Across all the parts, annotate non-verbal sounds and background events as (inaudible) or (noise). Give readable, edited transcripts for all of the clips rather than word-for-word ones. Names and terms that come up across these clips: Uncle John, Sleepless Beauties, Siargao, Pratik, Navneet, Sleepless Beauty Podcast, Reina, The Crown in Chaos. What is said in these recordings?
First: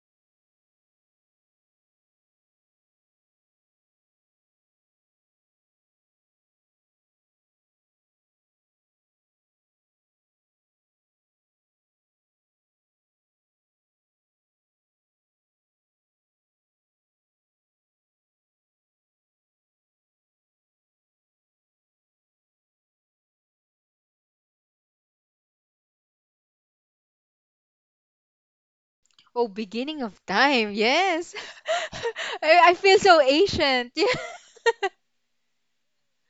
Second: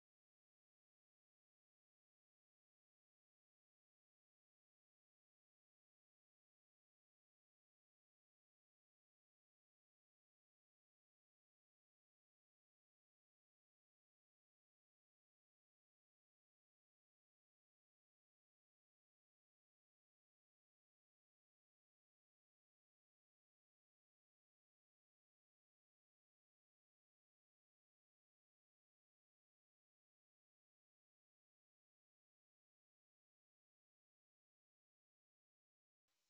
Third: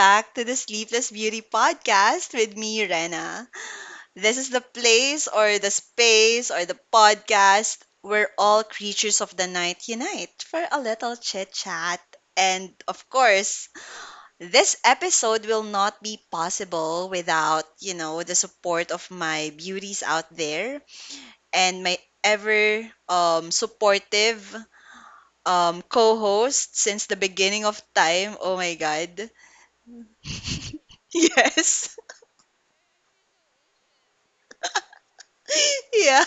back to the Sleepless Beauty Podcast with me, Rena. This is the place or the space or the podcast where all creatures of the night unite for a little chit chat. And of course, this episode will not be possible without, the support of my beauties out there and my ever supportive co host since the beginning of time. Oh my God. Oh, beginning of time. Yes. Yes. (laughs) I feel so ancient. (laughs) (laughs) Yeah.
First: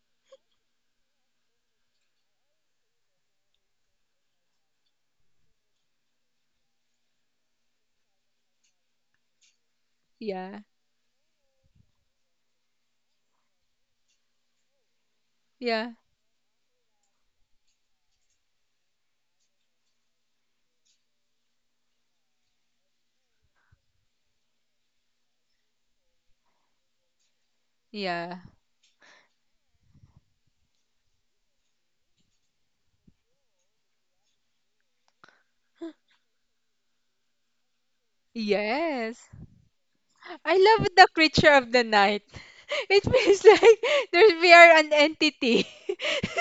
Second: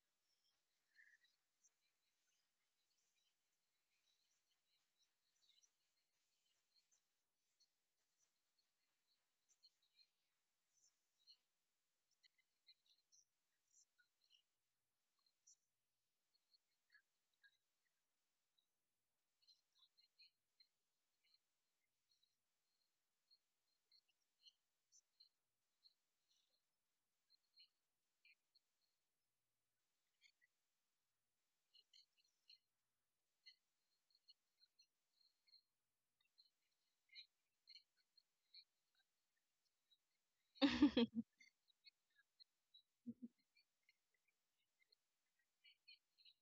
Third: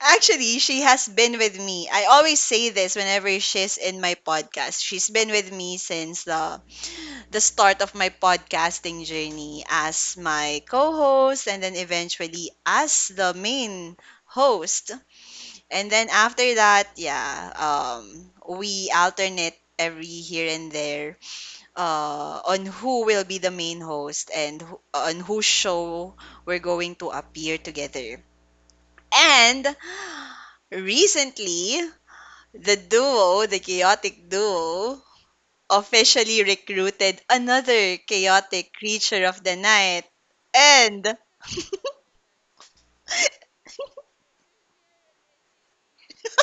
Actually, she has been with me. I always say this whenever she's in my podcast. She's been with me since the start of my podcasting journey as my Yeah. co-host and then eventually as the main host. And Yeah. then after that, yeah, we alternate every here and there on who will be the main host and who, on whose show we're going to appear together. Yeah. And recently, the duo, the chaotic duo, officially recruited another Yeah. chaotic creature Yes. of the night. I love And the no, creature of the night. (laughs) It feels like there's we are an entity. (laughs)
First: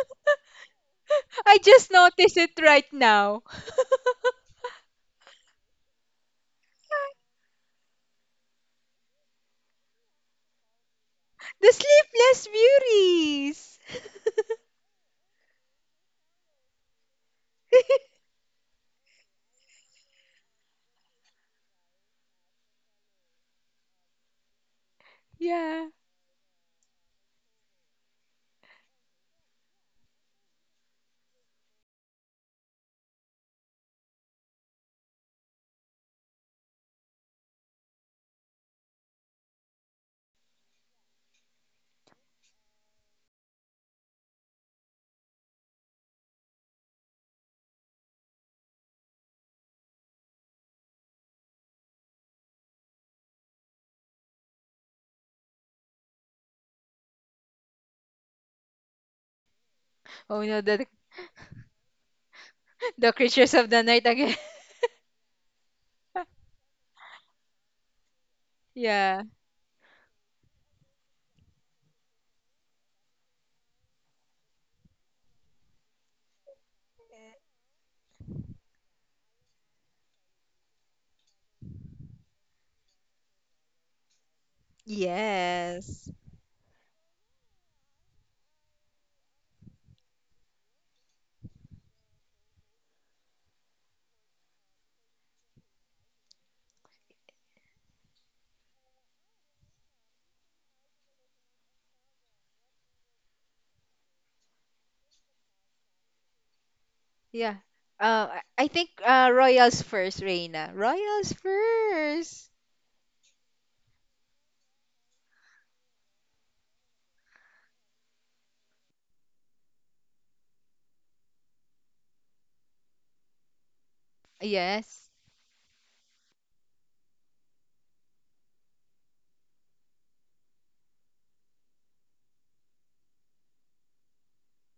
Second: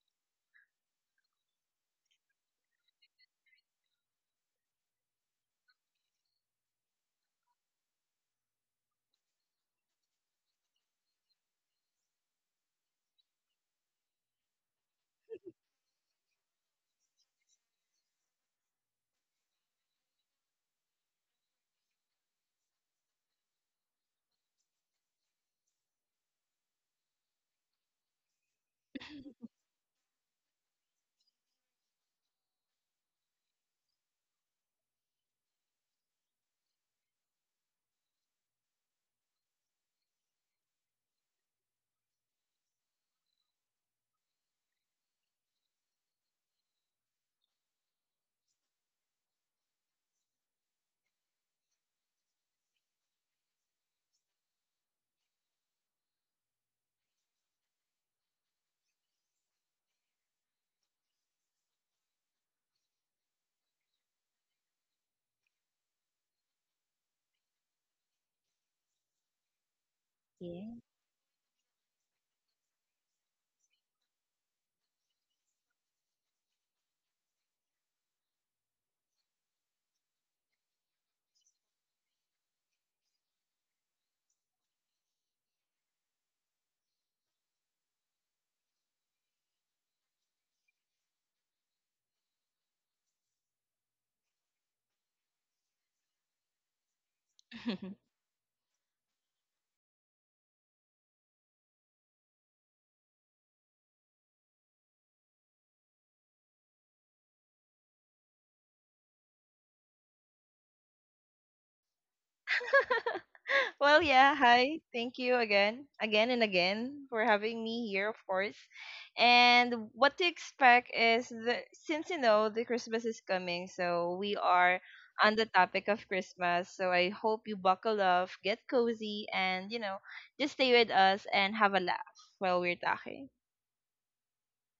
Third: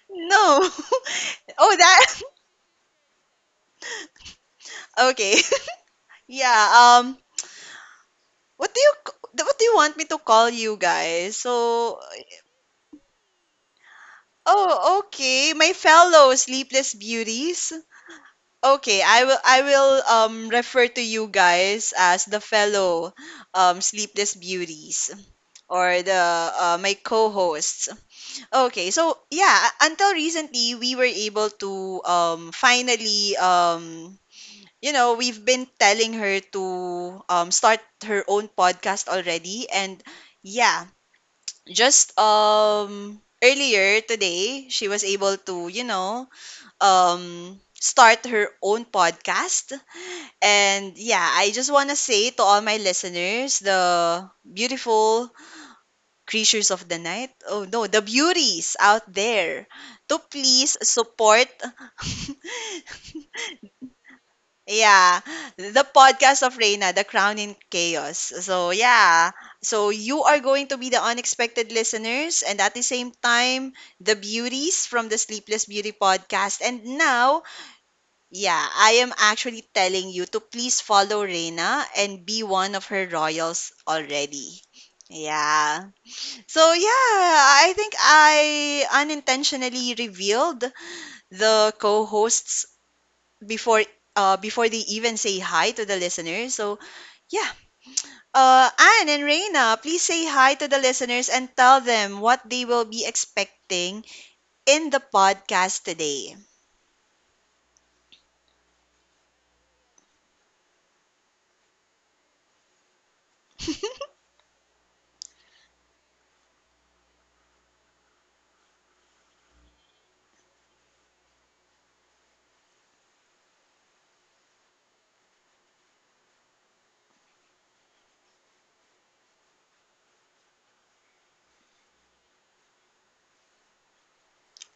(laughs) I oh just that noticed it right now. (laughs) okay. (laughs) Yeah, What do you want me to call you guys? The So, sleepless beauties. oh, okay, my fellow sleepless beauties. Okay, I will refer to you guys as the fellow sleepless beauties Yeah. or the my co-hosts. Okay, so yeah, until recently we were able to finally we've been telling her to start her own podcast already and yeah, just earlier today she was able to start her own podcast. And yeah, I just want to say to all my listeners, the beautiful creatures of the night, oh no, the beauties out there, to Oh no, please the support the (laughs) creatures of the night again. yeah, the podcast of Reina, The Crown in Chaos. So, (laughs) Yeah. yeah. So, you are going to Yeah. be the unexpected listeners and at the same time, the beauties from the Sleepless Beauty podcast. And now, yeah, I am actually telling you to please follow Reina and be one of her royals already. Yeah. Yes. So, yeah, I think I unintentionally revealed the co hosts before before they even say hi to the listeners. So yeah. (laughs) Anne and Reina, please say hi to the listeners and tell them what they will be expecting in the podcast today. Yeah. I think Royals first, Reina. Royals first. Well, yeah. Hi. Thank you again, again and again for having me here, of course. And what to expect is that since the Christmas is coming, so we are Yes. on the topic of Christmas. So I hope you buckle up, get cozy, and just stay with us and have a laugh while we're talking.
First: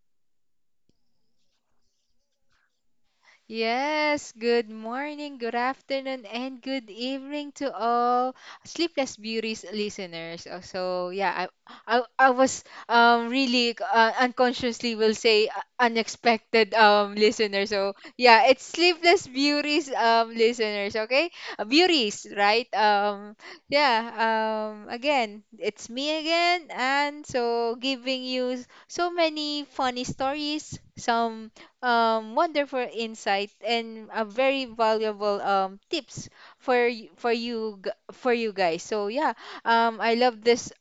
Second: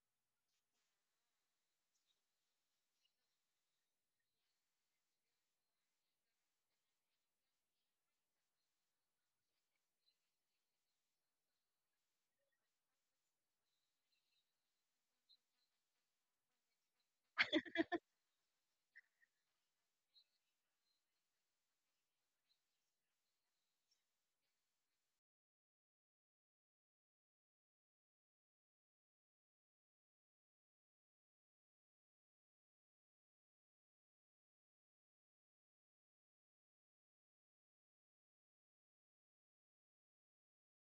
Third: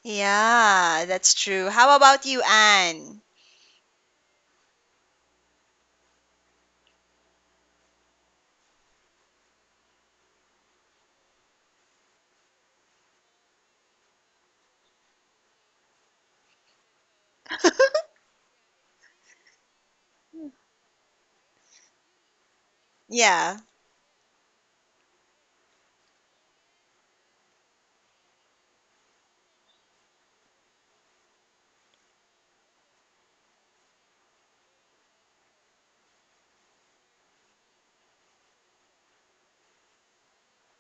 Yeah, that's true. How about you, Anne? Yes, good morning, good afternoon, and good evening to all Sleepless Beauties listeners. So I was really unconsciously will say unexpected listener. So, yeah, it's Sleepless Beauties listeners, okay? Beauties, right? Yeah. yeah, again, it's me again, and so giving you so many funny stories, some wonderful insight and a very valuable tips for y- for you g- for you guys. So yeah, I love this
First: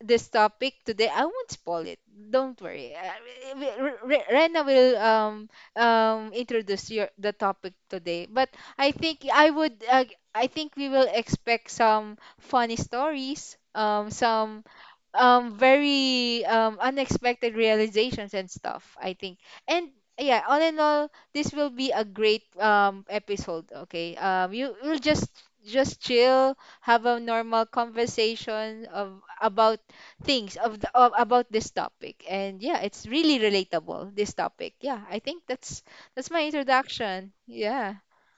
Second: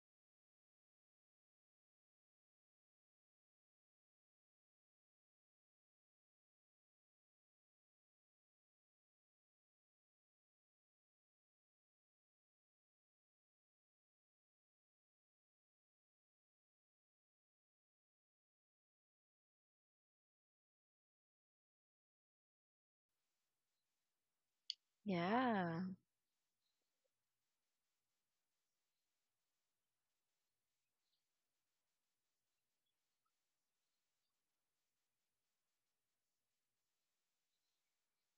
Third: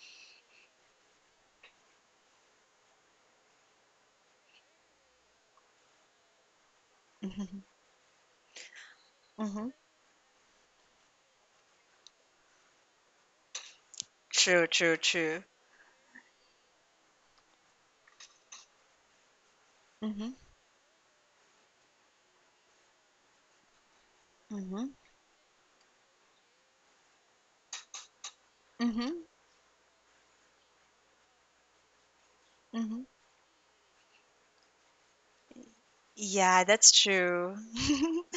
this topic today. I won't spoil it. Don't worry. Rena will introduce your the Mm-hmm. topic today. But I think I Mm-hmm. would uh, I think we will expect some funny stories, some True, true, true. Very unexpected realizations and stuff. I think. And Mm-hmm. yeah, all in all, this will be a great episode. Okay, um, you Mm-hmm. will Yeah. just chill, have a normal conversation Mm-hmm. of about things of, the, of about this topic. And yeah, it's really relatable, this topic. Yeah, I think that's my Yeah, that's introduction. true. Yeah. (laughs)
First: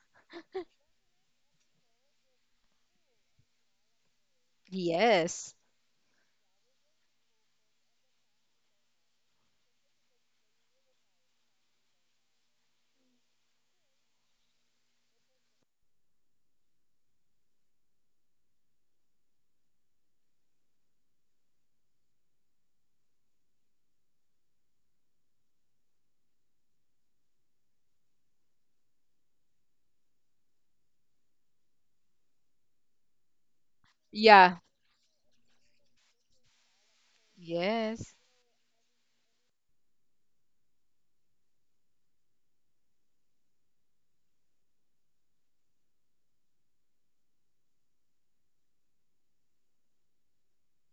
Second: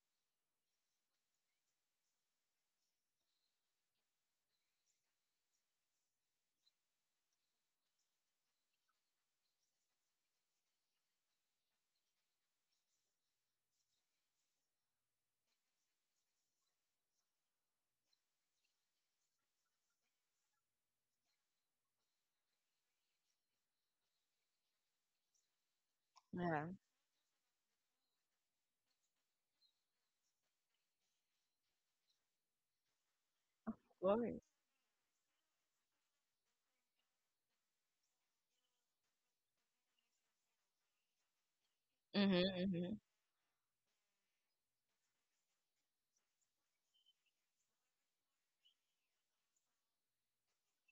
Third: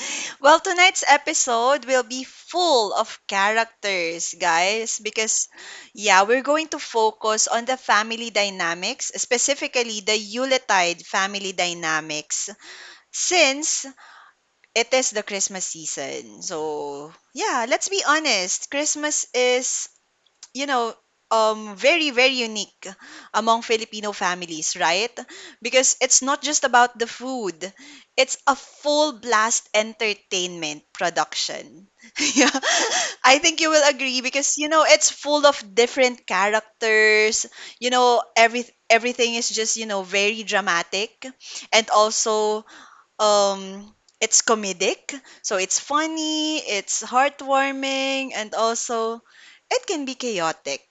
Well, tonight's episode will be full of characters, guys, because, Yes. yeah, we're going to focus on the family dynamics, specifically the Yuletide family dynamics, since it is the Christmas season. So, yeah, let's be honest. Christmas is, you know, very, very unique among Filipino families, right? Because it's not just Yeah. about the food, it's a full blast entertainment production. (laughs) Yeah, I think you will Of agree course. Yeah. because, you know, it's full of different characters. You Yes. know, everything is just, you know, very dramatic and Mhm. also Mhm. um it's comedic, so it's funny, it's heartwarming, and also it can be chaotic.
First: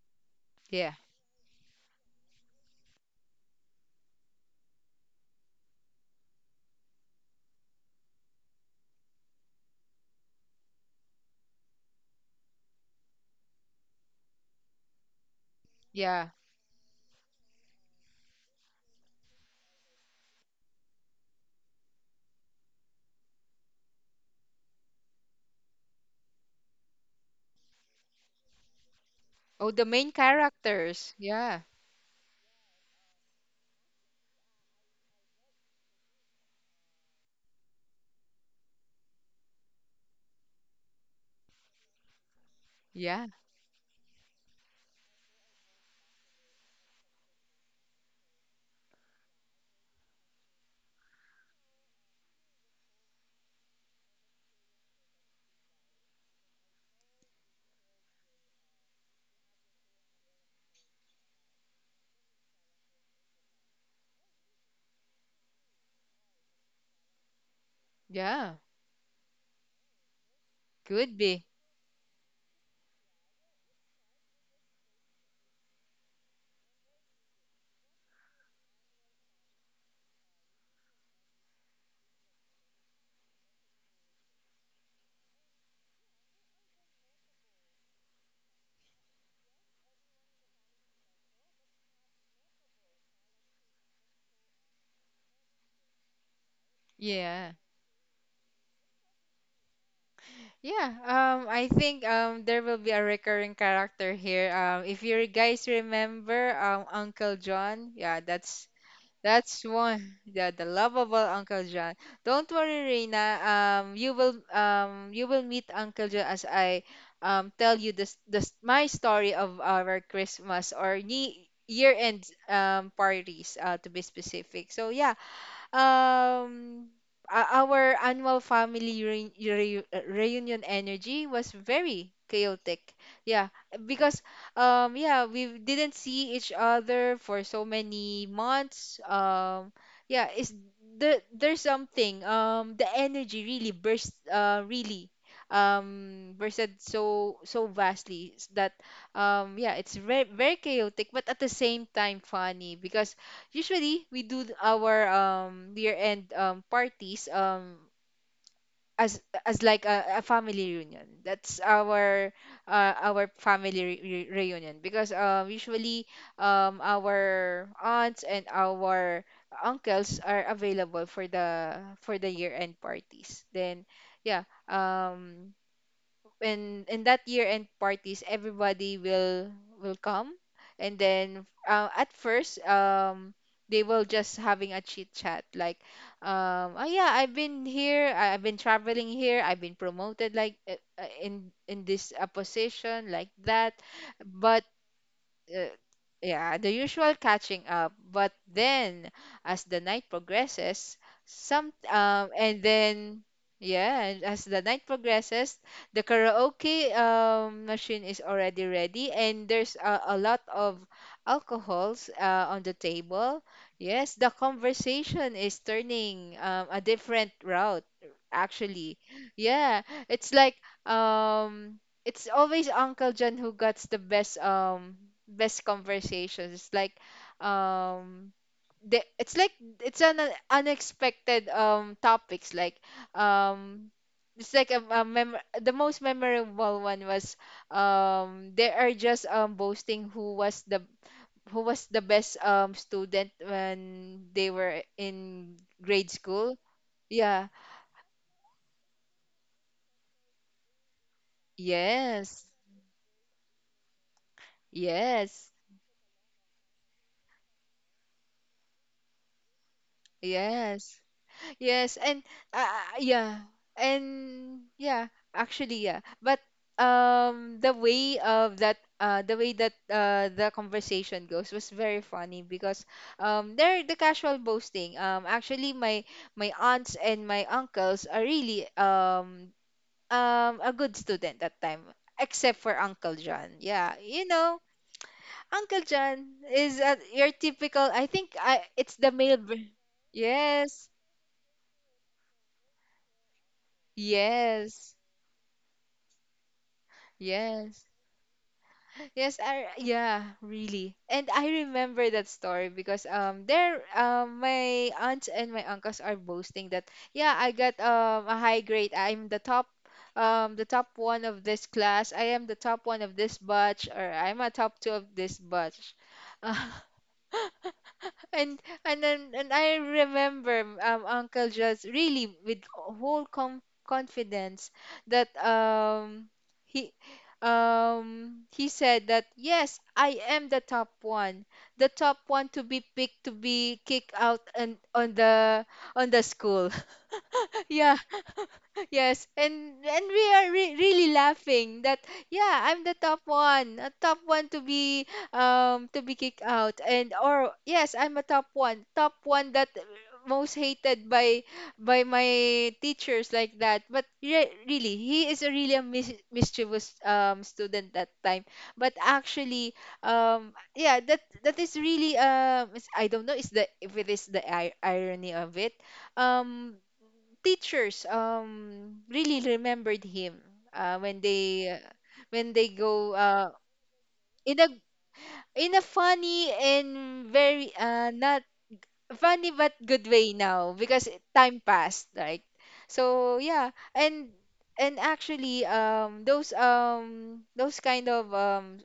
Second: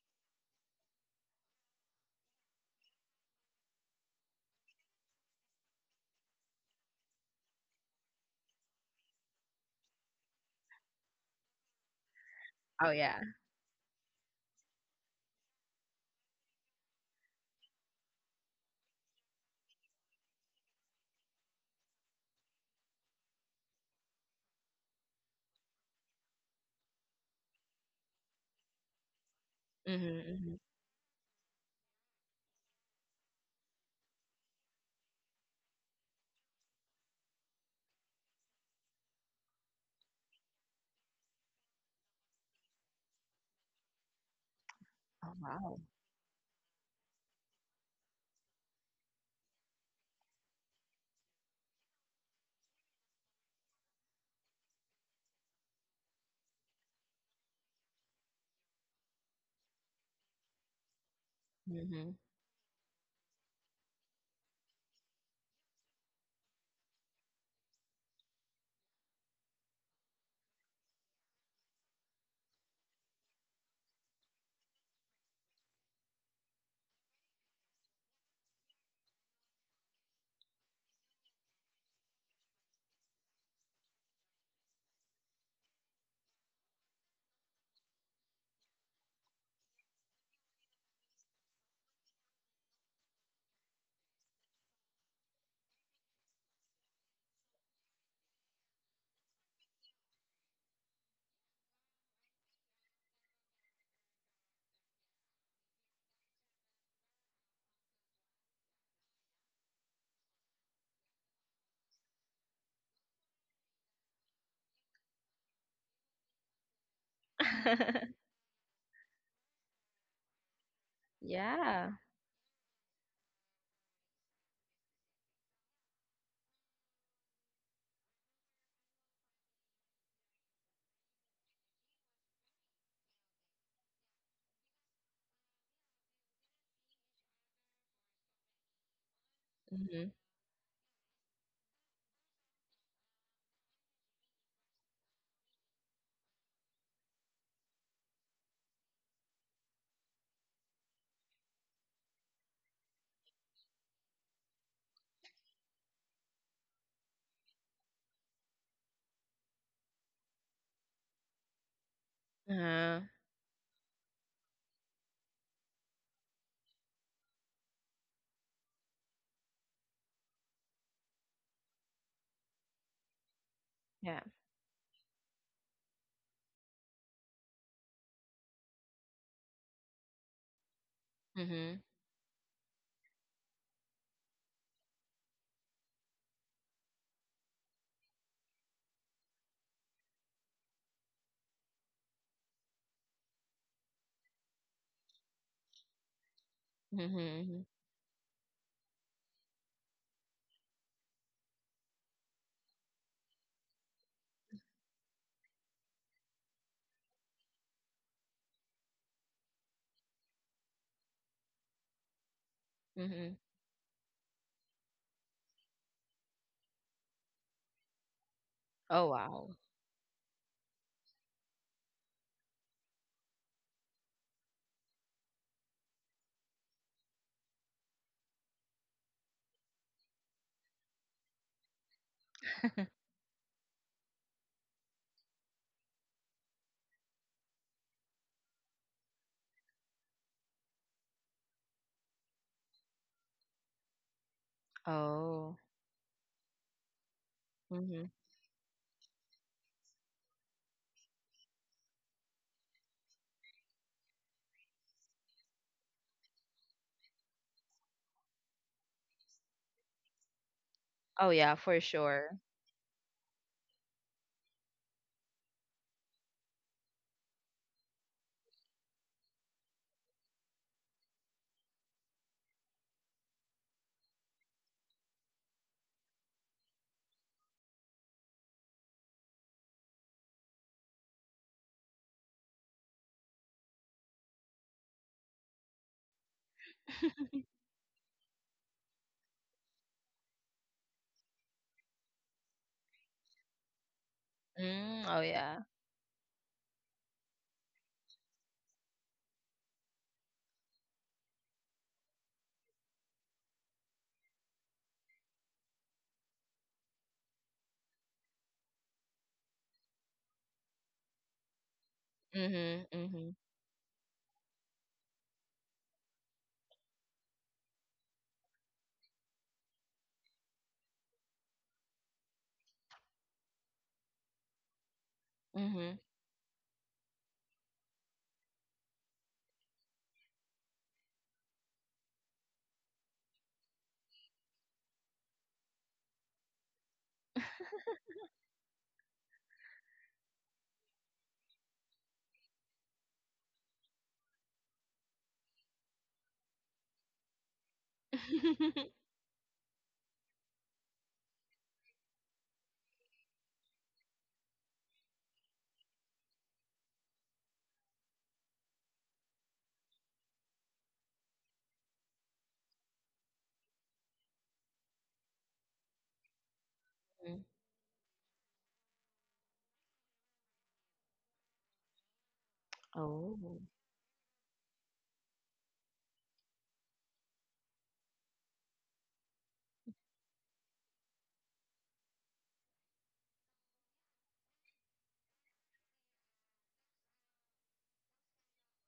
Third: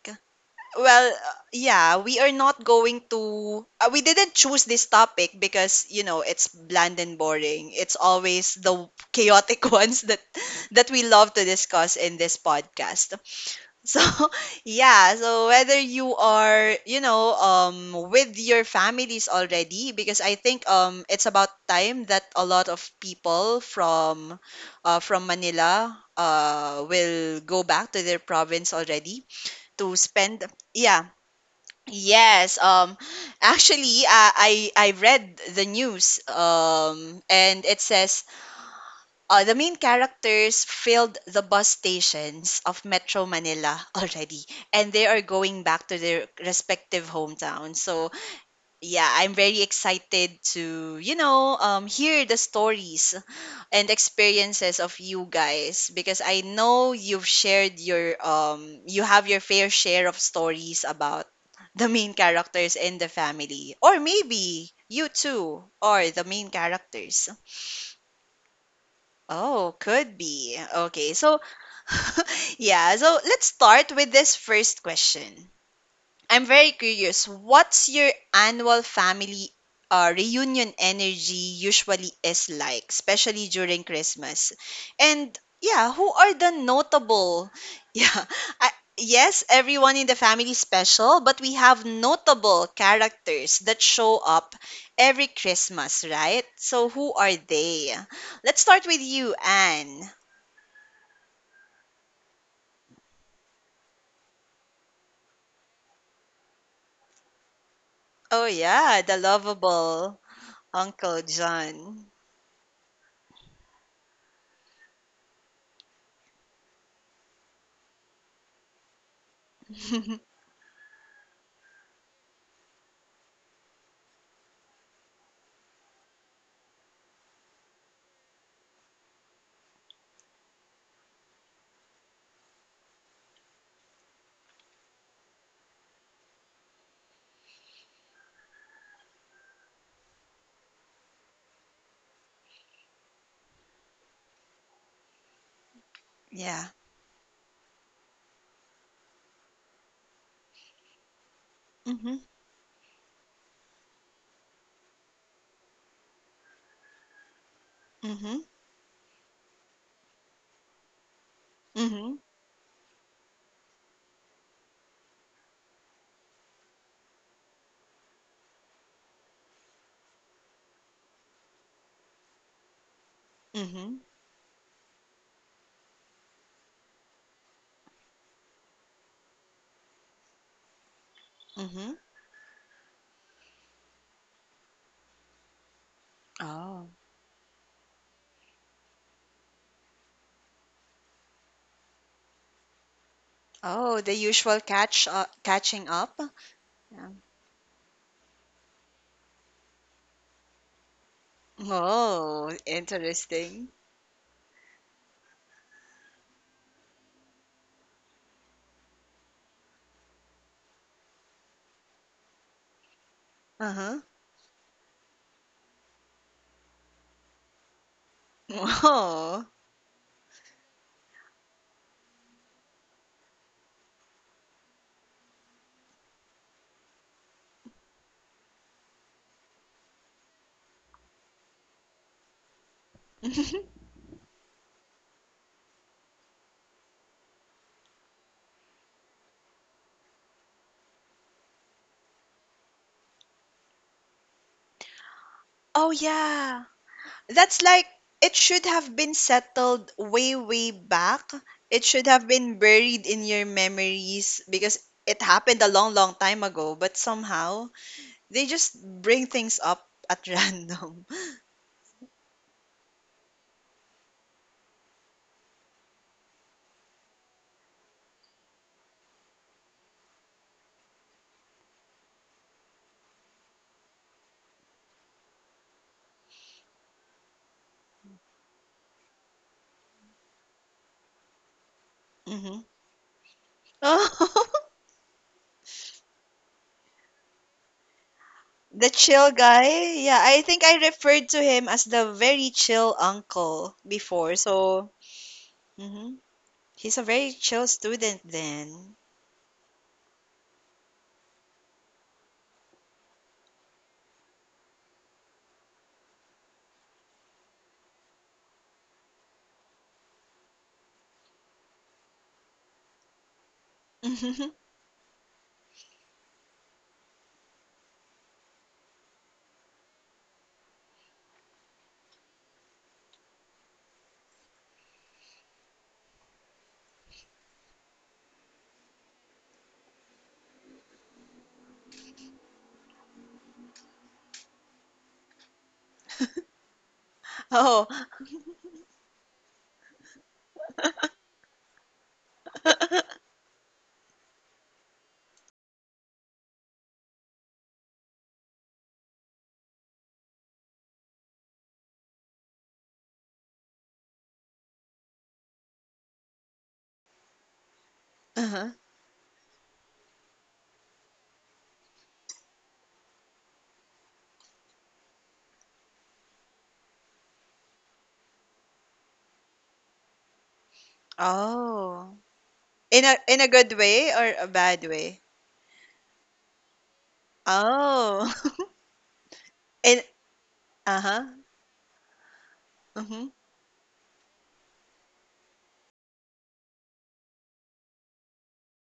Yeah. Well, yeah, we are not going to we didn't choose this topic because you know it's bland and boring. It's always the chaotic (laughs) ones that that we love to discuss in this Oh podcast. yeah. So, (laughs) yeah, so whether you Yeah. are, you know, with your families already, because I think it's about time that a lot of people from Manila will go back to their province already Oh, the to main Mhm. spend, Mhm. yeah. characters. Yeah. Yes, actually, I read the news and it says the main characters filled the bus stations of Metro Yeah. Manila (laughs) already, and they are Oh going wow. back to their respective hometowns. So, yeah, I'm very excited to, you know, hear the stories and experiences of you guys because I know you've shared your, you have your fair share of stories about the main Mhm. characters in the family, or maybe you too are the main characters. Yeah, Oh, could be. Okay, could so be. (laughs) yeah, so let's start with this first question. I'm very curious. What's your annual family reunion energy usually is like, especially during Christmas? And yeah, who are the notable? (laughs) Yeah, I, yes, everyone in the family is special, but we have notable characters that show up every Christmas, right? So who are Yeah. they? Let's start with you, Anne. Yeah, I think there will be a recurring character here. Um, if you guys remember Uncle John, yeah, Oh yeah, the that's lovable one. Yeah, the lovable Uncle Uncle John. John. Don't worry, Reina. You will meet Uncle John as I (laughs) tell you Mhm. this my story of our (laughs) Christmas or ye Yeah. year-end parties, uh, to be specific. So yeah, Um, our annual family reunion energy was very chaotic. Yeah, because yeah, we didn't see each other for so many months. Mhm. Yeah, it's there's something. Um, the energy really burst really Yeah. bursted so so that yeah, it's very very chaotic, but at the same time Mm-hmm. funny, because usually we our year-end parties Mhm. as as like a family reunion. That's Mhm. Uh-huh. our family reunion, because usually our aunts and our uncles are available for the year-end parties. Then Mhm. Yeah. yeah, in that year end parties, everybody will come. And then Mhm. Mhm. at first they will just having a chit chat like oh Oh, yeah, I've been here, I've been traveling here, I've been promoted like in this position, like that. oh, the usual But uh, catching up. yeah, the Mhm. usual Yeah. Mhm. catching up. But then, as the night progresses, some Oh, and then interesting. yeah, and as the night progresses, the karaoke machine is already ready, and there's a lot of alcohols on the Mhm. table. Uh-huh. Yes, the conversation is turning a different route, actually. Oh wow. Oh. Yeah, it's like um it's always Uncle John who gets the best best conversations. It's like um the it's like it's an unexpected topics, like um (laughs) it's like the most memorable one was they are just boasting who was the best student when they were Oh. in Oh grade school. yeah. Yeah. That's like Mhm. it should have been settled way, way back. It should have Yes. been buried in your memories because it Yes. happened a long, long time ago, but somehow they just bring things up at (laughs) Yes. random. Oh yeah, for Yes, and sure. Yeah, and yeah, actually, yeah. But the way of that, the way that the conversation goes was very funny, because they're the casual boasting. Actually, my my aunts and my uncles are really a good student that time, except Mhm. for Uncle John. Yeah, you Oh. know, (laughs) Uncle John is your (laughs) typical. I think I The it's the chill male. guy? Yeah, I think I Yes, referred to him as the very chill uncle before. So, yes. Mm, oh yeah. hmm, he's a very chill Yes. student then. Yes, I, yeah, really. And I remember that story because there my aunts and my uncles are boasting that yeah, I got a high grade. I'm the top one of this class. I am the Mhm. top one of Mhm. this batch, or I'm a (laughs) top two of this batch. (laughs) And then and I remember Uncle just really with whole com confidence that Mhm. He he said that yes, I am the top one, the top one to be picked to be kicked out, and on the school. (laughs) Oh, Yeah. Yes, and we are re really laughing that yeah, I'm the top one, a top one to be kicked out, and or yes, I'm a Mhm. (laughs) Top one that most hated by my teachers, like that. But re really, he is a really a mischievous student that time. uh-huh. But actually, yeah, that is really it's I don't know is the if it is the ir irony of it. Um, teachers really remembered him uh, when they uh, Oh. when they go oh. In a good way or a in a bad way? in a funny and very not Oh. funny but (laughs) In good way now, because it uh-huh. time passed, right? Mm-hmm. So yeah, and and actually those kind of um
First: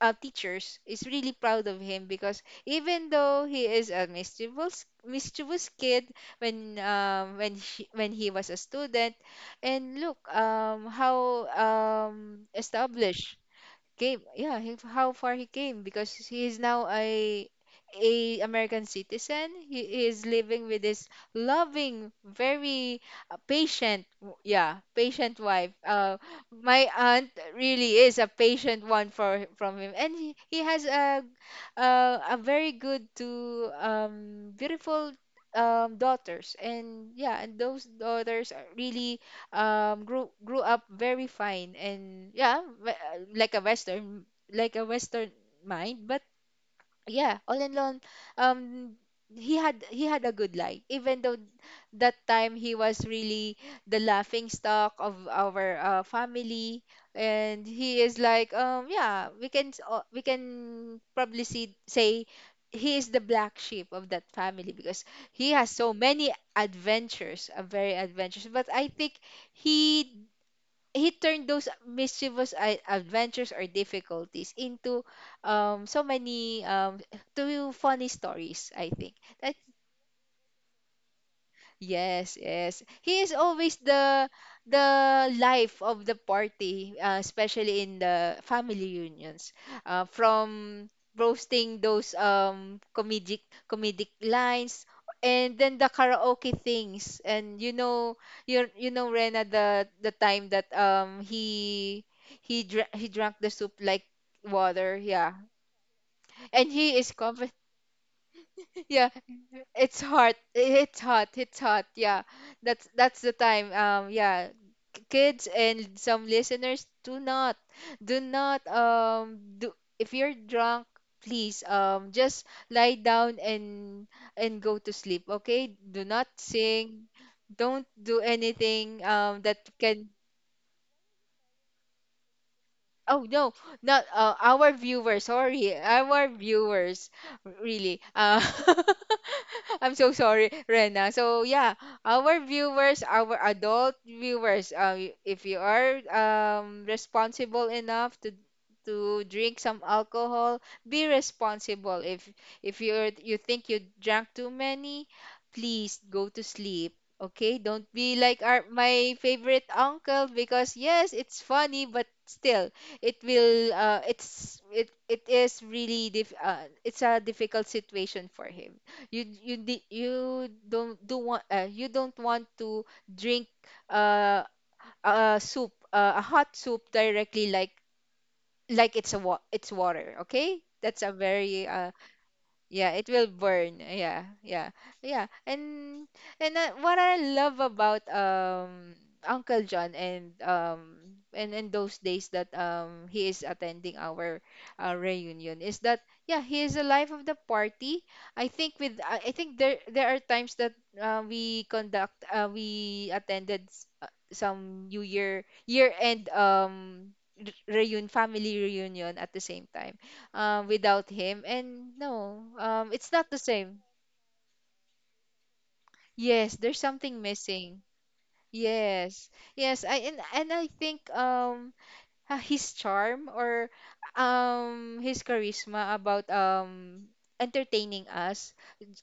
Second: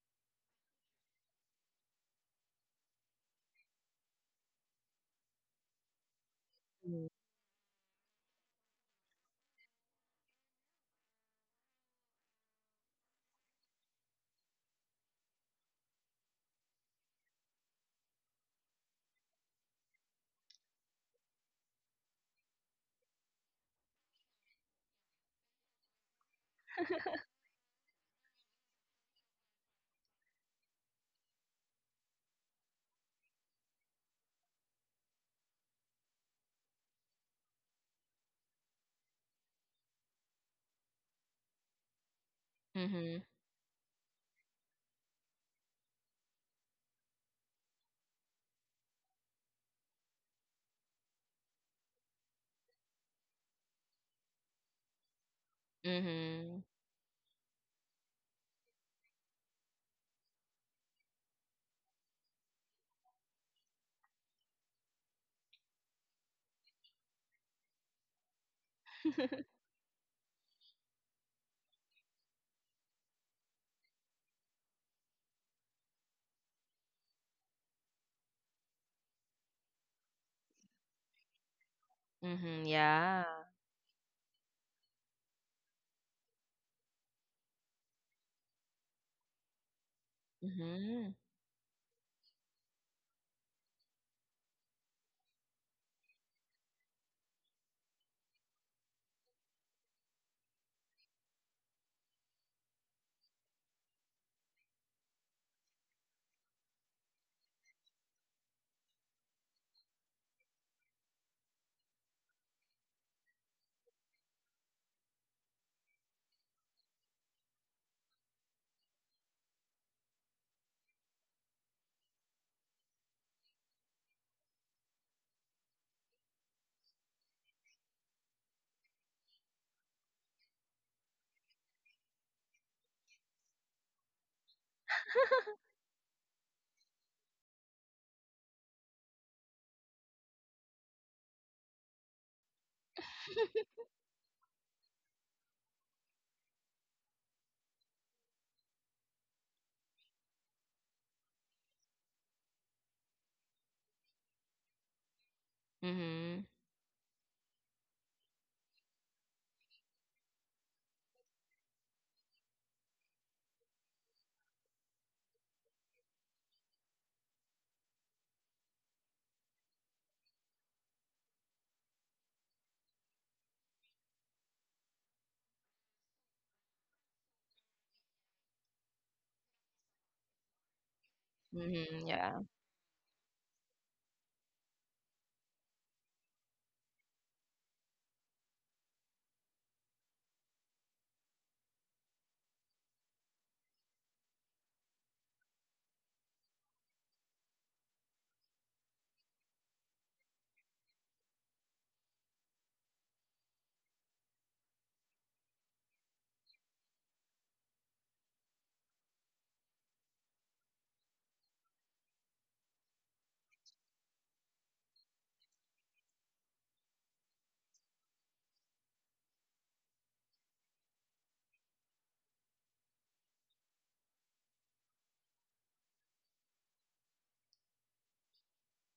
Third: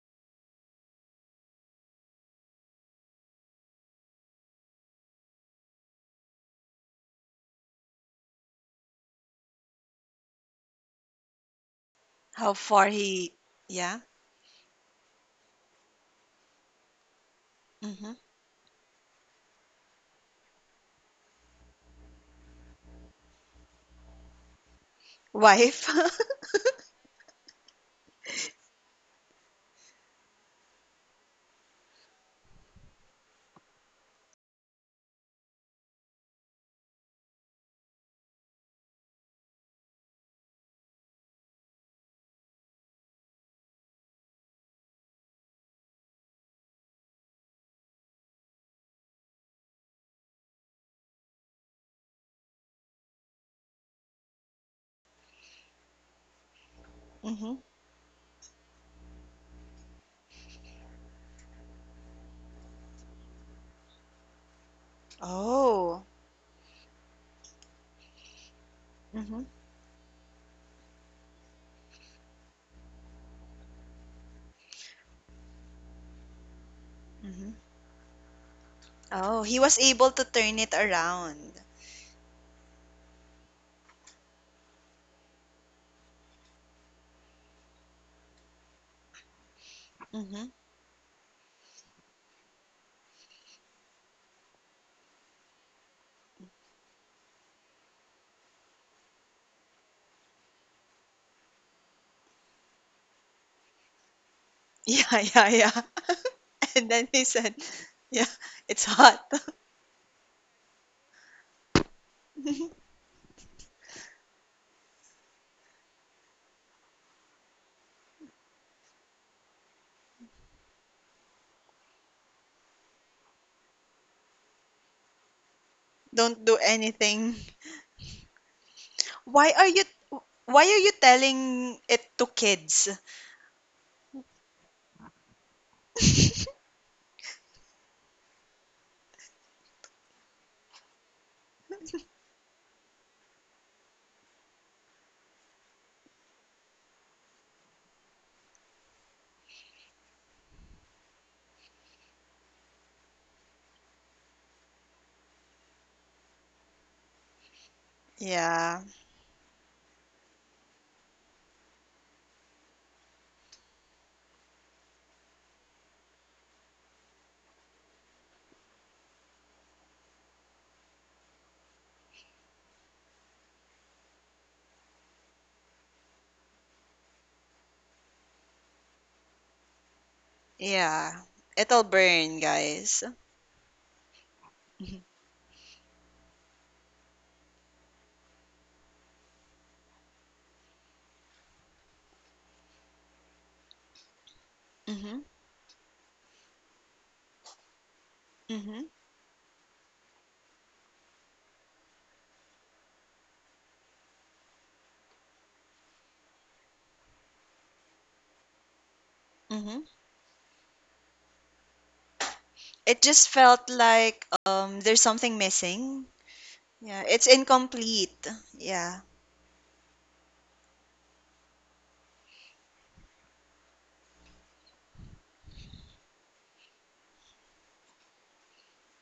uh, teachers is really proud of him, because even though he is a mischievous mischievous kid when Mm. When he was a student, and look how How far he established yeah. came. Yeah, he, how far he came, because he is now Mm-hmm. a American citizen. He is living with his loving very yeah, patient wife. Wife. Uh, (laughs) my aunt really is a patient one for from him, and he has a very good to beautiful daughters. And yeah, and those daughters are really grew up very fine. And yeah, we- Mhm. Like a western mind. But yeah, all in all, um, he had a good life. Even though that time he was really the laughing stock of our Mhm. family, Mm-hmm. and he is like, yeah, we can we can probably say he is the black sheep of that family, because he has so Oh. many adventures, very adventures. But I think Mm-hmm. he he turned those mischievous adventures or difficulties into so many Mm-hmm. two funny stories, I think. Oh, That he was able to turn it around. yes, mhm. (laughs) yes, he Yeah. is always the life of the party, especially in the family reunions. Mm-hmm. From Mhm. roasting those comedic comedic lines, and then the karaoke things. And you know, you know, Rena, the time that he drank the soup like (laughs) water, Yeah, yeah. yeah, yeah. (laughs) And And he then is he confident. said, "Yeah, it's (laughs) Yeah, hot. it's hot. It's hot. It's hot. Yeah. (laughs) That's the time. Yeah. Kids and some listeners, do not do not do if you're drunk, please just lie down and go to sleep, okay? Do not Don't do sing. anything. Don't do anything Why that are you can why are you telling it to kids?" Oh no, not our viewers. Sorry, our (laughs) viewers. Really, (laughs) I'm so sorry, Rena. So yeah, our viewers, our adult viewers. If you are responsible enough to drink some alcohol, be responsible. If you think you drank too many, please go to Mhm. sleep. Okay, don't be like our Yeah. my favorite uncle, because yes, it's funny, but still it will it's it it is really it's a difficult situation for him. You don't do want you don't want to drink uh, a hot soup directly, like it's a it's water, okay? That's a Yeah. very It'll Mhm. burn, Yeah. yeah, it guys. will burn. Yeah, yeah, Mhm. yeah. And what I love about Uncle John, and in those days that he is attending our Mhm. reunion, is that yeah, he is the life of the party. I think Mhm. with I think there are times that we attended some New Year year end reunion family reunion at the same Mhm. time without him. And no, It it's not just the felt same. like there's something missing. Yes, there's Yeah, something it's missing. incomplete. Yeah. Yes, yes. I and I think his charm or his charisma about entertaining us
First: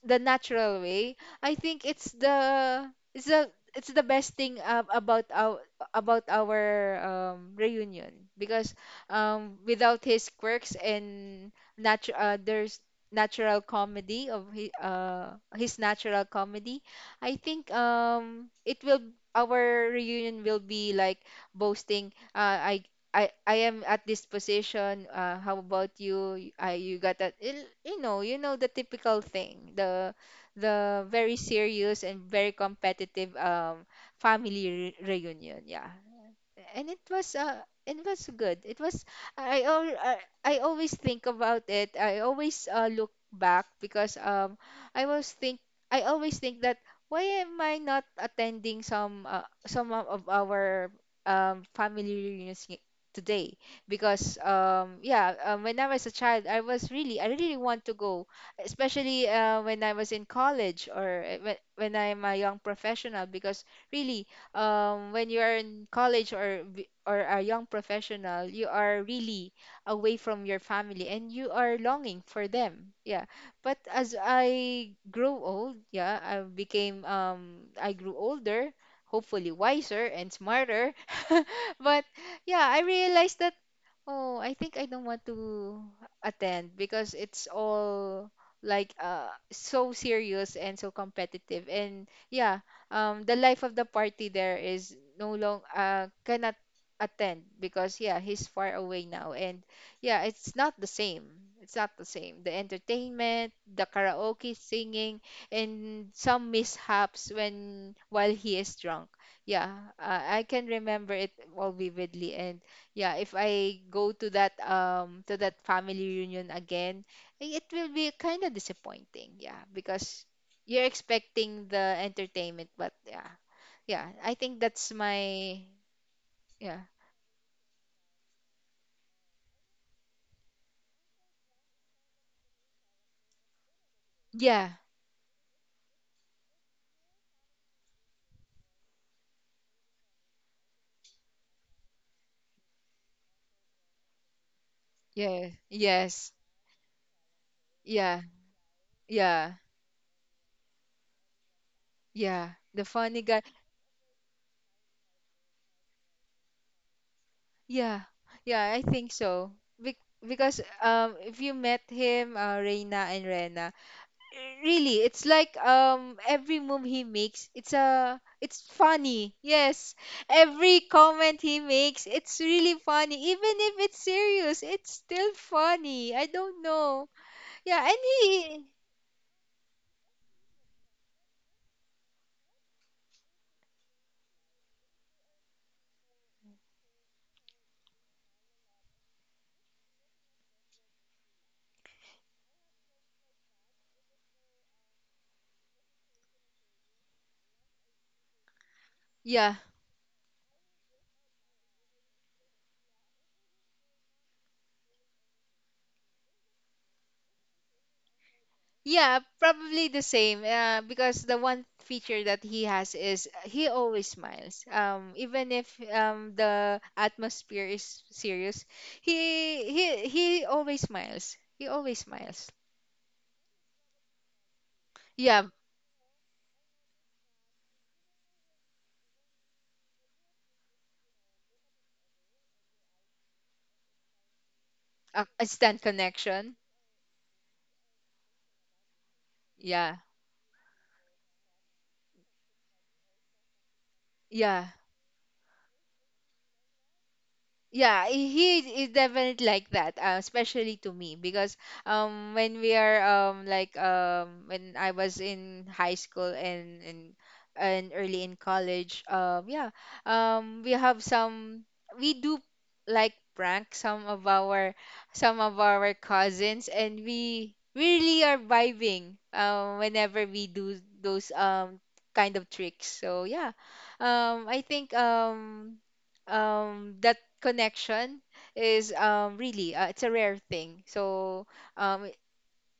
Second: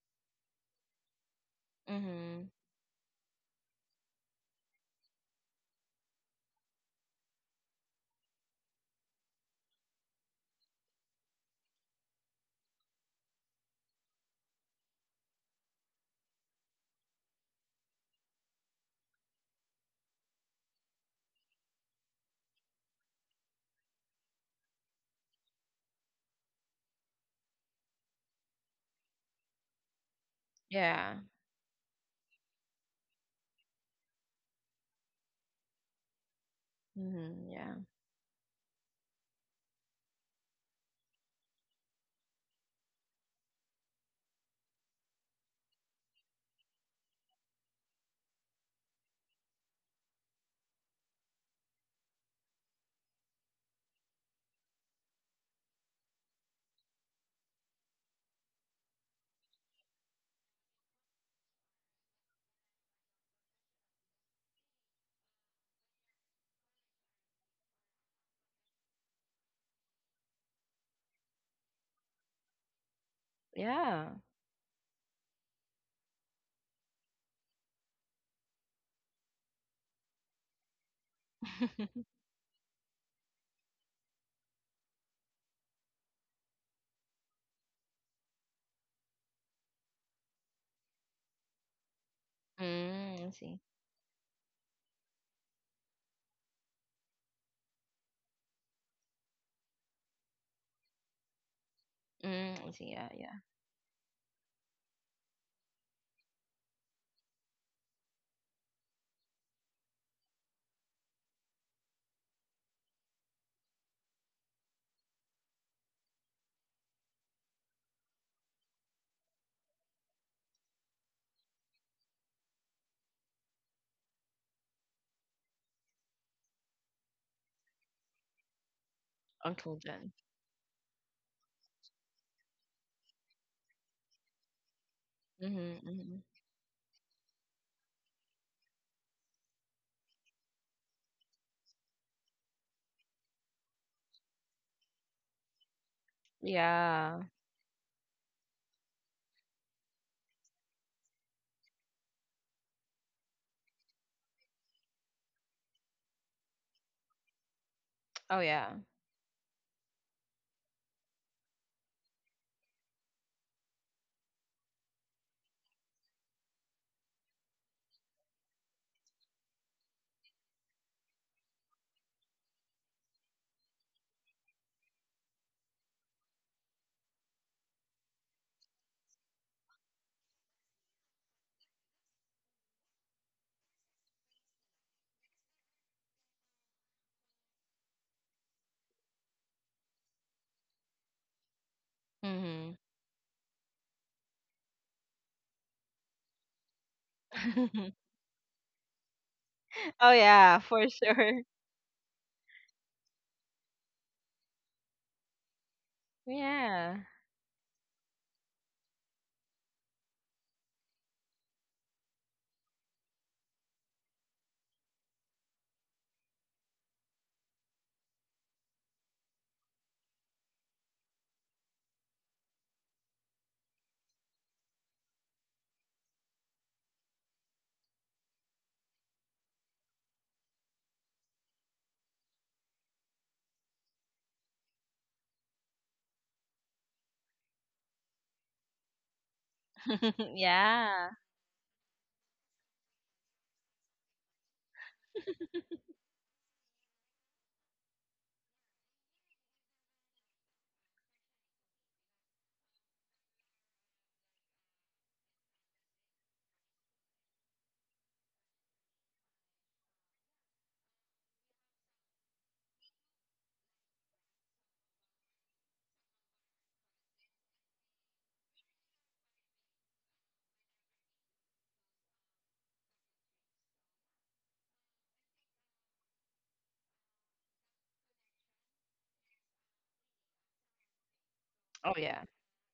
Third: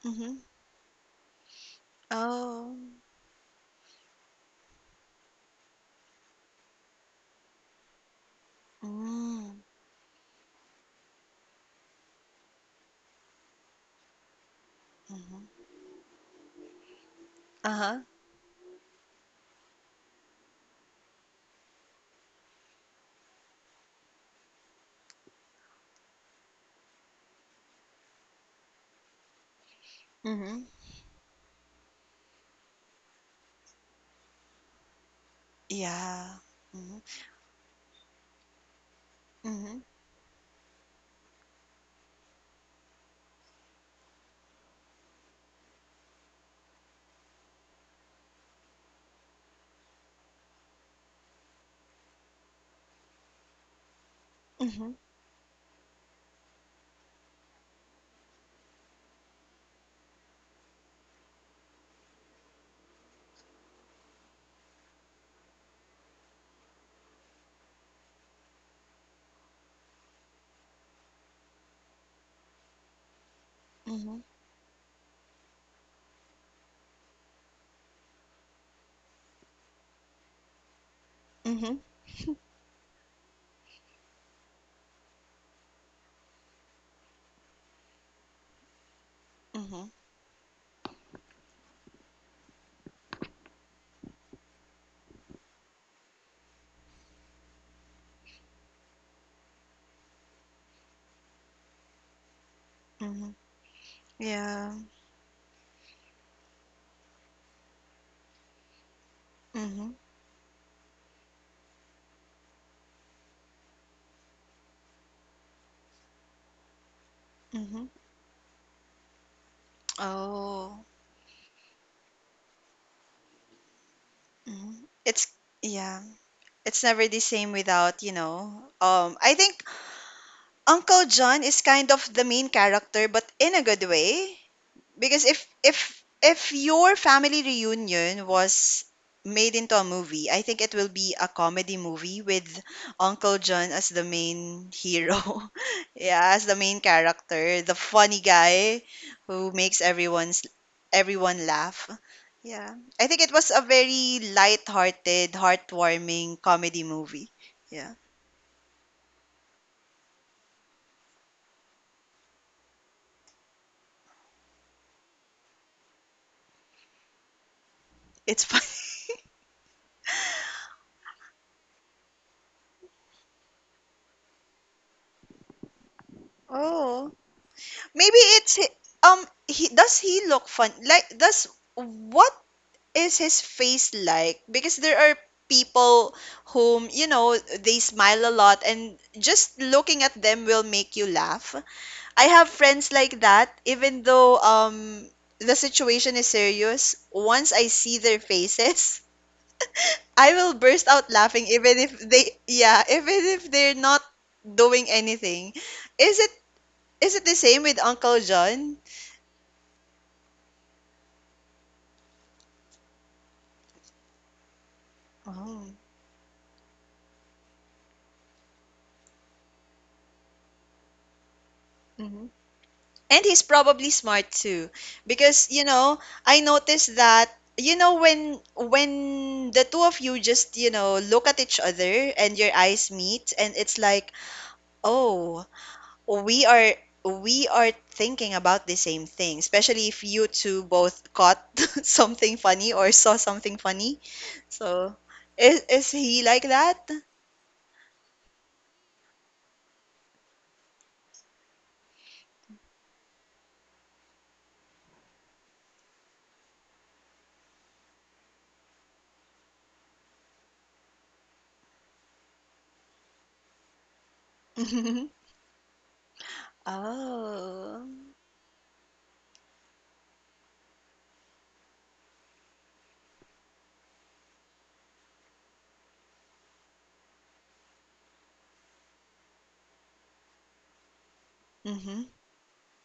the Mhm. natural way, I think it's Mhm. Oh. the it's the best thing about our reunion, because Mm. without his quirks and natu- there's natural comedy of Mhm. his natural comedy, I think Uh-huh. It will our reunion will be like boasting I am at this position. How about you? I you got that? You know the typical thing. Mhm. The Yeah. very serious and very competitive family re reunion. Yeah, Yeah. and Mm-hmm. it was Mhm. uh Yeah. it was good. It was I Mhm. al- I always think about it. I always look back because I was think I always think that, why am I not attending some of our family reunions today? Because Mhm. Yeah, when I was a child, I really want to go, especially when I was in college or when I'm a young professional, because really, when you are in college or a young professional, you are really away from your family and you are longing for them. Yeah. But Yeah. as Mhm. I grew old, yeah, I grew older, hopefully wiser and smarter. Mhm. (laughs) But (laughs) yeah, I realized that, oh, I think I don't want to attend because it's all like Mhm. so serious and so competitive. And yeah, mm, I the life see. of the party there is no long cannot attend because yeah, he's far away now. And yeah, it's not the same. It's not the same. The Mm, I see. Yeah. Mhm. Yeah. entertainment, the karaoke Yeah. singing, and some mishaps when while he is drunk. Yeah, Mhm. I can remember it all vividly. And yeah, if I go to that family reunion again, it Mhm. will be kind of disappointing. Yeah, because Oh. you're expecting the entertainment, but yeah, yeah. I think Mhm. that's It's my. yeah. It's Yeah, never the same without, you know. I think Uncle Jen. Uncle John is kind of the main character but in a good way. yeah, Because if Mhm. if Mhm. if your family reunion was made into a movie, I think it will be a comedy movie with Uncle John as the main hero. (laughs) yeah. Yeah, Yes, as the main Yeah. character, the funny yeah, guy who yeah, makes everyone laugh. yeah. Yeah. The I think funny it guy. was a very light-hearted, heartwarming comedy movie. Yeah. Yeah, Oh yeah. yeah. I think so. Bec because if you met him, Reina and Rena. Really, it's like every move he makes, it's a It's it's funny. (laughs) funny. Yes, every comment he makes, it's really funny, even if it's serious, it's still funny. I don't know. Oh, Yeah, and he, he look fun like does what is his face like? Because there are people whom, you know, they smile a lot and just looking at them will make you laugh. I have Mhm. friends like that, even though the situation is serious. Once I see (laughs) their faces, yeah. (laughs) oh I will yeah, burst for out laughing sure. even if they, yeah, even if they're not doing anything. Is it Yeah. is it the same with Uncle John? Yeah, probably the same, because the one feature that he has is he always smiles, even if Oh. The atmosphere is serious. He always smiles. He always smiles. And he's probably smart too, because Yeah, you know, I noticed that you know when the two of you just, you know, look at each other and your eyes meet and it's like, "Oh, instant we connection. are we are thinking about the same thing." Especially Yeah, if you (laughs) two both yeah. caught (laughs) something funny or saw something funny. yeah. So, is he like that? Yeah, he is definitely like that, especially to me, because when we are like when I was in high school and early in college, yeah, we have some, we do like prank some of our (laughs) some of our cousins, and we Oh. really are vibing whenever we do those kind of tricks. So yeah, I think that connection is really, it's a rare thing, so Oh Mhm. um yeah.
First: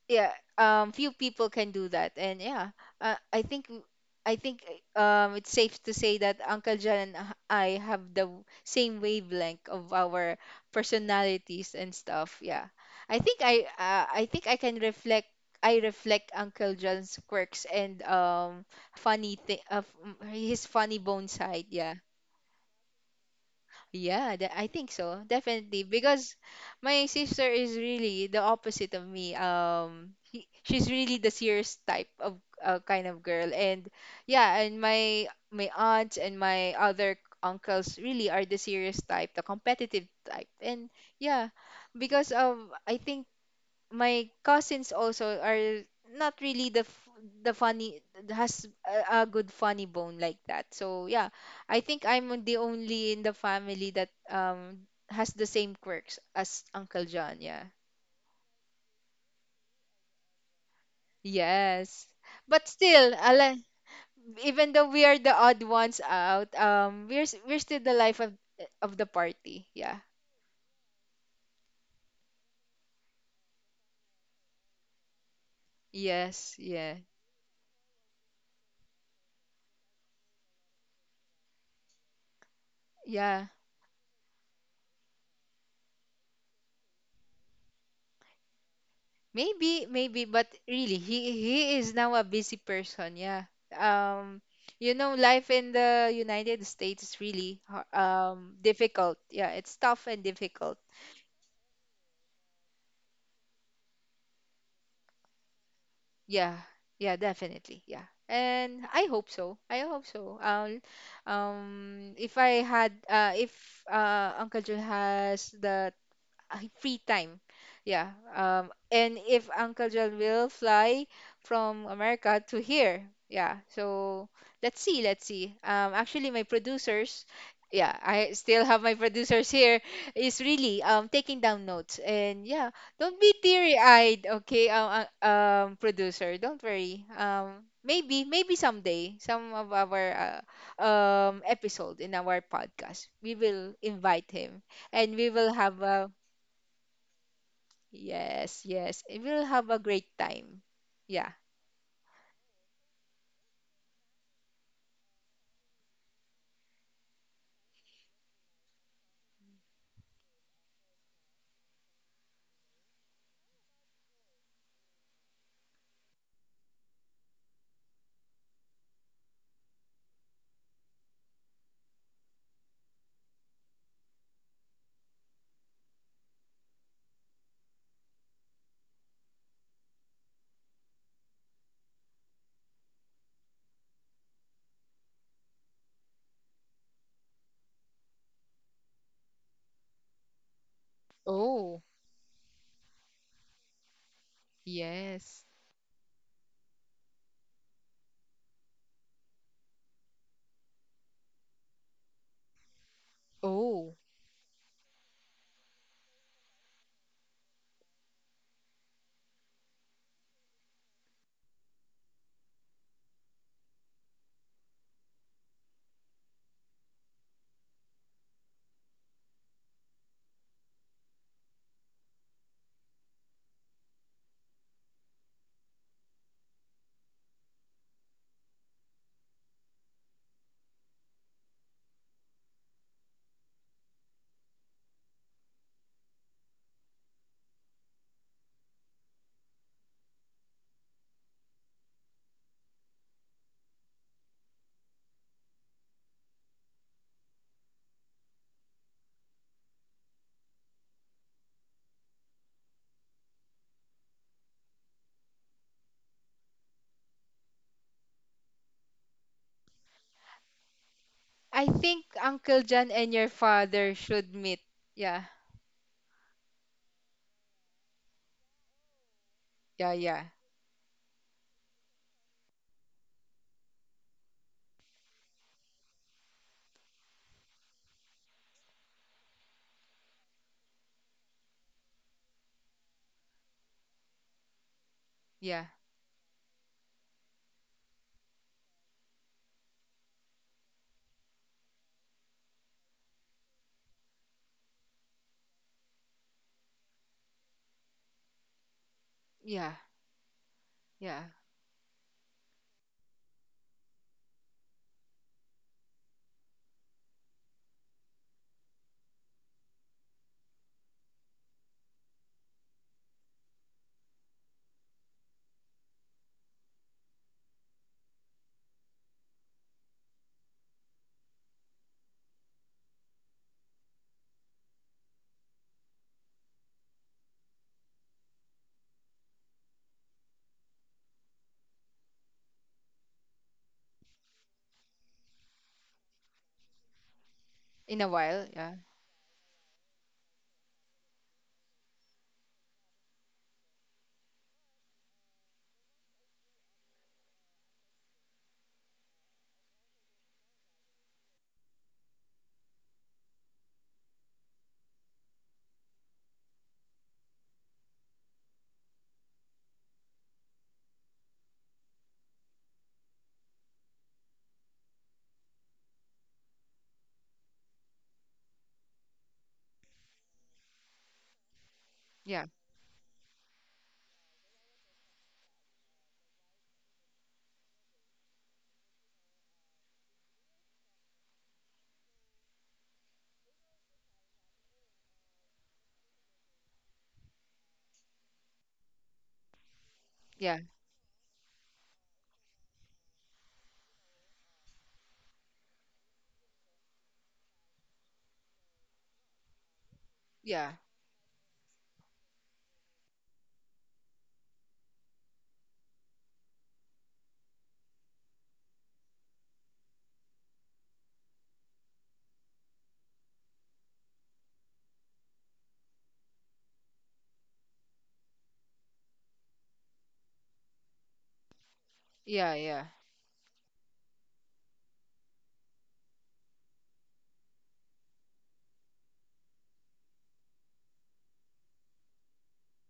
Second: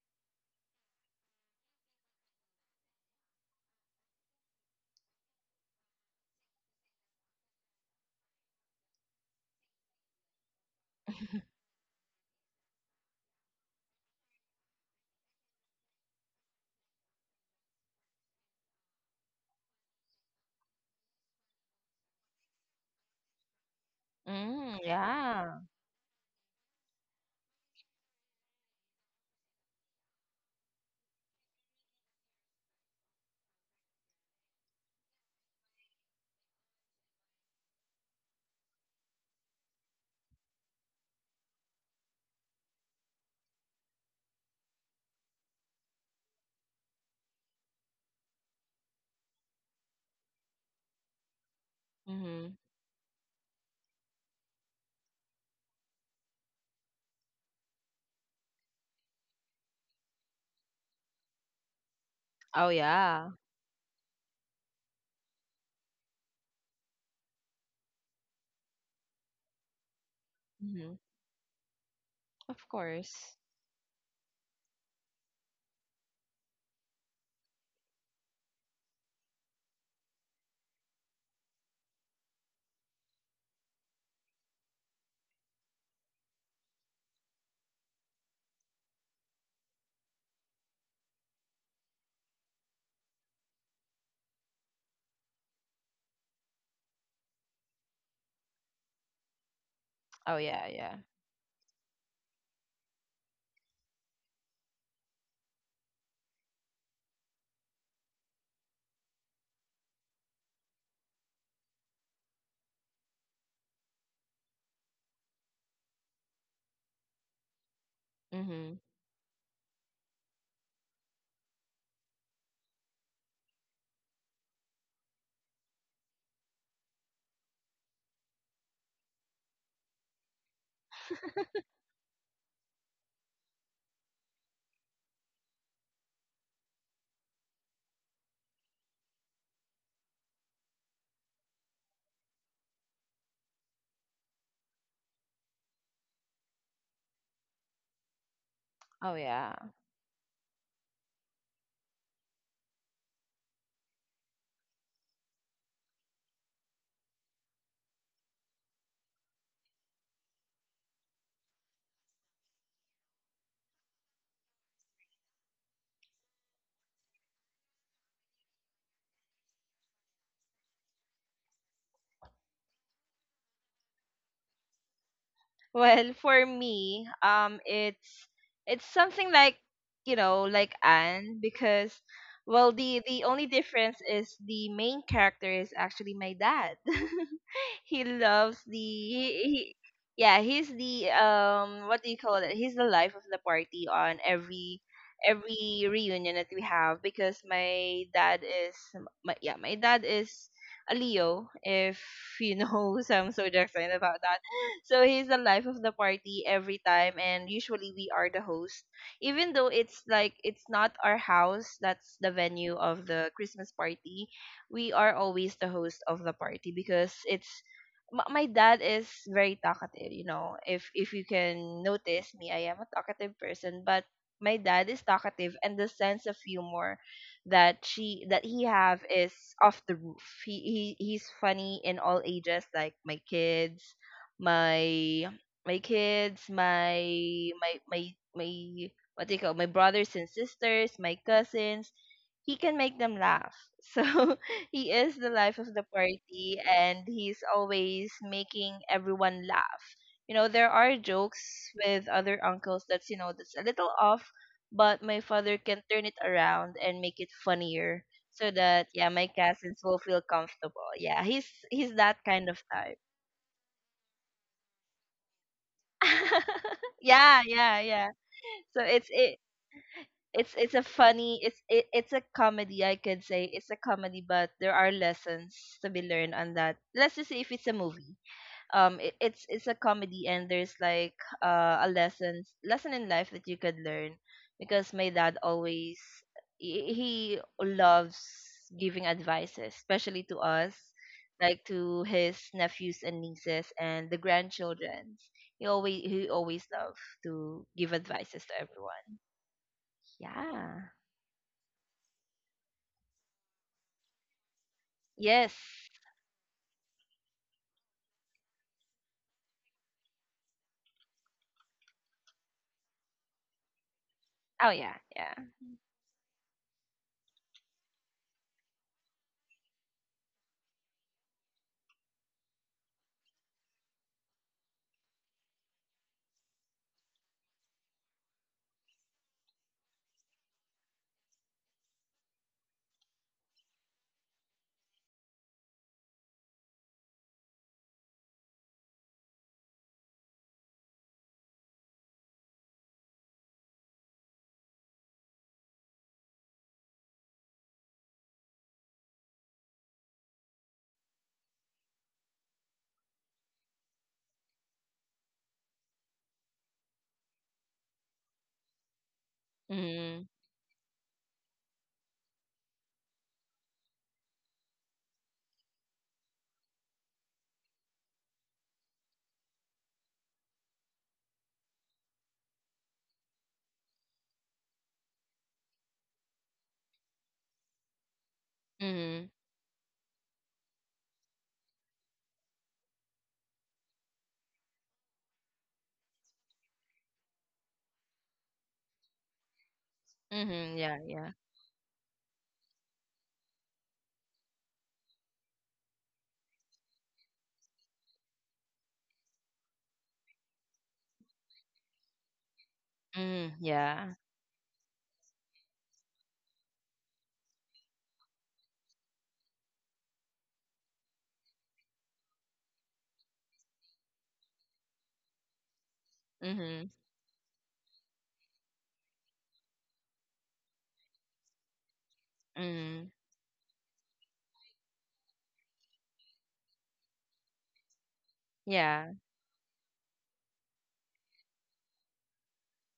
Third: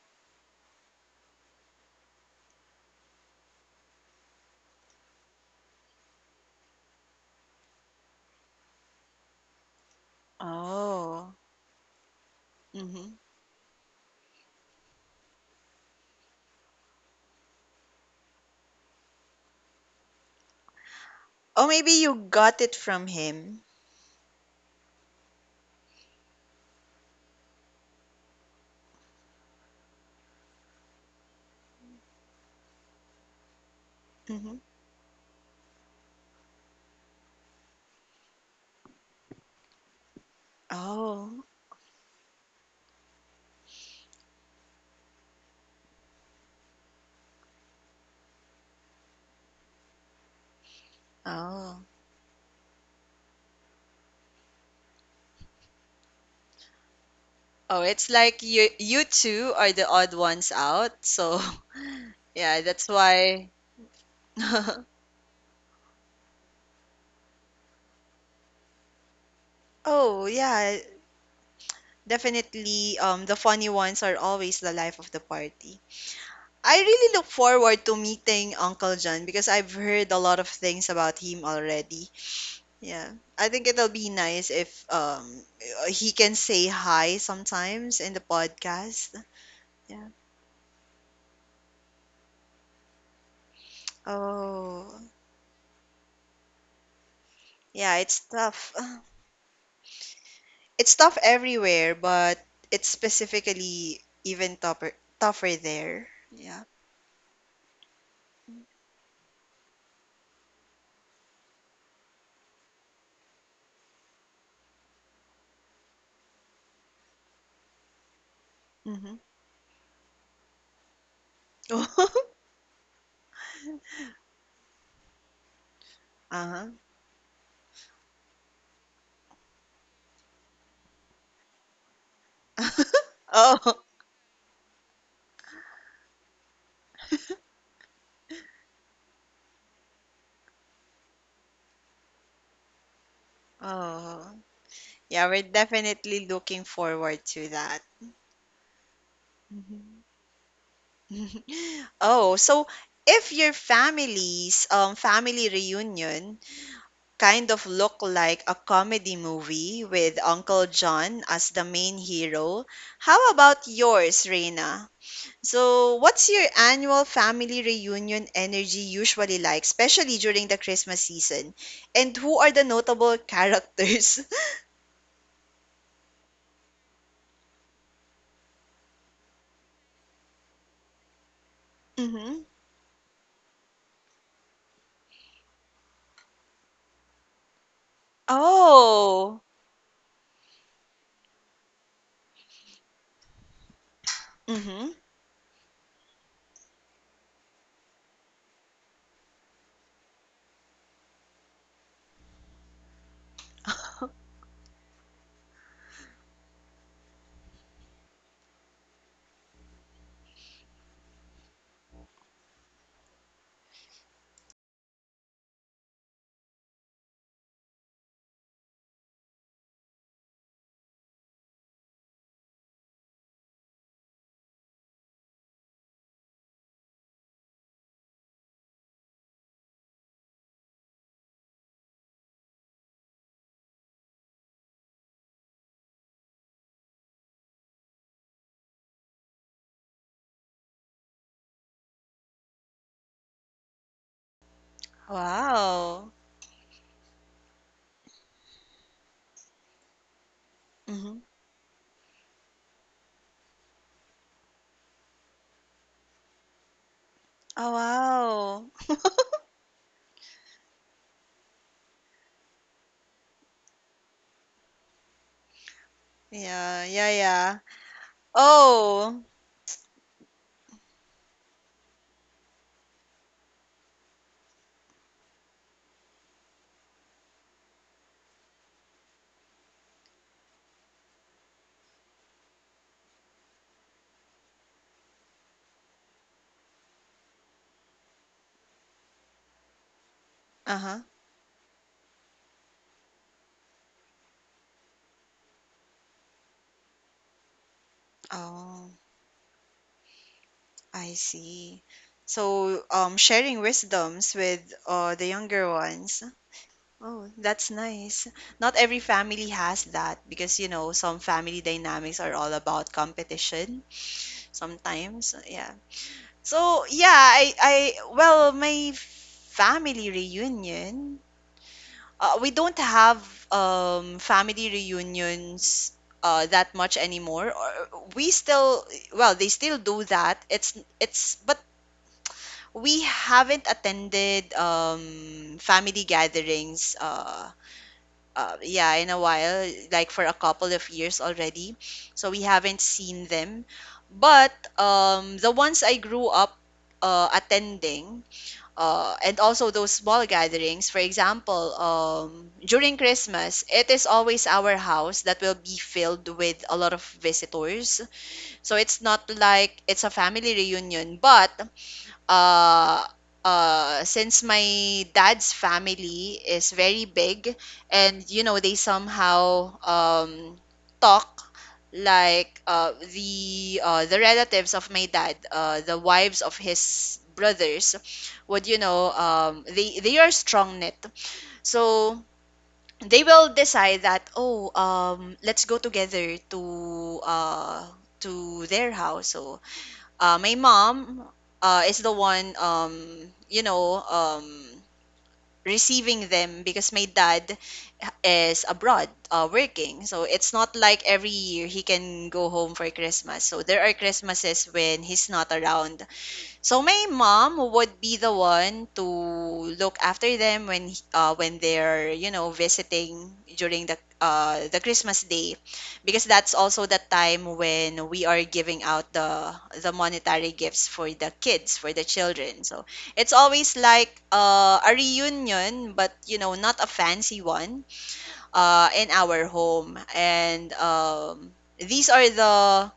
yeah, few people can do that. And yeah, uh, i think I think uh, it's safe to say that Uncle John and I have the same wavelength of our Oh. personalities and stuff. Yeah, Mhm. I think I can reflect. I reflect Uncle John's quirks and funny thing of his funny bone side. Oh, maybe Yeah, you got it from him. yeah, that, I Mm, think so. yeah. Definitely. Because my sister is really the opposite of me. She's really the serious type of kind of girl. And Hmm. yeah, and my aunts and my other uncles really are the serious type, the competitive type. And Oh, yeah, because of, I think my cousins also are not really the funny, has a good funny bone like that, so yeah, I oh, think I'm Mhm. the only in the family that has the same quirks as Uncle John. Yeah, oh! It's like you two are the odd ones out. So yes. (laughs) yeah, Oh But that's still, yeah. why. ala, even (laughs) though we are the odd ones out, we're still the life of the party. Yeah, Oh yeah, Mhm. Of definitely. course. The funny ones are always the life of the party. yes, I yeah, really look forward to meeting Uncle John because I've heard a lot of things about him already. Yeah, I yeah. think it'll be nice if he can say hi sometimes in the podcast. Maybe, Yeah. maybe, but really, he is now a busy person. Yeah. Um, Oh, life in the United States is really yeah, it's tough. (sighs) difficult. Yeah, it's tough and Oh yeah, difficult. It's yeah. tough everywhere, but it's specifically even tougher tougher there. Yeah, Yeah. yeah, definitely. Yeah, and I hope so. I hope so. If I had, if Uncle Joe has the free time. Yeah. Mhm. Mm-hmm. And if Uncle John will fly from America (laughs) to here. Yeah. So let's see, let's see. Actually, my Uh-huh. producers, yeah, I still have my producers here, is really taking down notes. And yeah, (laughs) don't be Oh, teary-eyed, okay, producer. Don't worry. Maybe, maybe, someday, some of our episode in our podcast, we will oh. invite him, and Yeah, we we're will have a. definitely looking forward to that. Yes, yes. Oh And we'll yeah. have a Mhm. great time. Yeah. (laughs) Oh, so if your family's family reunion kind of look like a comedy movie with Uncle John as the main hero. How about yours, Reina? So, what's your annual family reunion energy usually like, especially during the Christmas season? And who are the notable characters? Well, for me, it's something like, like Anne. Because (laughs) Mm-hmm. well, the only difference is the main character is actually my dad. (laughs) He, Oh. he yeah, he's the Oh, what do you call it, he's the life of the party on every Mm-hmm. yes. every reunion that we have. Because my dad is, my dad is a Leo, if you know (laughs) some zodiac sign Oh, about that. So he's the life of the party every time, and usually we are the host, even though it's, like, it's not our house that's the venue of the Christmas party. We are always the host of the party because my dad is very talkative. If you can notice me, I am a talkative person, but my dad is talkative, and the sense of humor that he have is off the roof. He's funny in all ages, like my kids, my, my kids my my my my what do you call, my brothers and sisters, my cousins, he can make them laugh. So (laughs) he is the life of the Wow. party, and he's always making everyone laugh. There are Mm-hmm. jokes with other uncles that's, that's a little off, but my father can turn it around and make it Oh, funnier, so wow. that, yeah, my cousins will feel comfortable. Yeah, he's I he's think that kind of Uncle type. John and your father should meet. Yeah, Yeah, (laughs) yeah, yeah, yeah. yeah, yeah. So Oh. Yeah, yeah, it's a comedy. I could say it's a comedy, but there are lessons to be learned on that. Let's just say if it's a movie, it's a comedy, and there's like, a lesson in life that you could learn, because my dad yeah, always, he loves giving advices, especially to us, Uh-huh. like to his nephews and nieces and the grandchildren. He always loves to give advices to Oh. everyone. yeah, Yeah I yeah, see. So, sharing wisdoms with the Yes. younger ones. Oh, that's nice. Not every family has that because, you know, some family dynamics are all about competition Oh yeah, sometimes. yeah. Yeah. So, yeah, well, my family reunion, we don't have family reunions that much anymore. We still, well, they still do that. But we haven't attended family gatherings In a while, yeah, yeah in a while, like for a couple of years already. So we haven't seen them. But the ones I grew up attending and also those small gatherings, for example, during Christmas, it is always our house that will be filled with a lot of visitors. So it's not like it's a Mhm. family reunion, but uh, since my dad's family is very big, and you know they somehow talk, yeah, like the relatives of my dad, the wives of his brothers would, you know, Mhm. They are strong knit. So they will decide that, oh, let's go together to their house. So my yeah, Mhm. Yeah, mom, yeah. Is the one, you know, receiving them because my dad is abroad, working. So it's not yeah, like every year he can go home for Christmas. Mhm. So there are Yeah. Christmases when he's not around. So my mom would be the one to look after them when they're, you know, visiting during the Christmas day, because that's also Mhm. the time when we are giving out the monetary gifts for the kids, for the yeah, children. So yeah, Mhm. it's always like a reunion, but you know, not a fancy one in Yeah. our home. And these are the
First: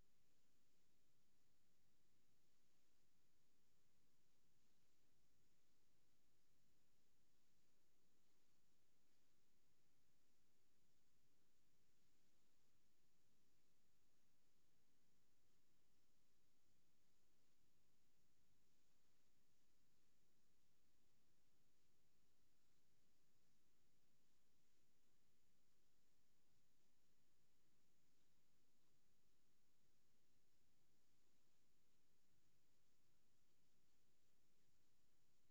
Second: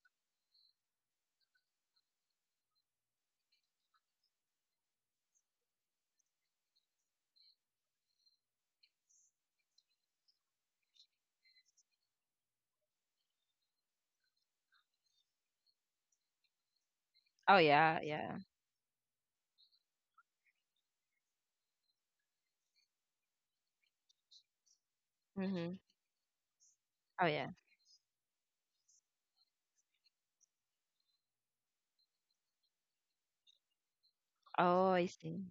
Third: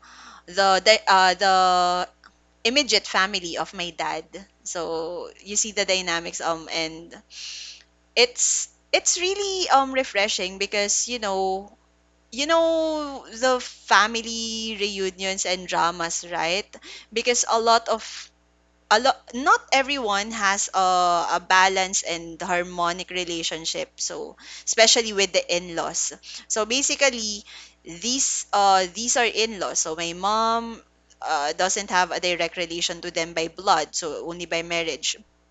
the the, uh, the immediate family of my dad. So you see the dynamics, and it's really refreshing because, you know, you know the family reunions and dramas, right? Because Oh a lot yeah, of, yeah. a lot not everyone has a balanced and harmonic relationship, so especially with the Mhm. in-laws. So Oh basically, yeah. These are in-laws, so my mom doesn't have a direct relation to them by blood, so only by Oh, I marriage. see.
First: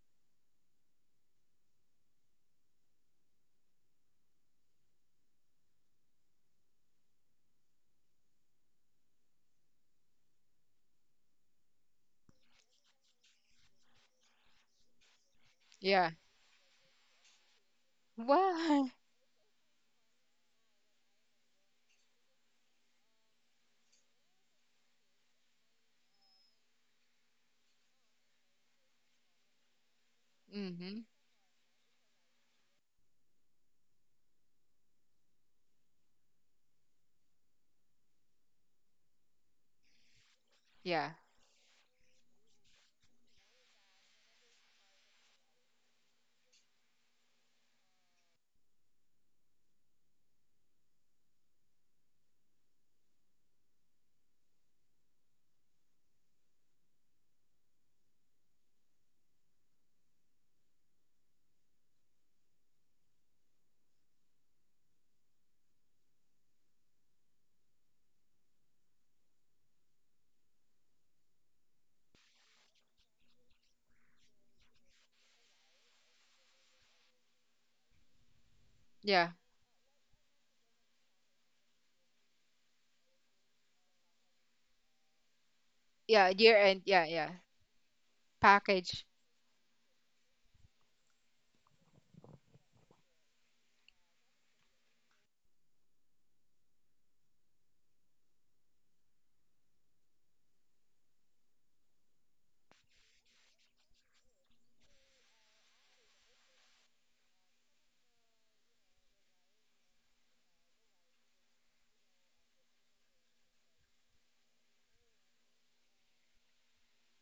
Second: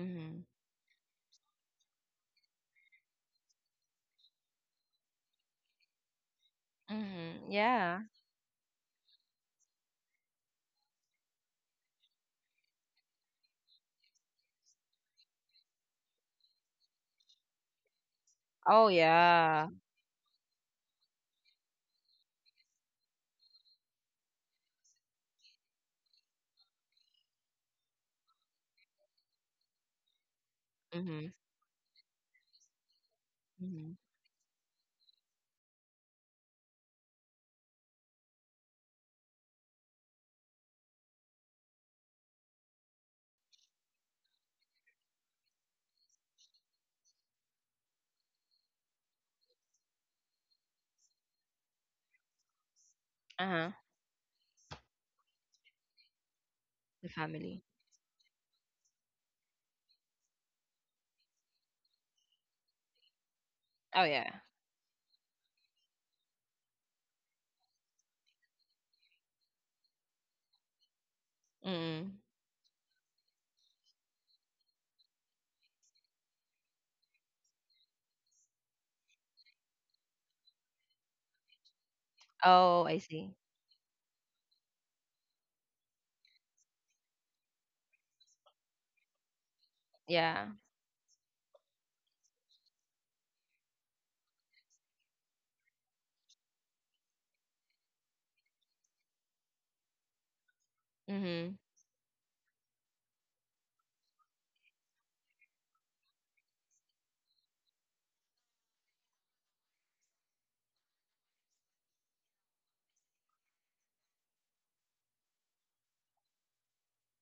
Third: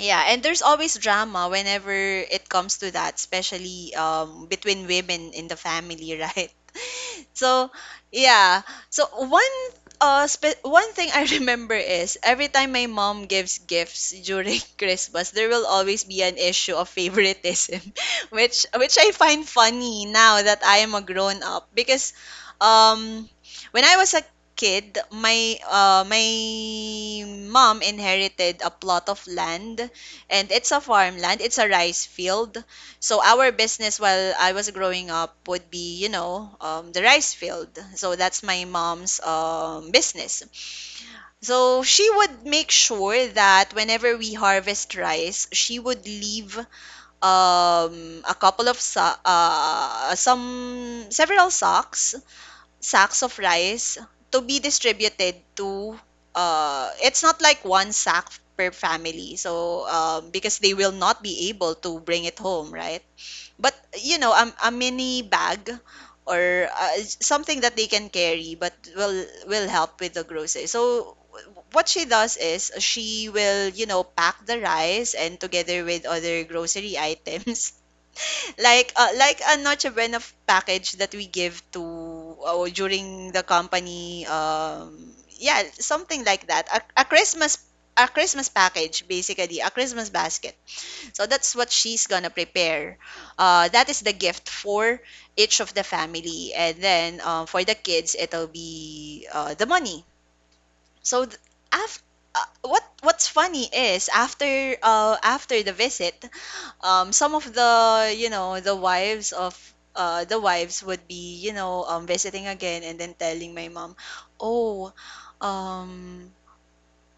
Yeah, and there's always drama whenever it comes to that, especially between women in the family, (laughs) right? Mhm. So, Yeah. yeah. So one one thing I (laughs) remember is every time my mom gives gifts during (laughs) Christmas, there will always yeah. be an issue of favoritism, (laughs) which Oh Why? which I find yeah. funny now that I am a grown up, because um when I was a kid, my mom inherited a plot of land, and it's a Mm-hmm. Mhm. farmland, it's a rice field. So our Mhm. business while I was growing up would be, you know, the rice field. So that's my mom's, business. Yeah, So she would make sure that whenever we harvest rice, she would leave, a couple of some several sacks of Uh-huh. rice to be distributed to. The It's not family. like one sack per family. So because they will not be able to bring it home, right? But Oh you yeah. know, a mini bag, or something that they can carry but will help with the groceries. So what she Mhm. does is she will, you know, pack the rice and together with other grocery items, (laughs) yeah, like a noche buena package that we give to Oh, I see. during the company, yeah, something yeah. like Year that, end, yeah, a yeah. Christmas, a Christmas package, Package, basically a Christmas Yeah. basket. So that's what she's gonna prepare. That is the gift for each of the family, and then for the kids, it'll be the money. So Mhm. after what's funny is after after the visit, some of the, you know, the wives of the wives would be, you know, visiting again and then telling my mom, oh, um,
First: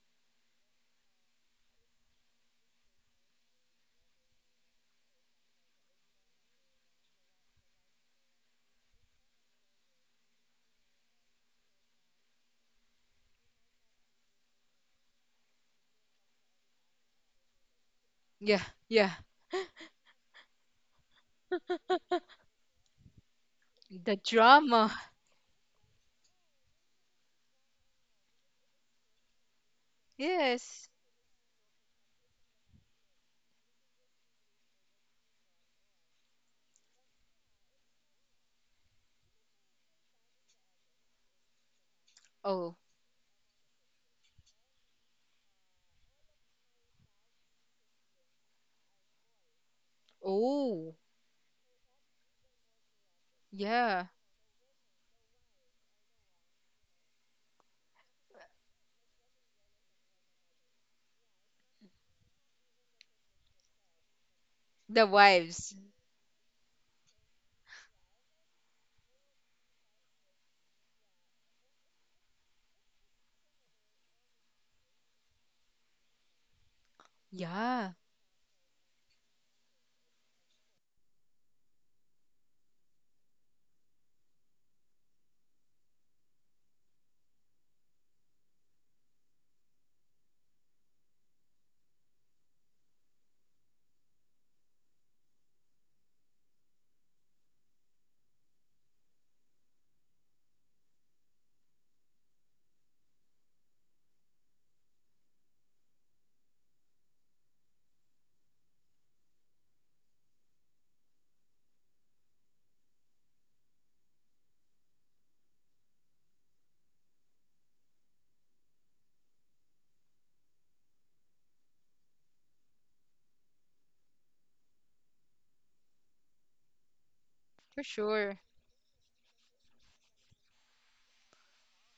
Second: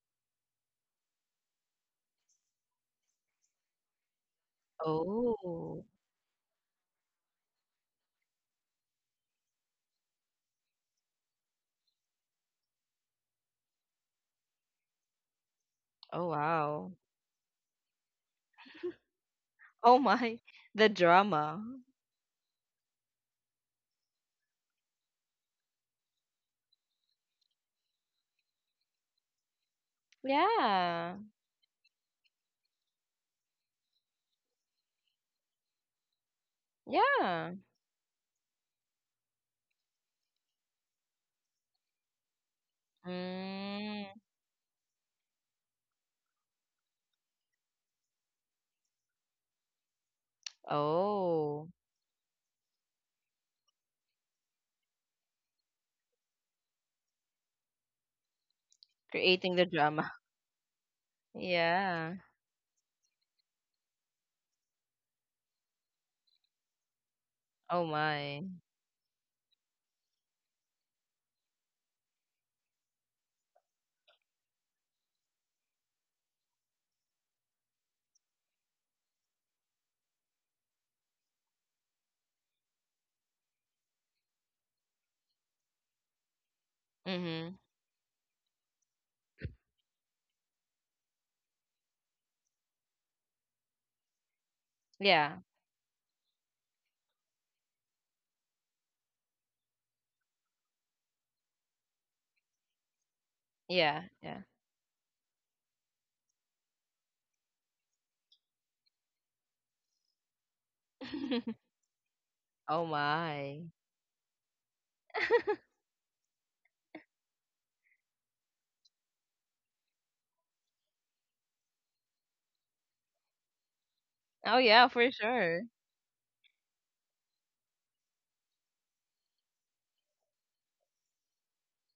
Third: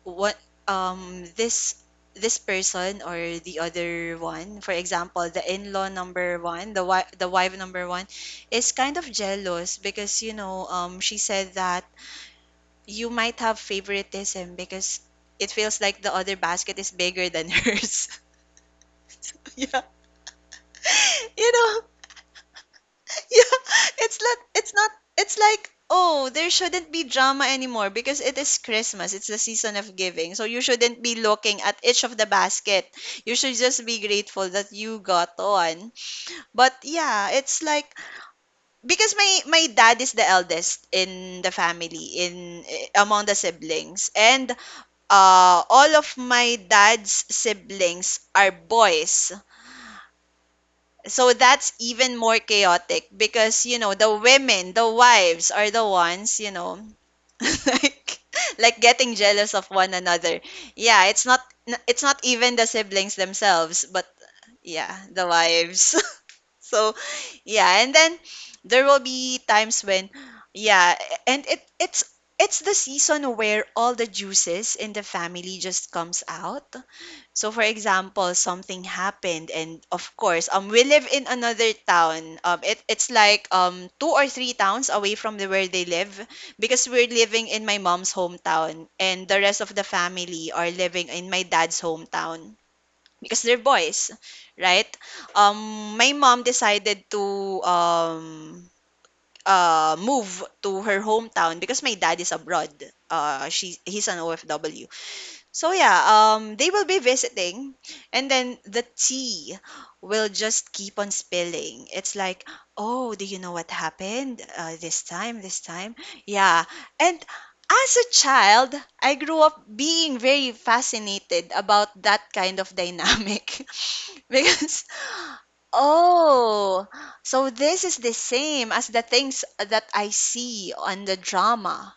what, this, person or the other one, for example, the Oh. in-law number one, the wife number one, is kind of jealous because, you know, she said that you might have favoritism because it feels like the Oh other basket wow. is bigger than hers. yeah, yeah. (laughs) Yeah. Oh my. (laughs) The (laughs) You drama. know. Yeah, (laughs) The it's not, drama. (laughs) it's like, oh, there shouldn't be drama anymore because it is Christmas. It's the season of giving. So you Yes. shouldn't be Yeah. looking at each of the basket. You should just be grateful that you got one. But yeah, Yeah. it's like, because my dad is the eldest in the family, Oh, among the Mm. siblings, and all of my dad's siblings are boys. oh, So Oh, that's even more chaotic because, you know, yeah. the women, the wives are the ones, you know, (laughs) like, getting jealous creating of the one drama. (laughs) another. Yeah, it's Yeah. not even the siblings themselves, but yeah, The the wives. wives. (laughs) So, yeah. Oh And then my. there will be times when, yeah, and it's the season where all the juices in the family just comes out. So for Yeah. example, something happened, and of course, we live in another town. It's like two or three towns away from the, where they live, because we're living Mm-hmm. in my mom's hometown and the rest of the family are living in my dad's hometown, because they're boys, right? Yeah. Um, my mom decided to um move to her hometown because my dad is abroad. Uh, she Yeah. he's an Yeah. OFW. So yeah, they will be visiting, and then the tea will just keep on (laughs) spilling. It's like, Oh oh, do you know what my. happened this time? This time, yeah. And as a child, I grew up being very fascinated about that kind of dynamic, (laughs) Oh because, yeah, for sure. oh, so For this is the sure. same as the things that I see on the drama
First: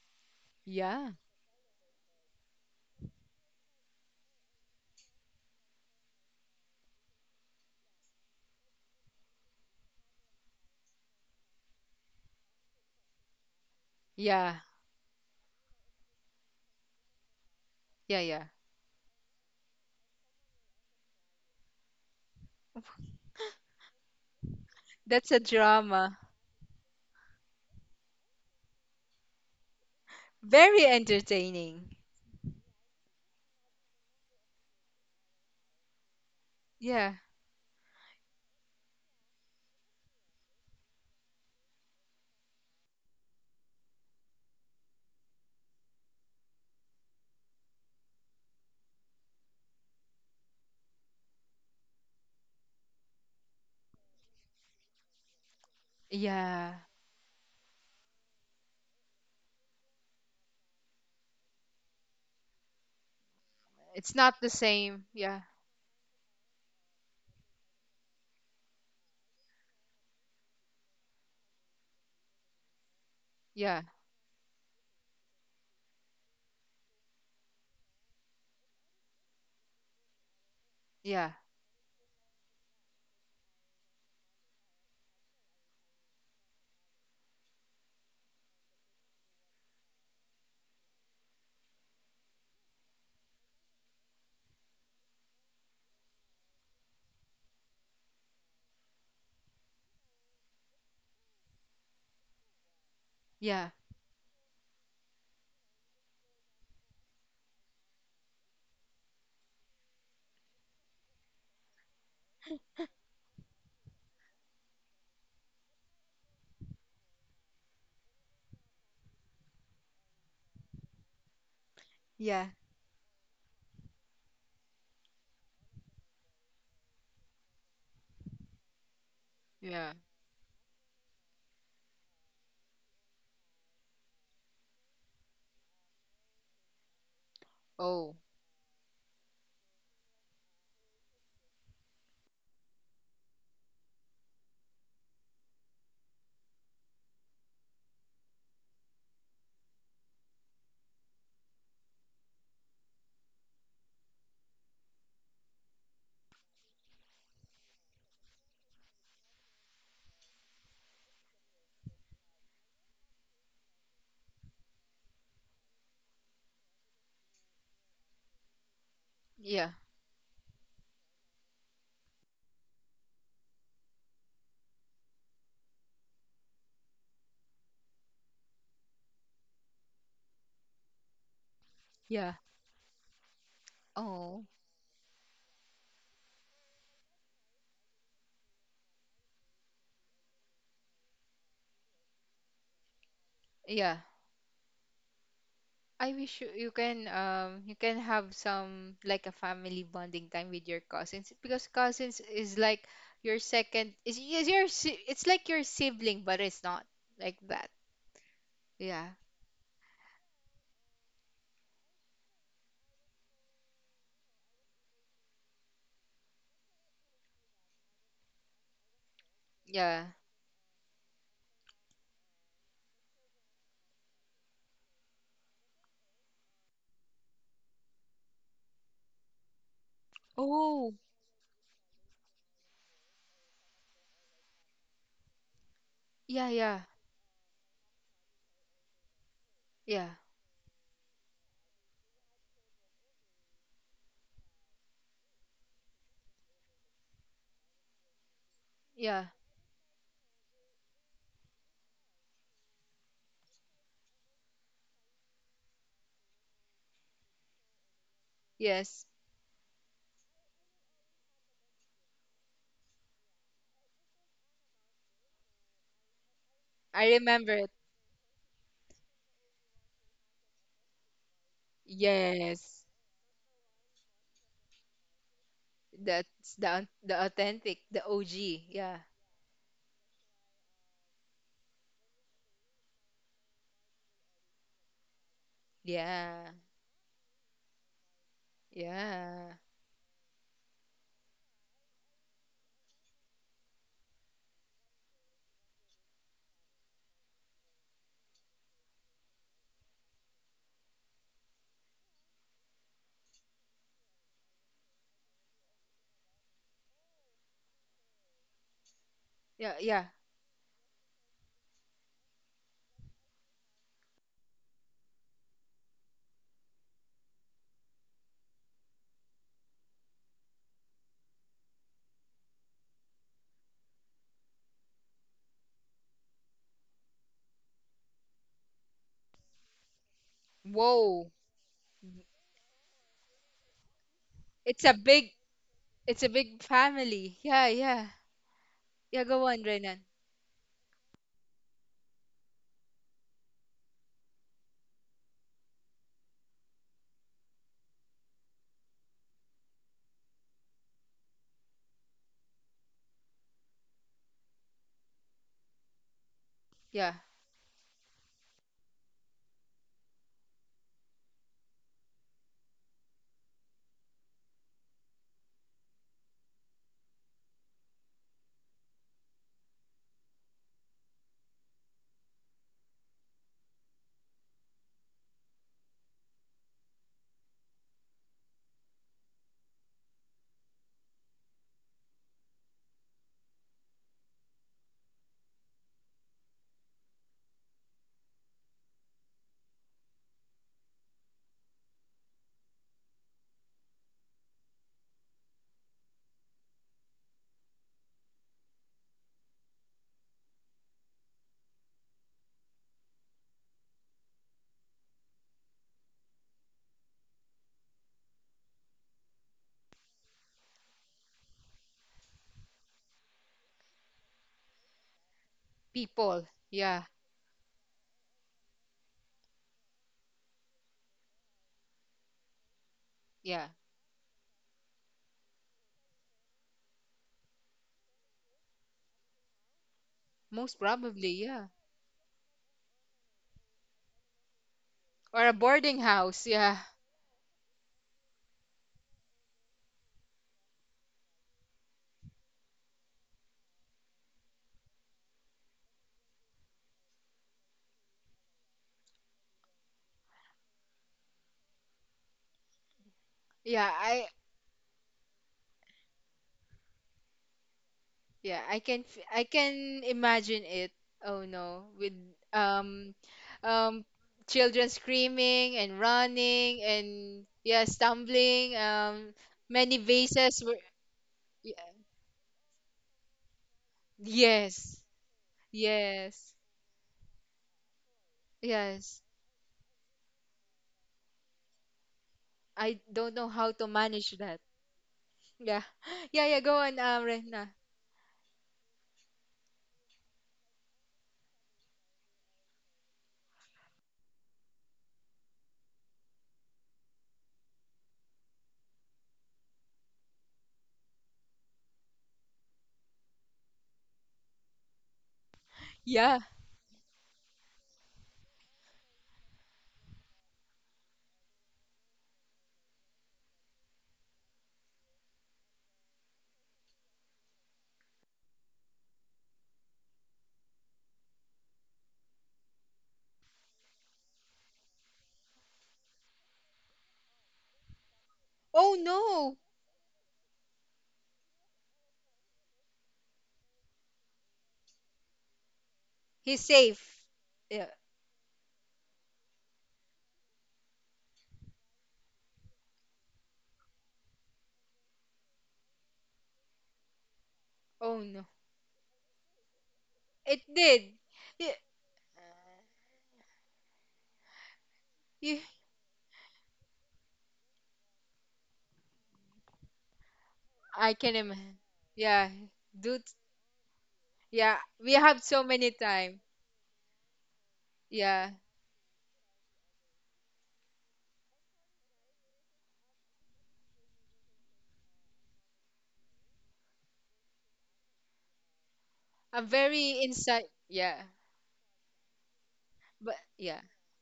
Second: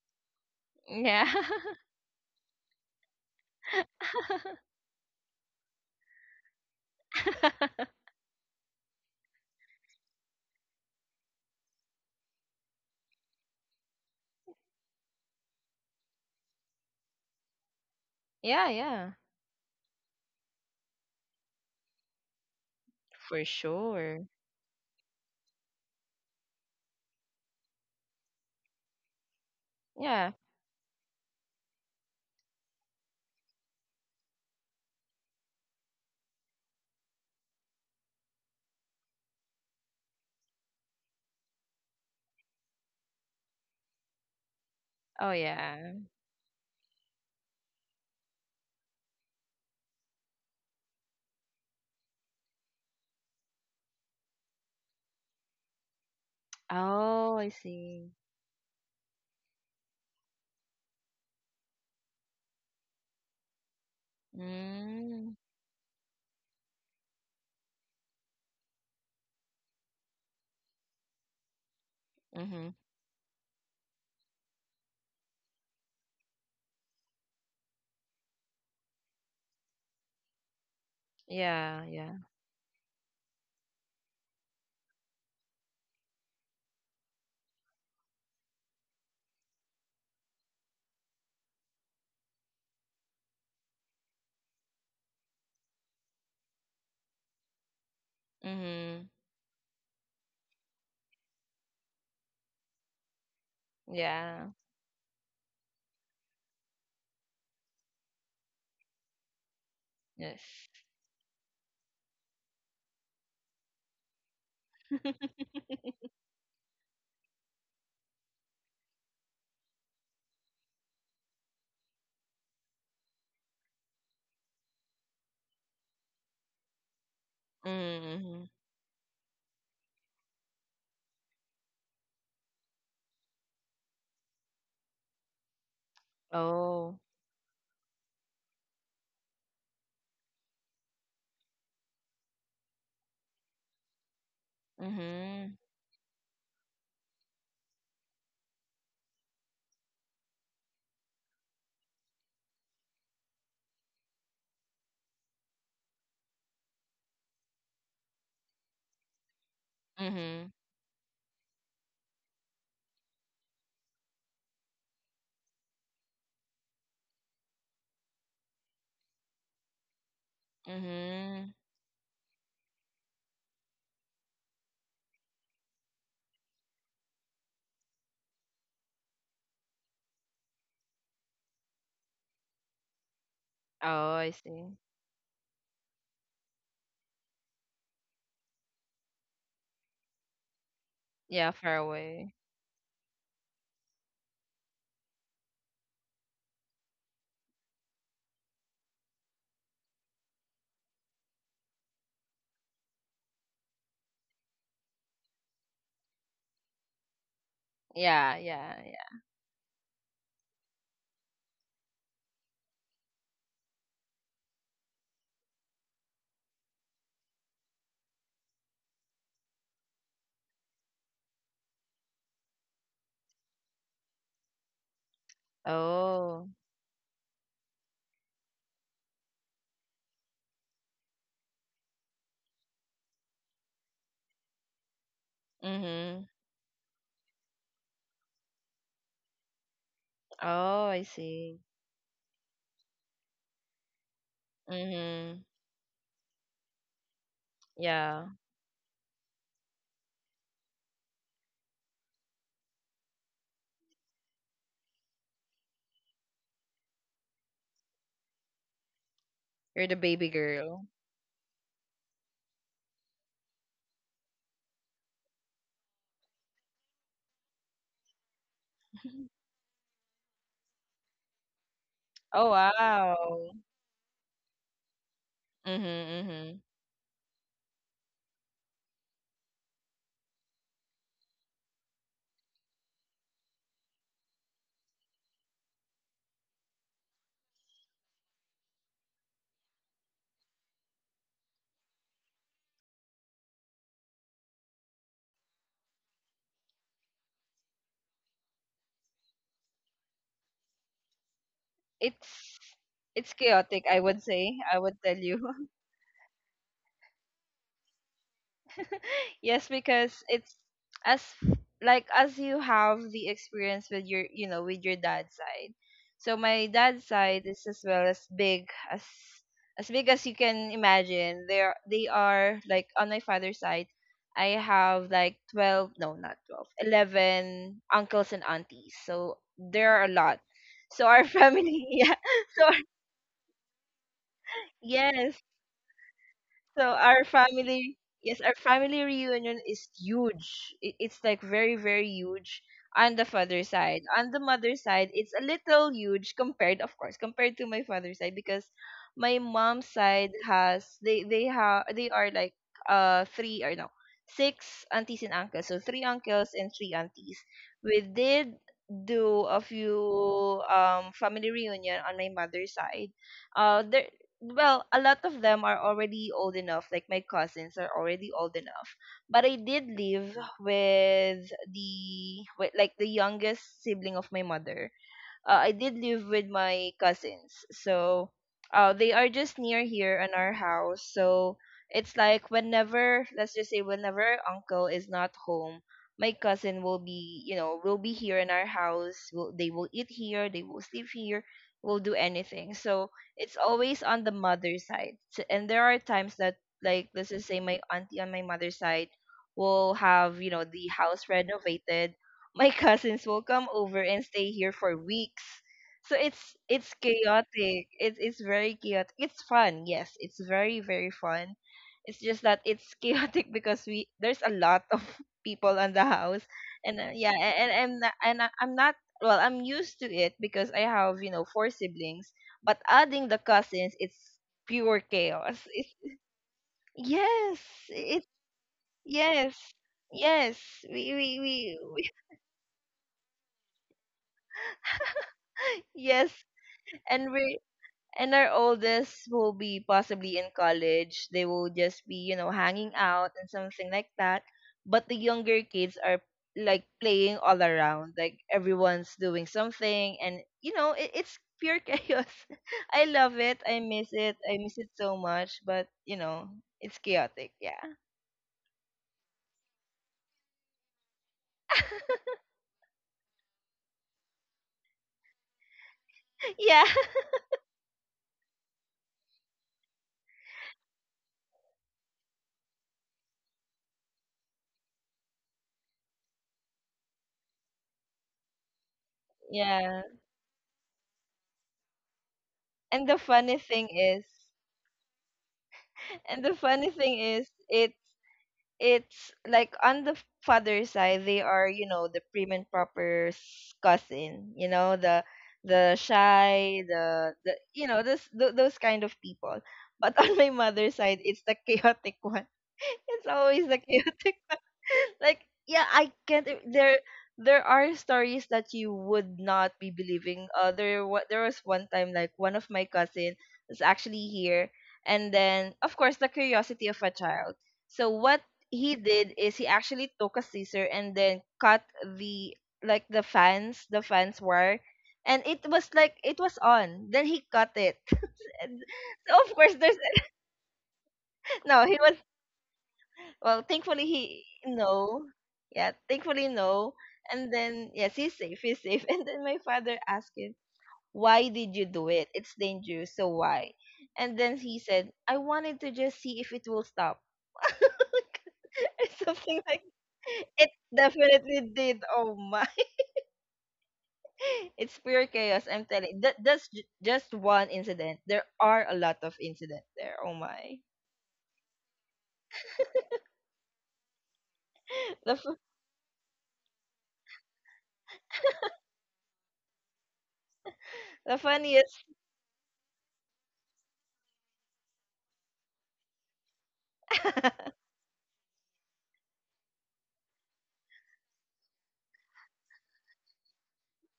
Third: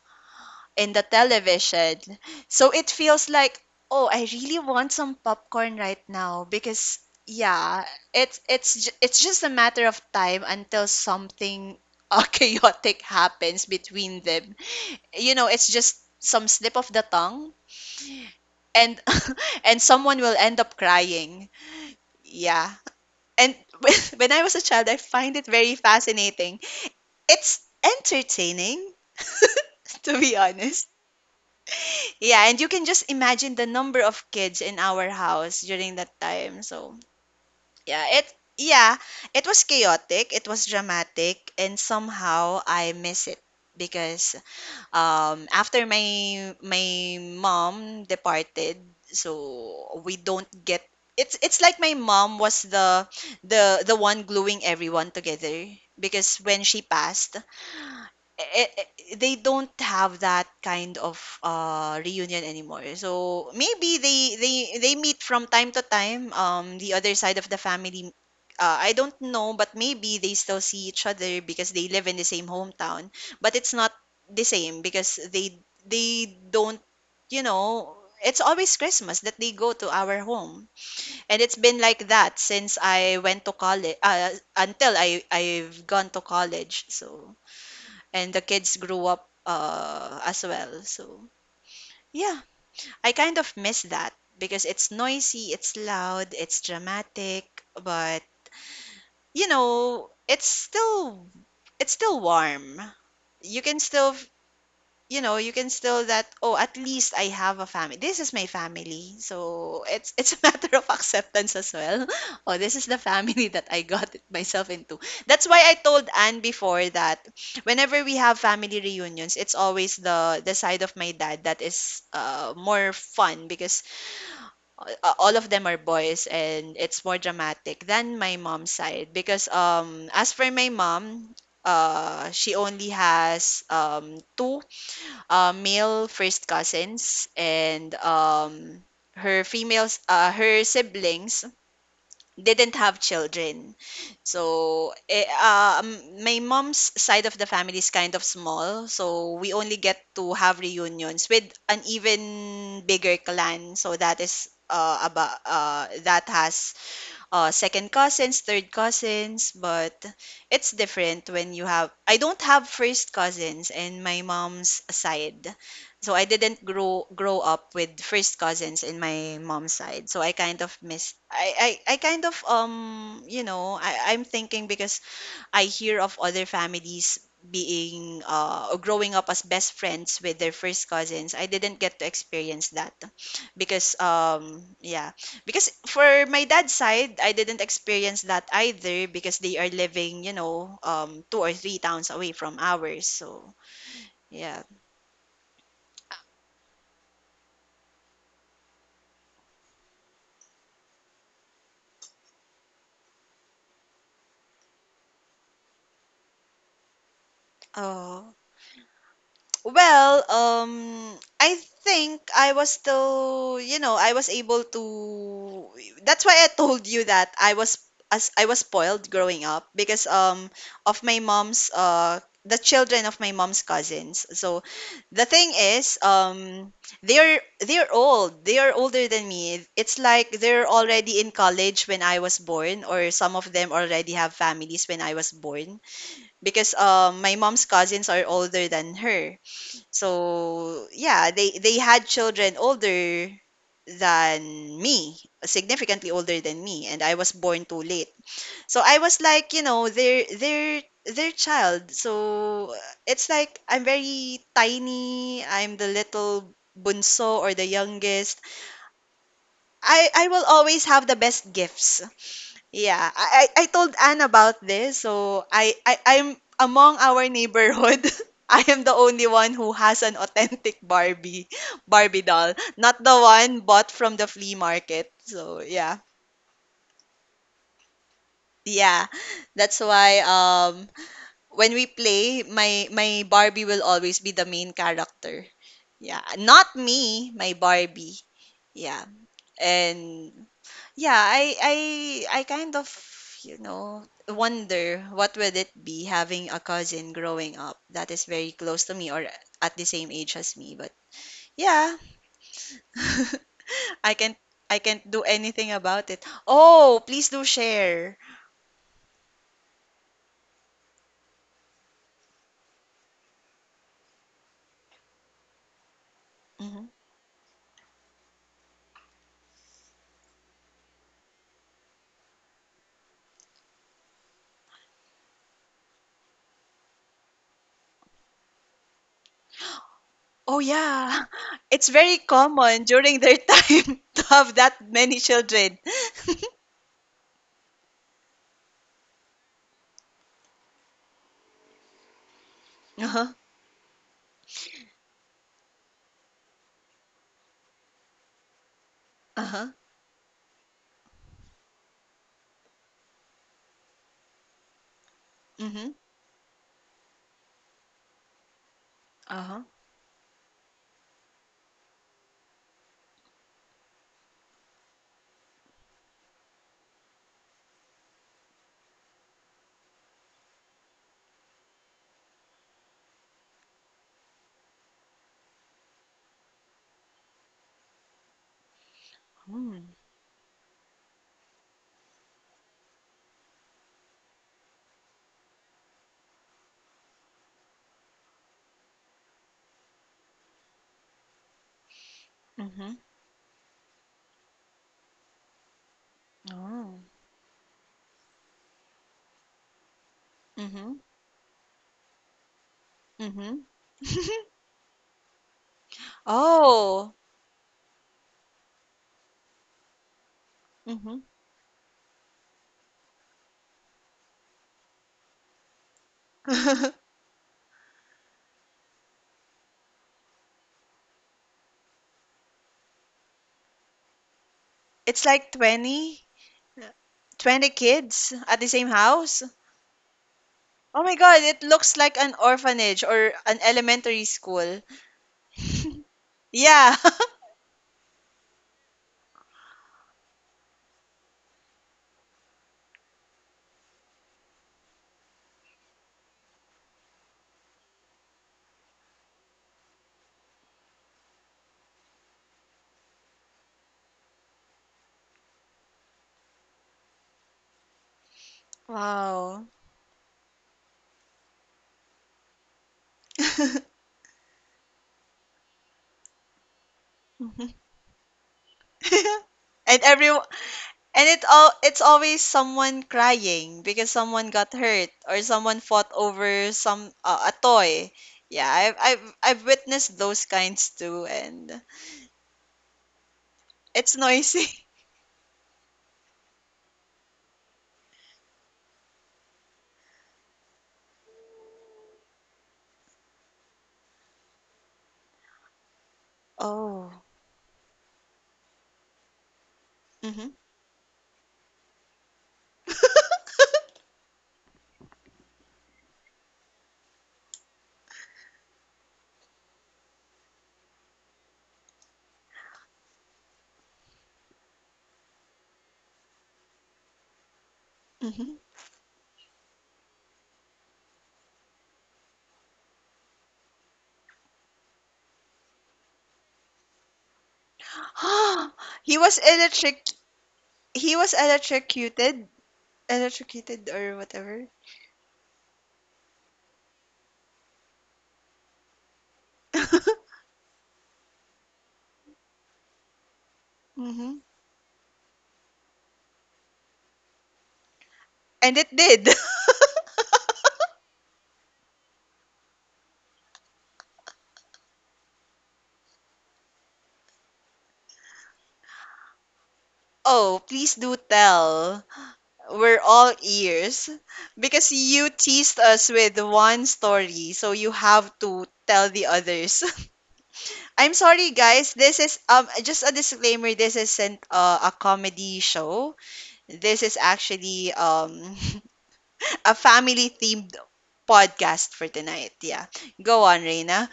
in the Yeah. Yeah. television. So it feels like, oh, I really want some popcorn right now, because yeah, (laughs) it's just a matter of time until something (laughs) chaotic happens between them. Yeah. You know, it's just some slip of the tongue, Yeah, yeah. Yeah, and yeah. (laughs) and someone will end up crying. Yeah. For And (laughs) sure. when I was a child, I That's find a it very drama. fascinating. It's entertaining, (laughs) to Yeah. be Very honest. entertaining. Yeah, and you can just imagine the number of kids in our house during that time. So, Yeah. yeah, it yeah, it was chaotic, it was dramatic, and somehow I miss it, because Oh after yeah. my mom departed, so we don't get, it's like my mom was the one gluing everyone together, because when Yeah. she passed, Oh, I see. eh, eh, eh, they don't have that kind of reunion anymore. So maybe It's they, not the they same. meet Mm. Yeah. from time to time. The other side of the family, I don't know, but maybe they still see each other because they live in the same Mm-hmm. hometown. But it's Yeah. not the same because they, don't, you know. It's always Christmas that they go to our home, Yeah. and it's been Yeah, like yeah. that since I went to college. Until I've gone to college, so, and the kids grew up as well. So yeah, I kind of miss that, because it's noisy, it's loud, it's dramatic, but Mm-hmm. you know, it's still warm. You Yeah. can still, Yeah. you know, you can still that, "Oh, at least I have a family. This is my family." So, it's a Yes. (laughs) matter of acceptance as well. (laughs) Oh, this is the family (laughs) that I got it myself into. That's why I (laughs) told Anne before that whenever we have family reunions, it's always the side of my dad that is Yeah. More fun, because all of them are boys, and it's more dramatic than my Mm-hmm. mom's side, because Yeah. As for my mom, she only has, two male first Oh. cousins, and Oh. Her females, her siblings didn't have children. So Mm-hmm. My mom's side of the family is kind of small, so we only get to have reunions with an even bigger clan. So that is about that has second cousins, third cousins, but Mm-hmm. it's different when you have. I don't have first cousins in my mom's side, so I didn't grow up with first cousins in my Yeah. mom's side. So I kind of missed. Mm-hmm. I kind of, you know, I'm thinking, because I hear of other families being or growing up as best friends with their first cousins. I didn't get to Yeah. experience that, because Oh, I Oh. See. yeah, because for my dad's side, I didn't experience that either, because they are living, you know, two Yeah, or far three towns away away. from ours. So Yeah. yeah. I wish you, you can have some like a family bonding time with your cousins, because cousins is like your second, is your it's like your sibling, but it's not like that. Uh, Yeah, yeah, Yeah. yeah. well, I think I was still, you know, I was able to. That's why I told you that I was as I was spoiled growing up, Yeah. because of my mom's, the children of my mom's cousins. So the thing is, Oh. They're old. They are older than me. It's like they're Oh. already in college when I was born, or some of them already have families when I was born, Mm-hmm. Yeah, because yeah, my mom's cousins are older than her. yeah, Oh, So I yeah, see. they had children older than me, Mm-hmm. significantly older than me, and I was born too late. Yeah. So I was yeah. like, you know, their child. So it's like I'm very tiny. I'm the little bunso, or the youngest. Yes, You're the baby I will always girl. have the best gifts. Yeah, I told Anne about this. So I'm among I our remember it. neighborhood. (laughs) I am the only (laughs) one who has an authentic Barbie Oh, doll, Yes, not the wow. one bought from the flea market. So Mm-hmm, yeah. that's mm-hmm. the authentic, the OG. Yeah, Yeah. That's why when we play, my Barbie will always be the main character. Yeah, yeah, not me, my Barbie. Yeah. yeah, And yeah, I kind of, wonder what would it be having a cousin growing up that is very close to me or at the same age as me. But yeah, It's it's chaotic, I (laughs) I would can't say. I I would can't tell do you. anything about it. Oh, please do share. Yes, yeah, yeah. because it's, as like as you have the experience with your you know with your dad's side. So my Mhm. dad's side is as well as big as you can imagine. They are like on my father's side. I have like 12, no, not 12 11 uncles and aunties. So there are a lot. Oh So our (laughs) yeah, Whoa, (laughs) family, it's yeah, very so our- common during their time (laughs) to have it's that a many big, yes. children. it's a (laughs) big So our family. Yeah, family, yeah, yes, our family yeah. Go reunion on, is Renan. huge. It's like very, very huge on the Uh-huh. father's side. On the mother's side, it's a little huge compared, of course, compared to my father's side, because my Uh-huh. mom's side has, they are like, three or, no, six aunties and uncles. So Mm-hmm. three uncles and three Yeah, aunties. We did do a Uh-huh. few family reunion on my mother's side, there, well, a lot of them are already old enough. Like my cousins are already old enough. But I did live with the with like the youngest sibling of my mother. I did live with my cousins. So they are just Hmm. near here in our house. So it's like, whenever, let's just say, whenever our uncle is not home, my cousin will be here in our house. Will They will eat here, they will sleep here, will do anything. Mm-hmm. So it's always on the mother's side. So, and there are times that, Oh. like, let's just say, my auntie on my mother's side will have, the Mm-hmm. house renovated, my cousins will Mm-hmm. come over and (laughs) stay here for weeks. So it's Oh. chaotic. It's very chaotic. It's fun, yes. It's very, very Mm-hmm. fun. It's just that it's (laughs) chaotic because we there's a lot of (laughs) people on the house, people. and Yeah, (laughs) yeah, and I'm not- and I'm not. Well, I'm used to it because I have four siblings, but adding the yeah. cousins, it's pure It's like chaos. It's 20, Yes. 20 It kids at the same house. Yes, yes. Most Oh We my probably, god, yeah. it we looks we like an orphanage or an elementary school. Or a (laughs) boarding yes, house. Yeah, Yeah. (laughs) and we and our oldest will be possibly in college. They will just be, hanging out and something like that. But the younger kids are like playing all around. Like everyone's doing something, and, it's pure (laughs) chaos. I love yeah. it. I I miss it. I miss it so much, but, it's chaotic. Yeah. (laughs) Yeah, I Wow. can imagine it. Oh no, with um um (laughs) children screaming and running and Yeah. Mm-hmm. yeah, stumbling. Many and everyone vases were. and it y- all it's always someone crying because someone got yes, hurt or someone fought yes, over some a toy. Yeah, I've yes. I've I've witnessed Yeah. those kinds too. And I don't And the know how to funny thing it's manage is, that. noisy. (laughs) Yeah, (gasps) (laughs) yeah, yeah. and Go the on, funny thing Rena. is, it it's like on the father's side, they are, the prim and proper, cousin, the shy, Oh. the, those kind of people. But (laughs) on my Hmm. mother's side, it's the chaotic one. (laughs) It's always the chaotic, like, yeah, I Yeah. can't I- there are stories that you would not be believing. There was one time, like, one of my cousin was actually here, and then, of course, the curiosity of a child. So what Mm-hmm. he did is he actually took a scissor, and then cut the like the fans wire, and it was like, it was on, then he cut it. (laughs) (gasps) And Oh He so was no, of course there's electric. He was no, he was, electrocuted, well, electrocuted thankfully, or he, whatever. no. Yeah, thankfully, he's no. safe. And Yeah. then yes, he's safe, he's safe. (laughs) And then my father asked (laughs) him, "Why did you do it? It's dangerous, so why?" And Mm-hmm. then he said, "I wanted to just see if it will stop." (laughs) Oh no, And it Or did. something like it it. did. (laughs) Definitely Yeah, did. Oh my. (laughs) It's pure yeah. chaos, I'm telling. That's just one incident. There are a lot of incidents there. Oh Oh, my. please I do can imagine. tell. Yeah, We're dude. all ears Yeah, because we (laughs) you The have fu- so teased many us time. with one story, so you have Yeah, to tell the others. (laughs) I'm the sorry, guys. funniest. This is just a disclaimer. This isn't a comedy show. This is (laughs) actually I'm (laughs) a very family inside. themed Yeah, podcast for tonight. Yeah. but Go on, yeah. Reina.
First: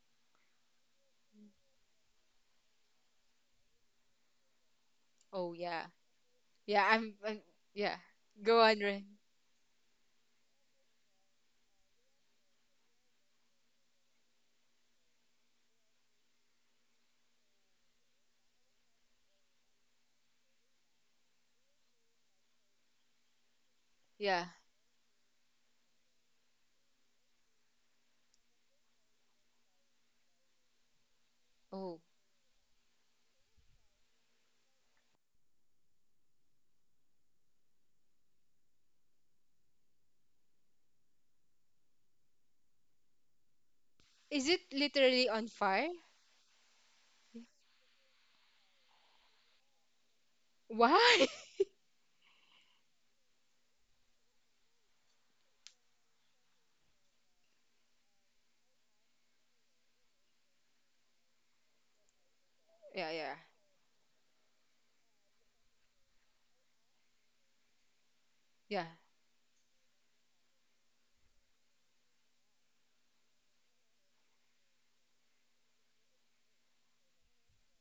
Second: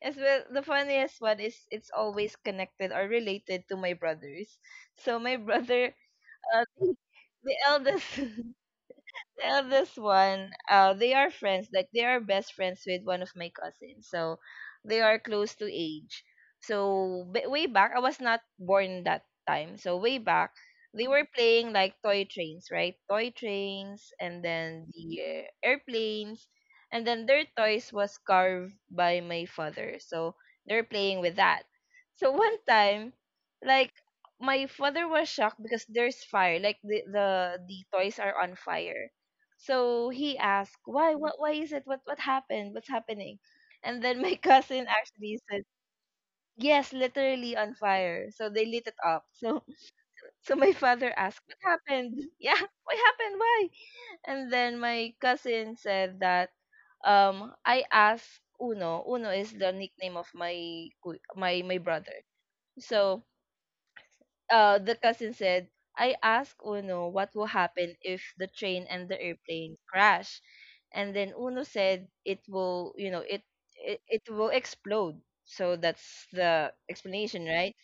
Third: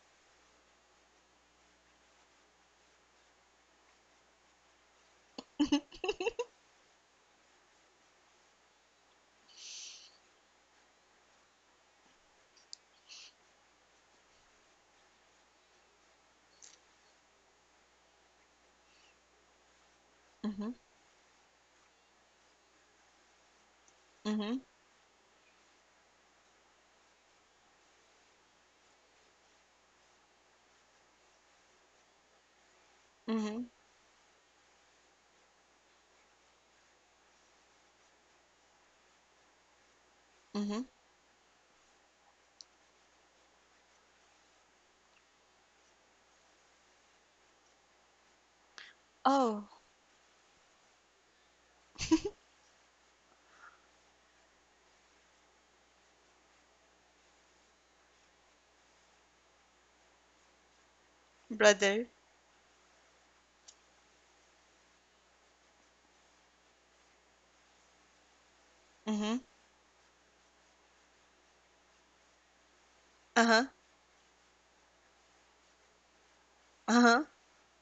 As well, the funniest one is, it's always connected or related to my brothers. So my Oh yeah, brother, (laughs) uh, yeah. I'm, I (laughs) the Yeah. eldest, Go on, Ren. (laughs) This one, they are friends. Like they are best friends with one of my cousins. So they are close to age. So way back, I was not born that time. So way back, Mhm. they were playing like toy trains, right? Toy trains, and Yeah. Mhm. then the, airplanes, and then their toys was carved by my father. So they're playing with that. Oh, So (laughs) one time, Mhm. like, my father was shocked because there's fire. Like, the toys are on fire. So he asked, Mhm. "Why? What? Why is it? What? What happened? What's happening?" And then my (laughs) is it cousin literally actually on said, fire? "Yes, literally on fire." So they lit it up. (laughs) So, Oh, my father Why? (laughs) asked, "What happened? (laughs) Yeah, (laughs) what happened? Why?" And then my cousin said that, "I asked Uno." Uno is the nickname of my, my brother. brother. yeah, So, yeah, the cousin said, "I asked Uno what will happen if the train yeah. and the Mhm. airplane crash." And then Uno said, "it will, it Uh-huh. it, it will explode." So that's the Uh-huh. explanation, right?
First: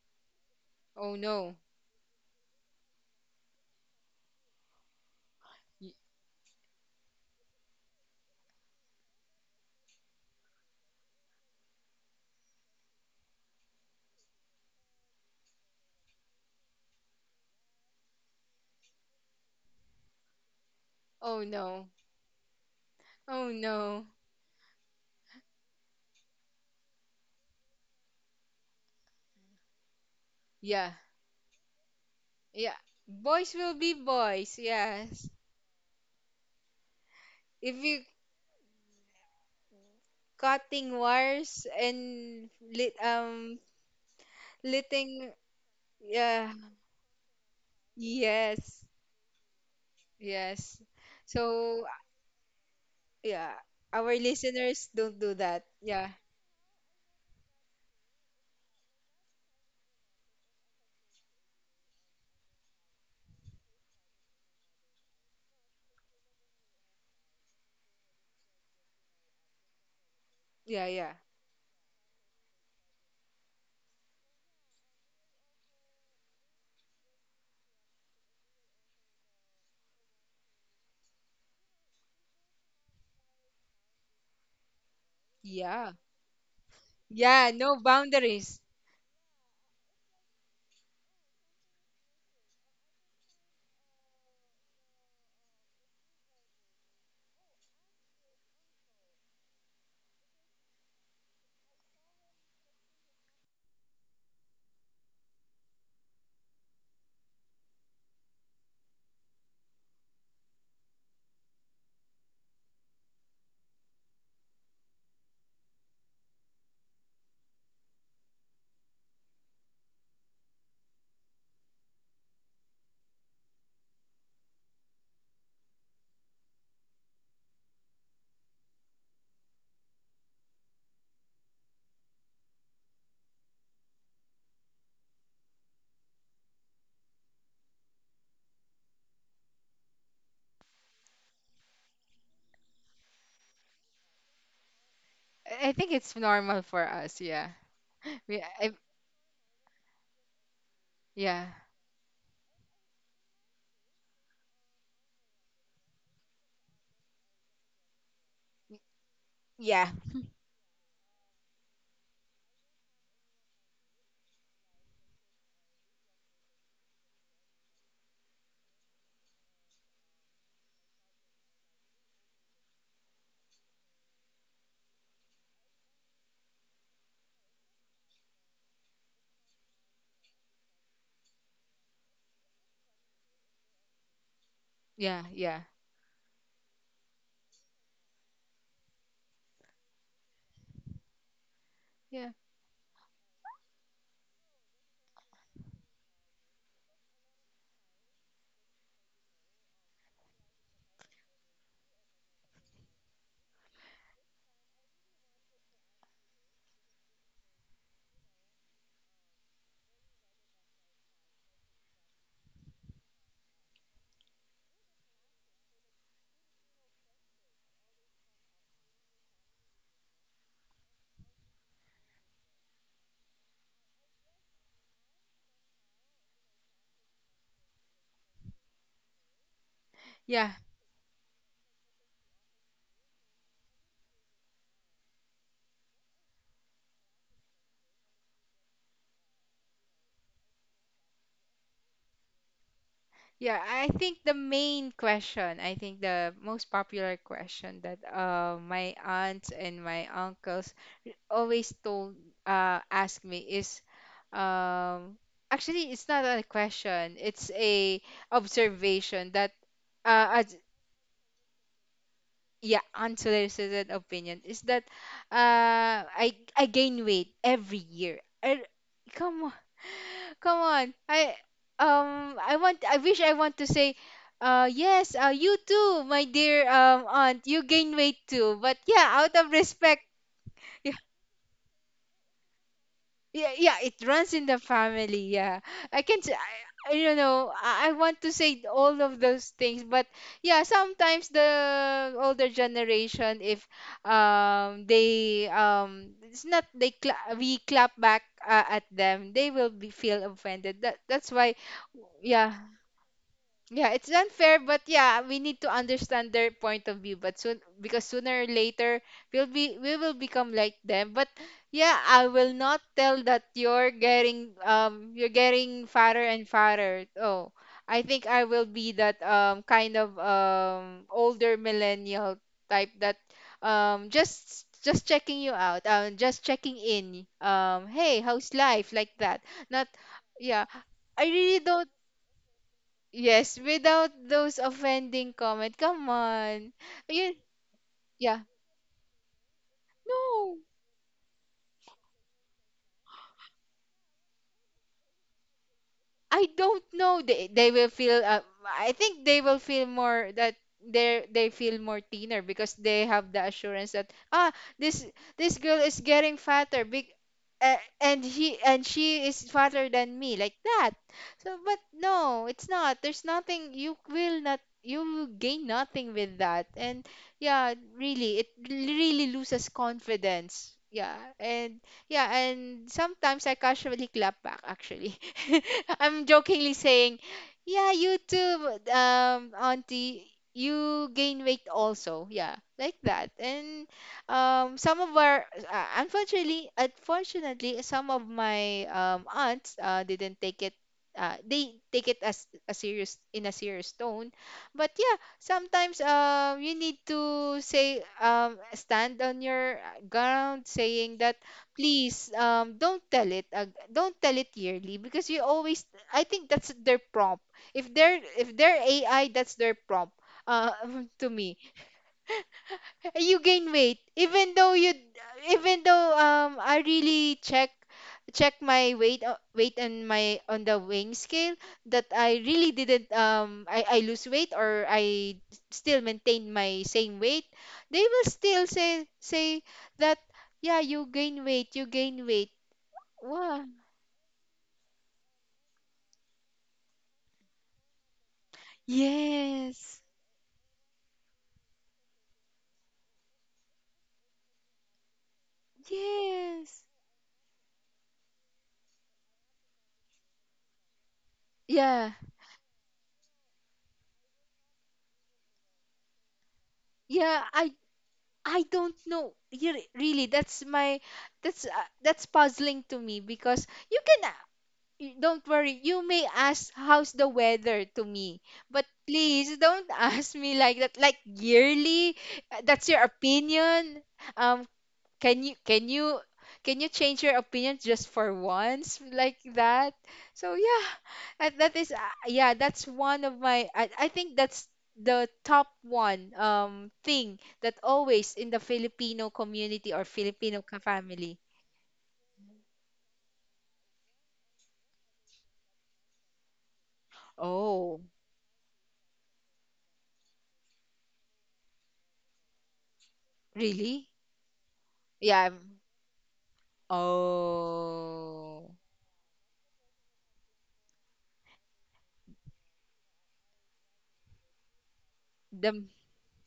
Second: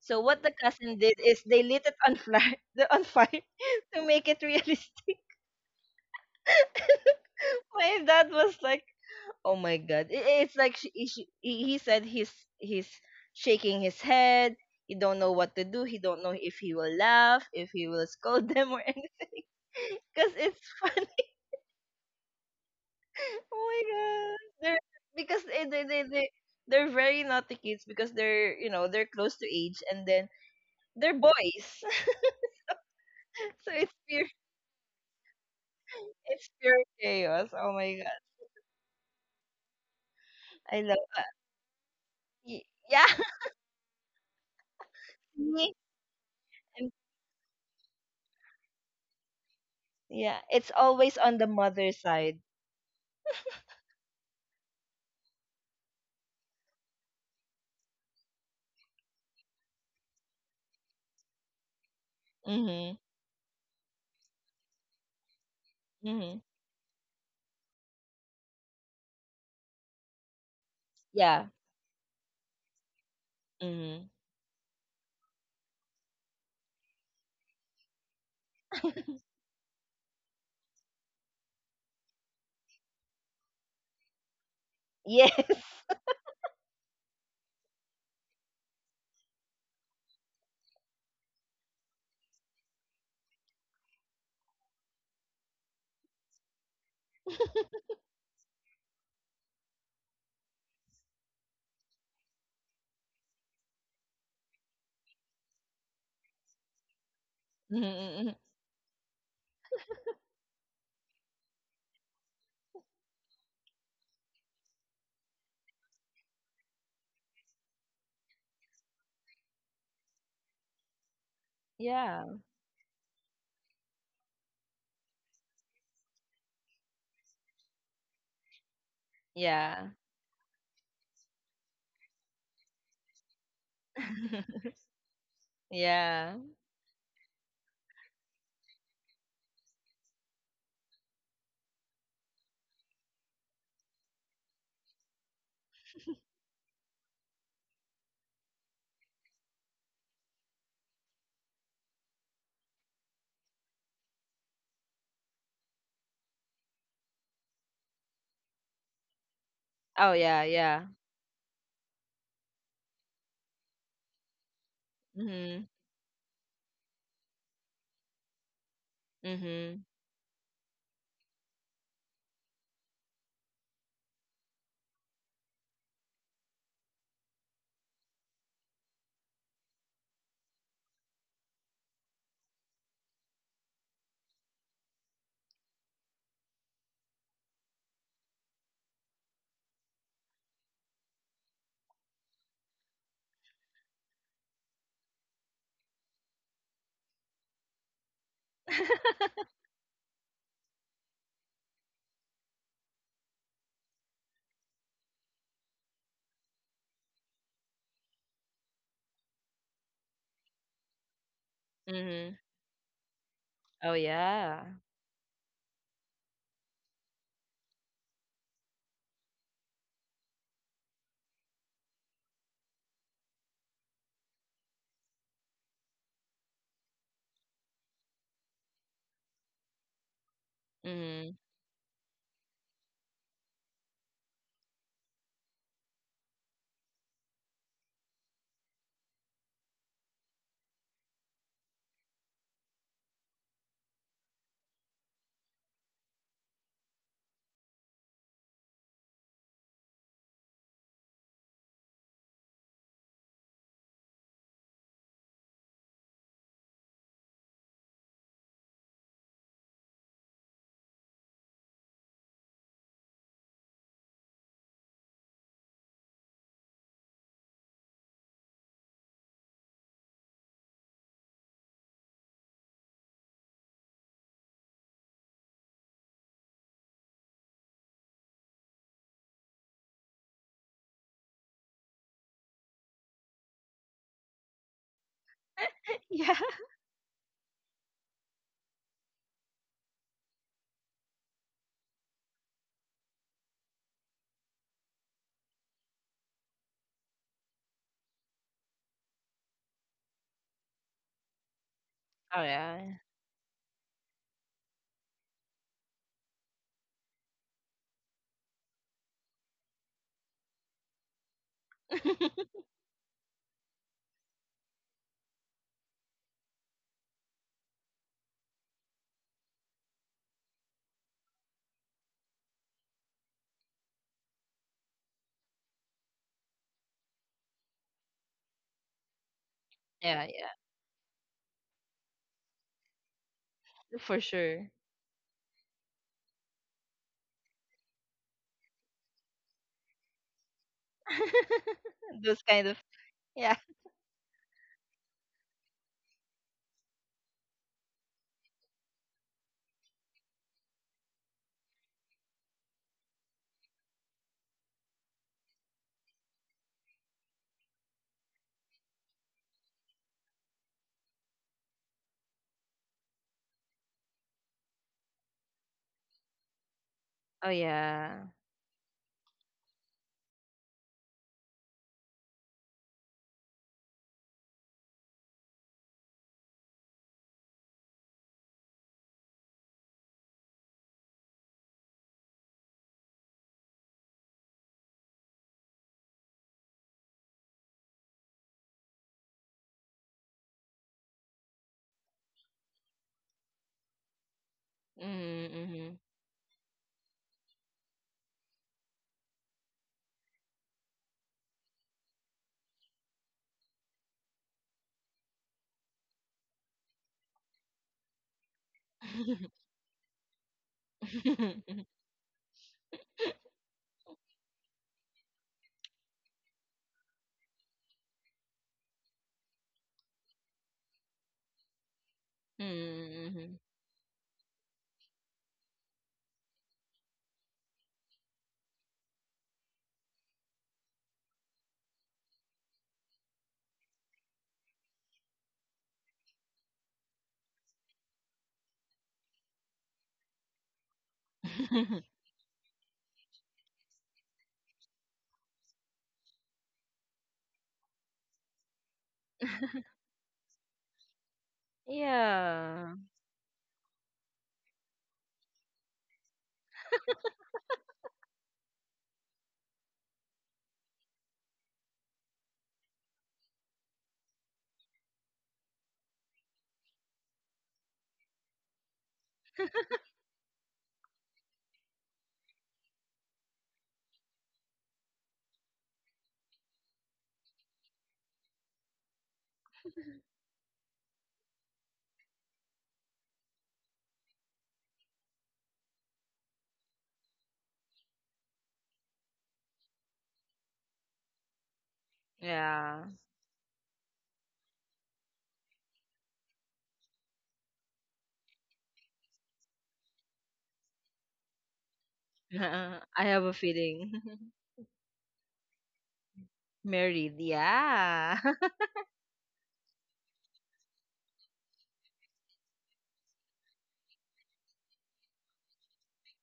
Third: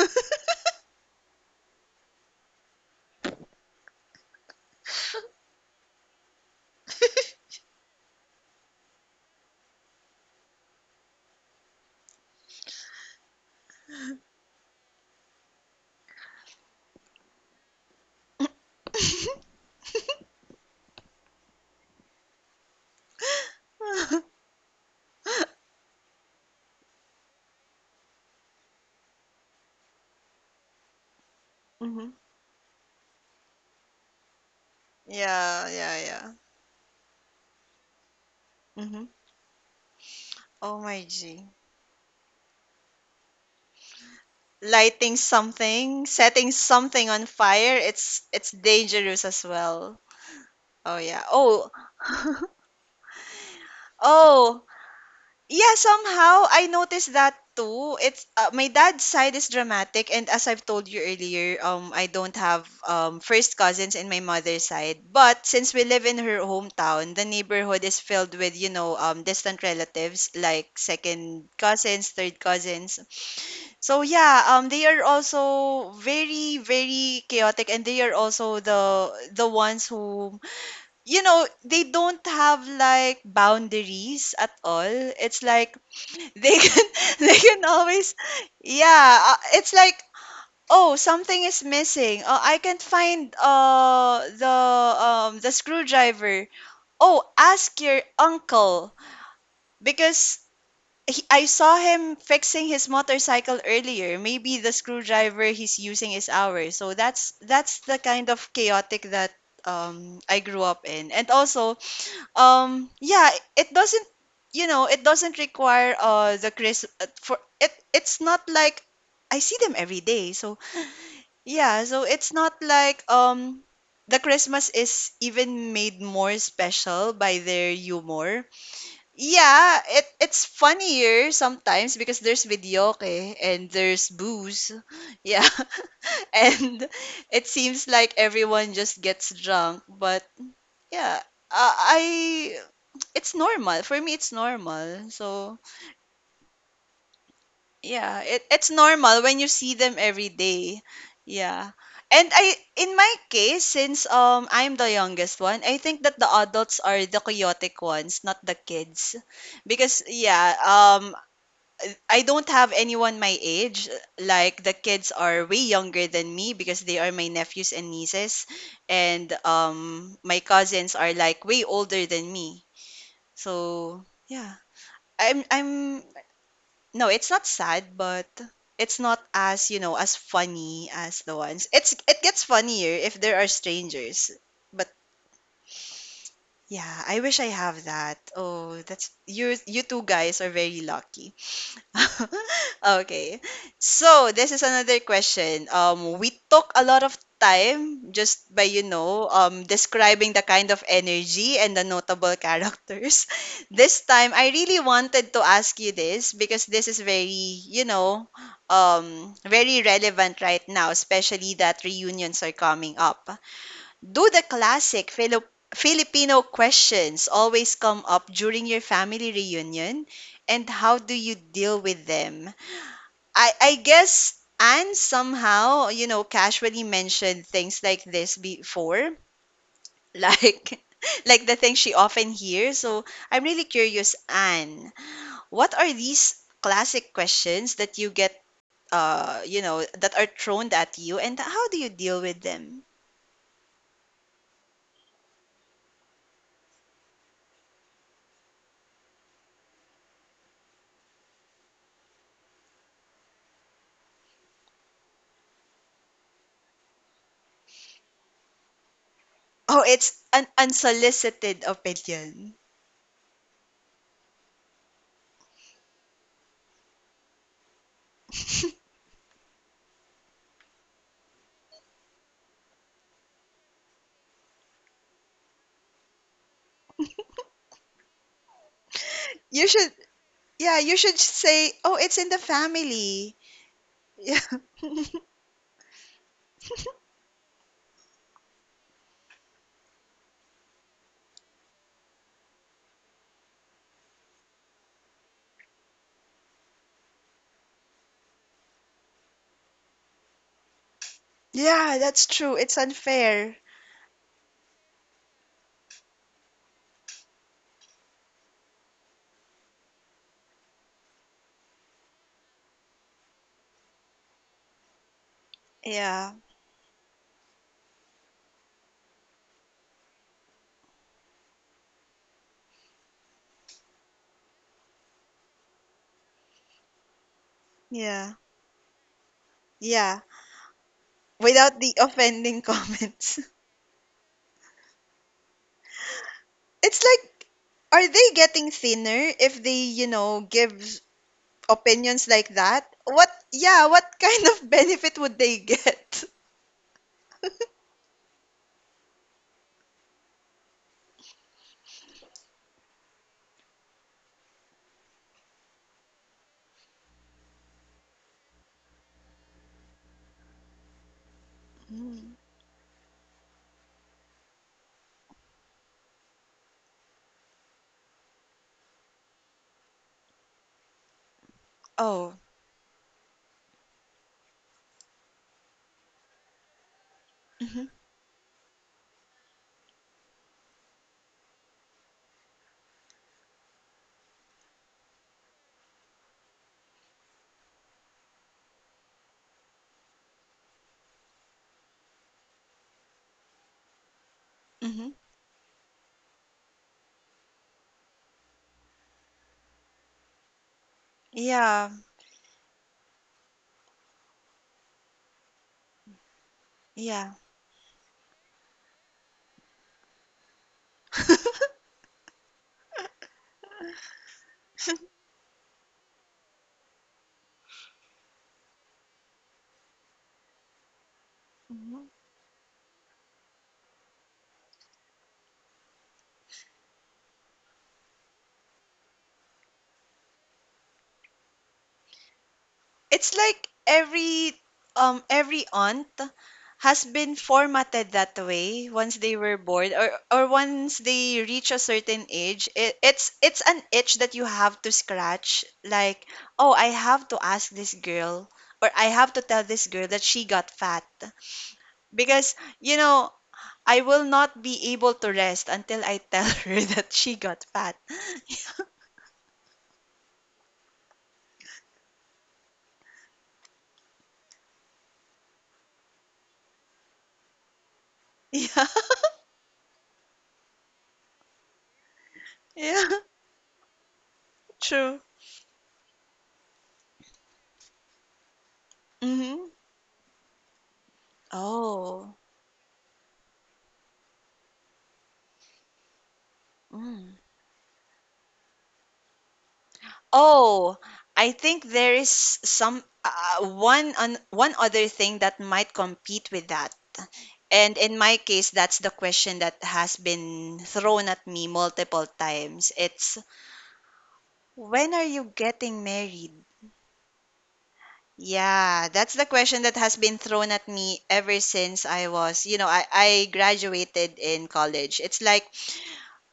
So what the cousin did Oh is no. they lit it on fire, (laughs) on fire (laughs) to make it realistic. Y- (laughs) My dad was like, "Oh my god." It's like, she, he said he's shaking his head. He don't know what to do. He don't know if he will laugh, if he will (laughs) scold them, or anything. (laughs) Because it's funny. (laughs) Oh no. Oh Oh no. my god. Because they they they they they're very naughty kids because they're they're close to age and then Yeah, they're boys. Mhm. yeah. Boys (laughs) So will be boys. Yes. Yeah, yeah, yeah. it's pure chaos. Oh If my you god. Mhm. I Oh love cutting my that. G. wires and Y- Yeah. (laughs) Lighting litting. Me, something, setting Yeah. I'm- something on fire, it's Yes. dangerous as well. yeah. It's Yes. Oh always yeah. on the Oh. So, mother side. (laughs) yeah, our Oh. listeners don't do that. Yeah, Yeah. somehow I noticed that too. It's My dad's side is dramatic, and as I've told you earlier, I don't have Mhm. First cousins in my mother's side. But since we live in her Mhm. hometown, the neighborhood is filled with, distant relatives like Yeah, yeah. Yeah. second cousins, third cousins. So Mhm. yeah, they are also very very chaotic, and they are also the ones who, they don't have like boundaries at all. Yes. It's like Yeah. (laughs) they can (laughs) they Yeah, can no always, boundaries. yeah, it's like, oh, something is missing. Oh, I can't find the screwdriver. Oh, ask your uncle because I saw him fixing his motorcycle earlier. Maybe the screwdriver he's using is ours. So that's Mhm, the kind mhm. of chaotic that I grew up in. And also, yeah, it doesn't, it doesn't require the crisp, for it, it's not like I see them every day. So yeah, so Yeah. it's not like the Christmas is even made more special by their humor. Yeah, Yeah. it's funnier sometimes because there's videoke and there's booze. (laughs) (laughs) Yeah. Yeah. (laughs) And it seems like everyone just gets drunk. But yeah, I it's normal. For me, it's normal. So, I think it's normal for us, yeah. yeah, We, it's I, normal when you see them every day. yeah. Yeah. And I, in my case, since I'm the youngest one, I think that the adults are the chaotic ones, not the kids. Yeah. Because Oh, yeah, yeah, yeah. I don't have anyone my age. Like the kids are way Mhm. younger than me because they are my nephews and nieces, and Mhm. My cousins are like way older than me. So, yeah. I'm No, it's not sad, but it's not as, as funny as the ones. It gets funnier if there are strangers. But Yeah, yeah. yeah, I wish I have that. Oh, that's you you two guys are very lucky. Yeah. (laughs) Okay. So, this is another question. We took a lot of time just by, (laughs) describing the kind of energy and the notable characters. (laughs) This time, I really wanted to ask you this because this is very, very relevant right now, especially that Mhm. reunions are coming up. Oh, Do the yeah. classic Filipino questions always come up during your family reunion? And how do you deal with them? I guess Anne somehow, casually mentioned things like this before. (laughs) Yeah. Like, Mhm. The thing she often hears. So I'm really curious, Anne, what are these classic questions that you get, that are thrown at you, and how do you deal with them? Yeah, I think the main question, I think the most popular question that my aunts and my uncles always told ask me is, um actually, it's not a question, it's a observation that Oh, it's an as, unsolicited opinion. yeah, unsolicited opinion, is that I gain weight every year. I, (laughs) come on. (laughs) Come on. I wish, I want to say, yes, you too, my dear aunt, you gain weight too, but yeah, out of You should, respect. yeah, you should (laughs) say, oh, it's in the family. Yeah, yeah, it Yeah, runs in the family. Yeah, (laughs) I can. Yeah. I (laughs) don't know. I want to say all of those things, but yeah, sometimes the older generation, if they it's not, they cla we clap back at them, they will be feel offended. That's why, yeah, that's Oh, true. yeah, It's yeah. unfair. yeah, it's unfair, but yeah, we need to understand their point of view. But soon, because sooner or later, we will become like them. But yeah, I will (laughs) not tell that you're getting fatter Yeah, and fatter. Oh, I think I will be that kind of older millennial type that just checking you out, just checking in. Hey, yeah, how's life? Like that. Not, yeah. Yeah, yeah. yeah. I really Without the don't. offending (laughs) comments. Yes, without For those sure. offending comment. Come on. It's Ayun, like, are they yeah. getting thinner if they, No. give opinions (laughs) like Those kind of that? What, yeah. yeah, what (laughs) kind of benefit would they get? (laughs) I don't know. They will feel. I think they will feel more that they feel more thinner, because they have the assurance that ah, this this girl is getting fatter. Big, and he and she is fatter than me, like that. So, but Mm. no, it's not. There's nothing. You will not. You will gain nothing with that. And Oh, yeah, yeah. really, it really loses confidence. Yeah, and yeah, Oh. and sometimes I casually clap back, actually. (laughs) I'm jokingly saying, Hmm. "Yeah, you too, auntie, you gain weight also." Yeah, like that. And some of our, unfortunately, some of my aunts didn't take it, they take it as a serious in a serious tone. But Hmm. yeah, sometimes Mhm, you need to say, stand on your ground, saying that, Yeah. please, don't tell it yearly, because you always, I think that's their Yeah. prompt. If they're AI, mhm. that's their prompt, uh (laughs) to me, (laughs) (laughs) you gain weight. Even though you even though, I really check my weight, weight and my on the weighing scale, that I really didn't, Mm, mhm. I lose weight, or I still maintain my same weight, they will still say that, yeah, you gain weight, you gain weight. It's like Wow. every aunt has been formatted that way once they were born, Yes. Or once they reach a certain (laughs) age. It's an itch that you have to scratch. Like, oh, I Yes. have to ask this girl or I have to tell this girl that she got fat Yeah. because, you Yeah. know I will not be able to rest until I tell (laughs) her that she Yeah, got I fat. (laughs) I Yeah. don't know. You really, that's my that's uh, that's puzzling to me, because you can, don't worry. You may ask how's the weather to me, Yeah, but please don't (laughs) ask me like that like yearly. (laughs) That's yeah, your opinion. Um true. can you can you change your opinion just for once like Mm-hmm. that so yeah, that is Oh. yeah, that's one of my I think that's the top one Mm. thing that always in the Filipino community or Filipino ca- Oh, family. I think there is some, Yeah. One on one other thing that might compete with that. And Oh, in my case, that's the question that has been thrown at me multiple times. (laughs) I It's: have a really? feeling. (laughs) when are you Yeah. Getting married? Married, yeah. Oh. (laughs) Yeah, that's the question that has been thrown at me ever since I was, you know, I graduated in college. It's like The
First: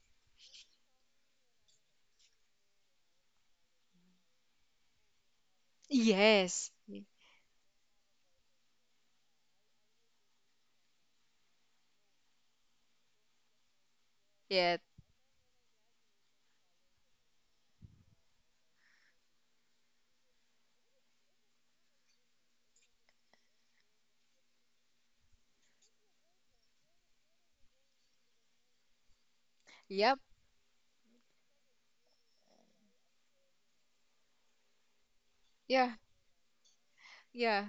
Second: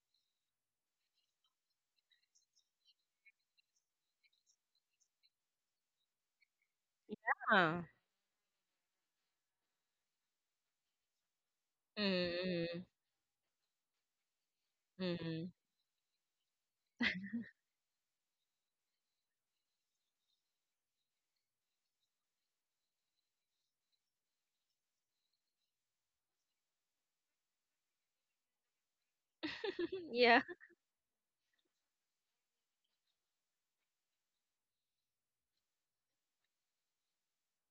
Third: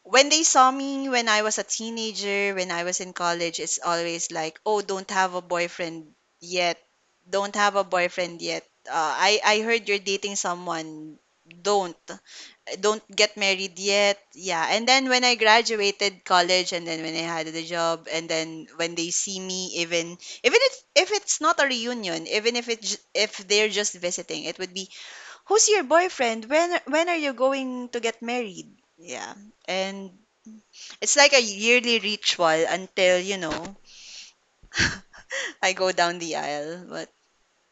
when they saw me when I was a teenager, when I was in college, it's always like, oh, don't have a boyfriend yes. yet. Y- Don't have Yeah. a boyfriend yet. I heard you're dating someone. Don't. Mm-hmm. Don't get married yet. Yeah. yeah. And then when I Mm-hmm. graduated college, and then when I had the job, and then when they see me, even if it's not a reunion, even if if they're just visiting, it would be: who's your boyfriend? When are you going to get married? Yeah. And Yep. Yeah. it's like a yearly ritual until, (laughs) I go Yeah. down the aisle. But Yeah,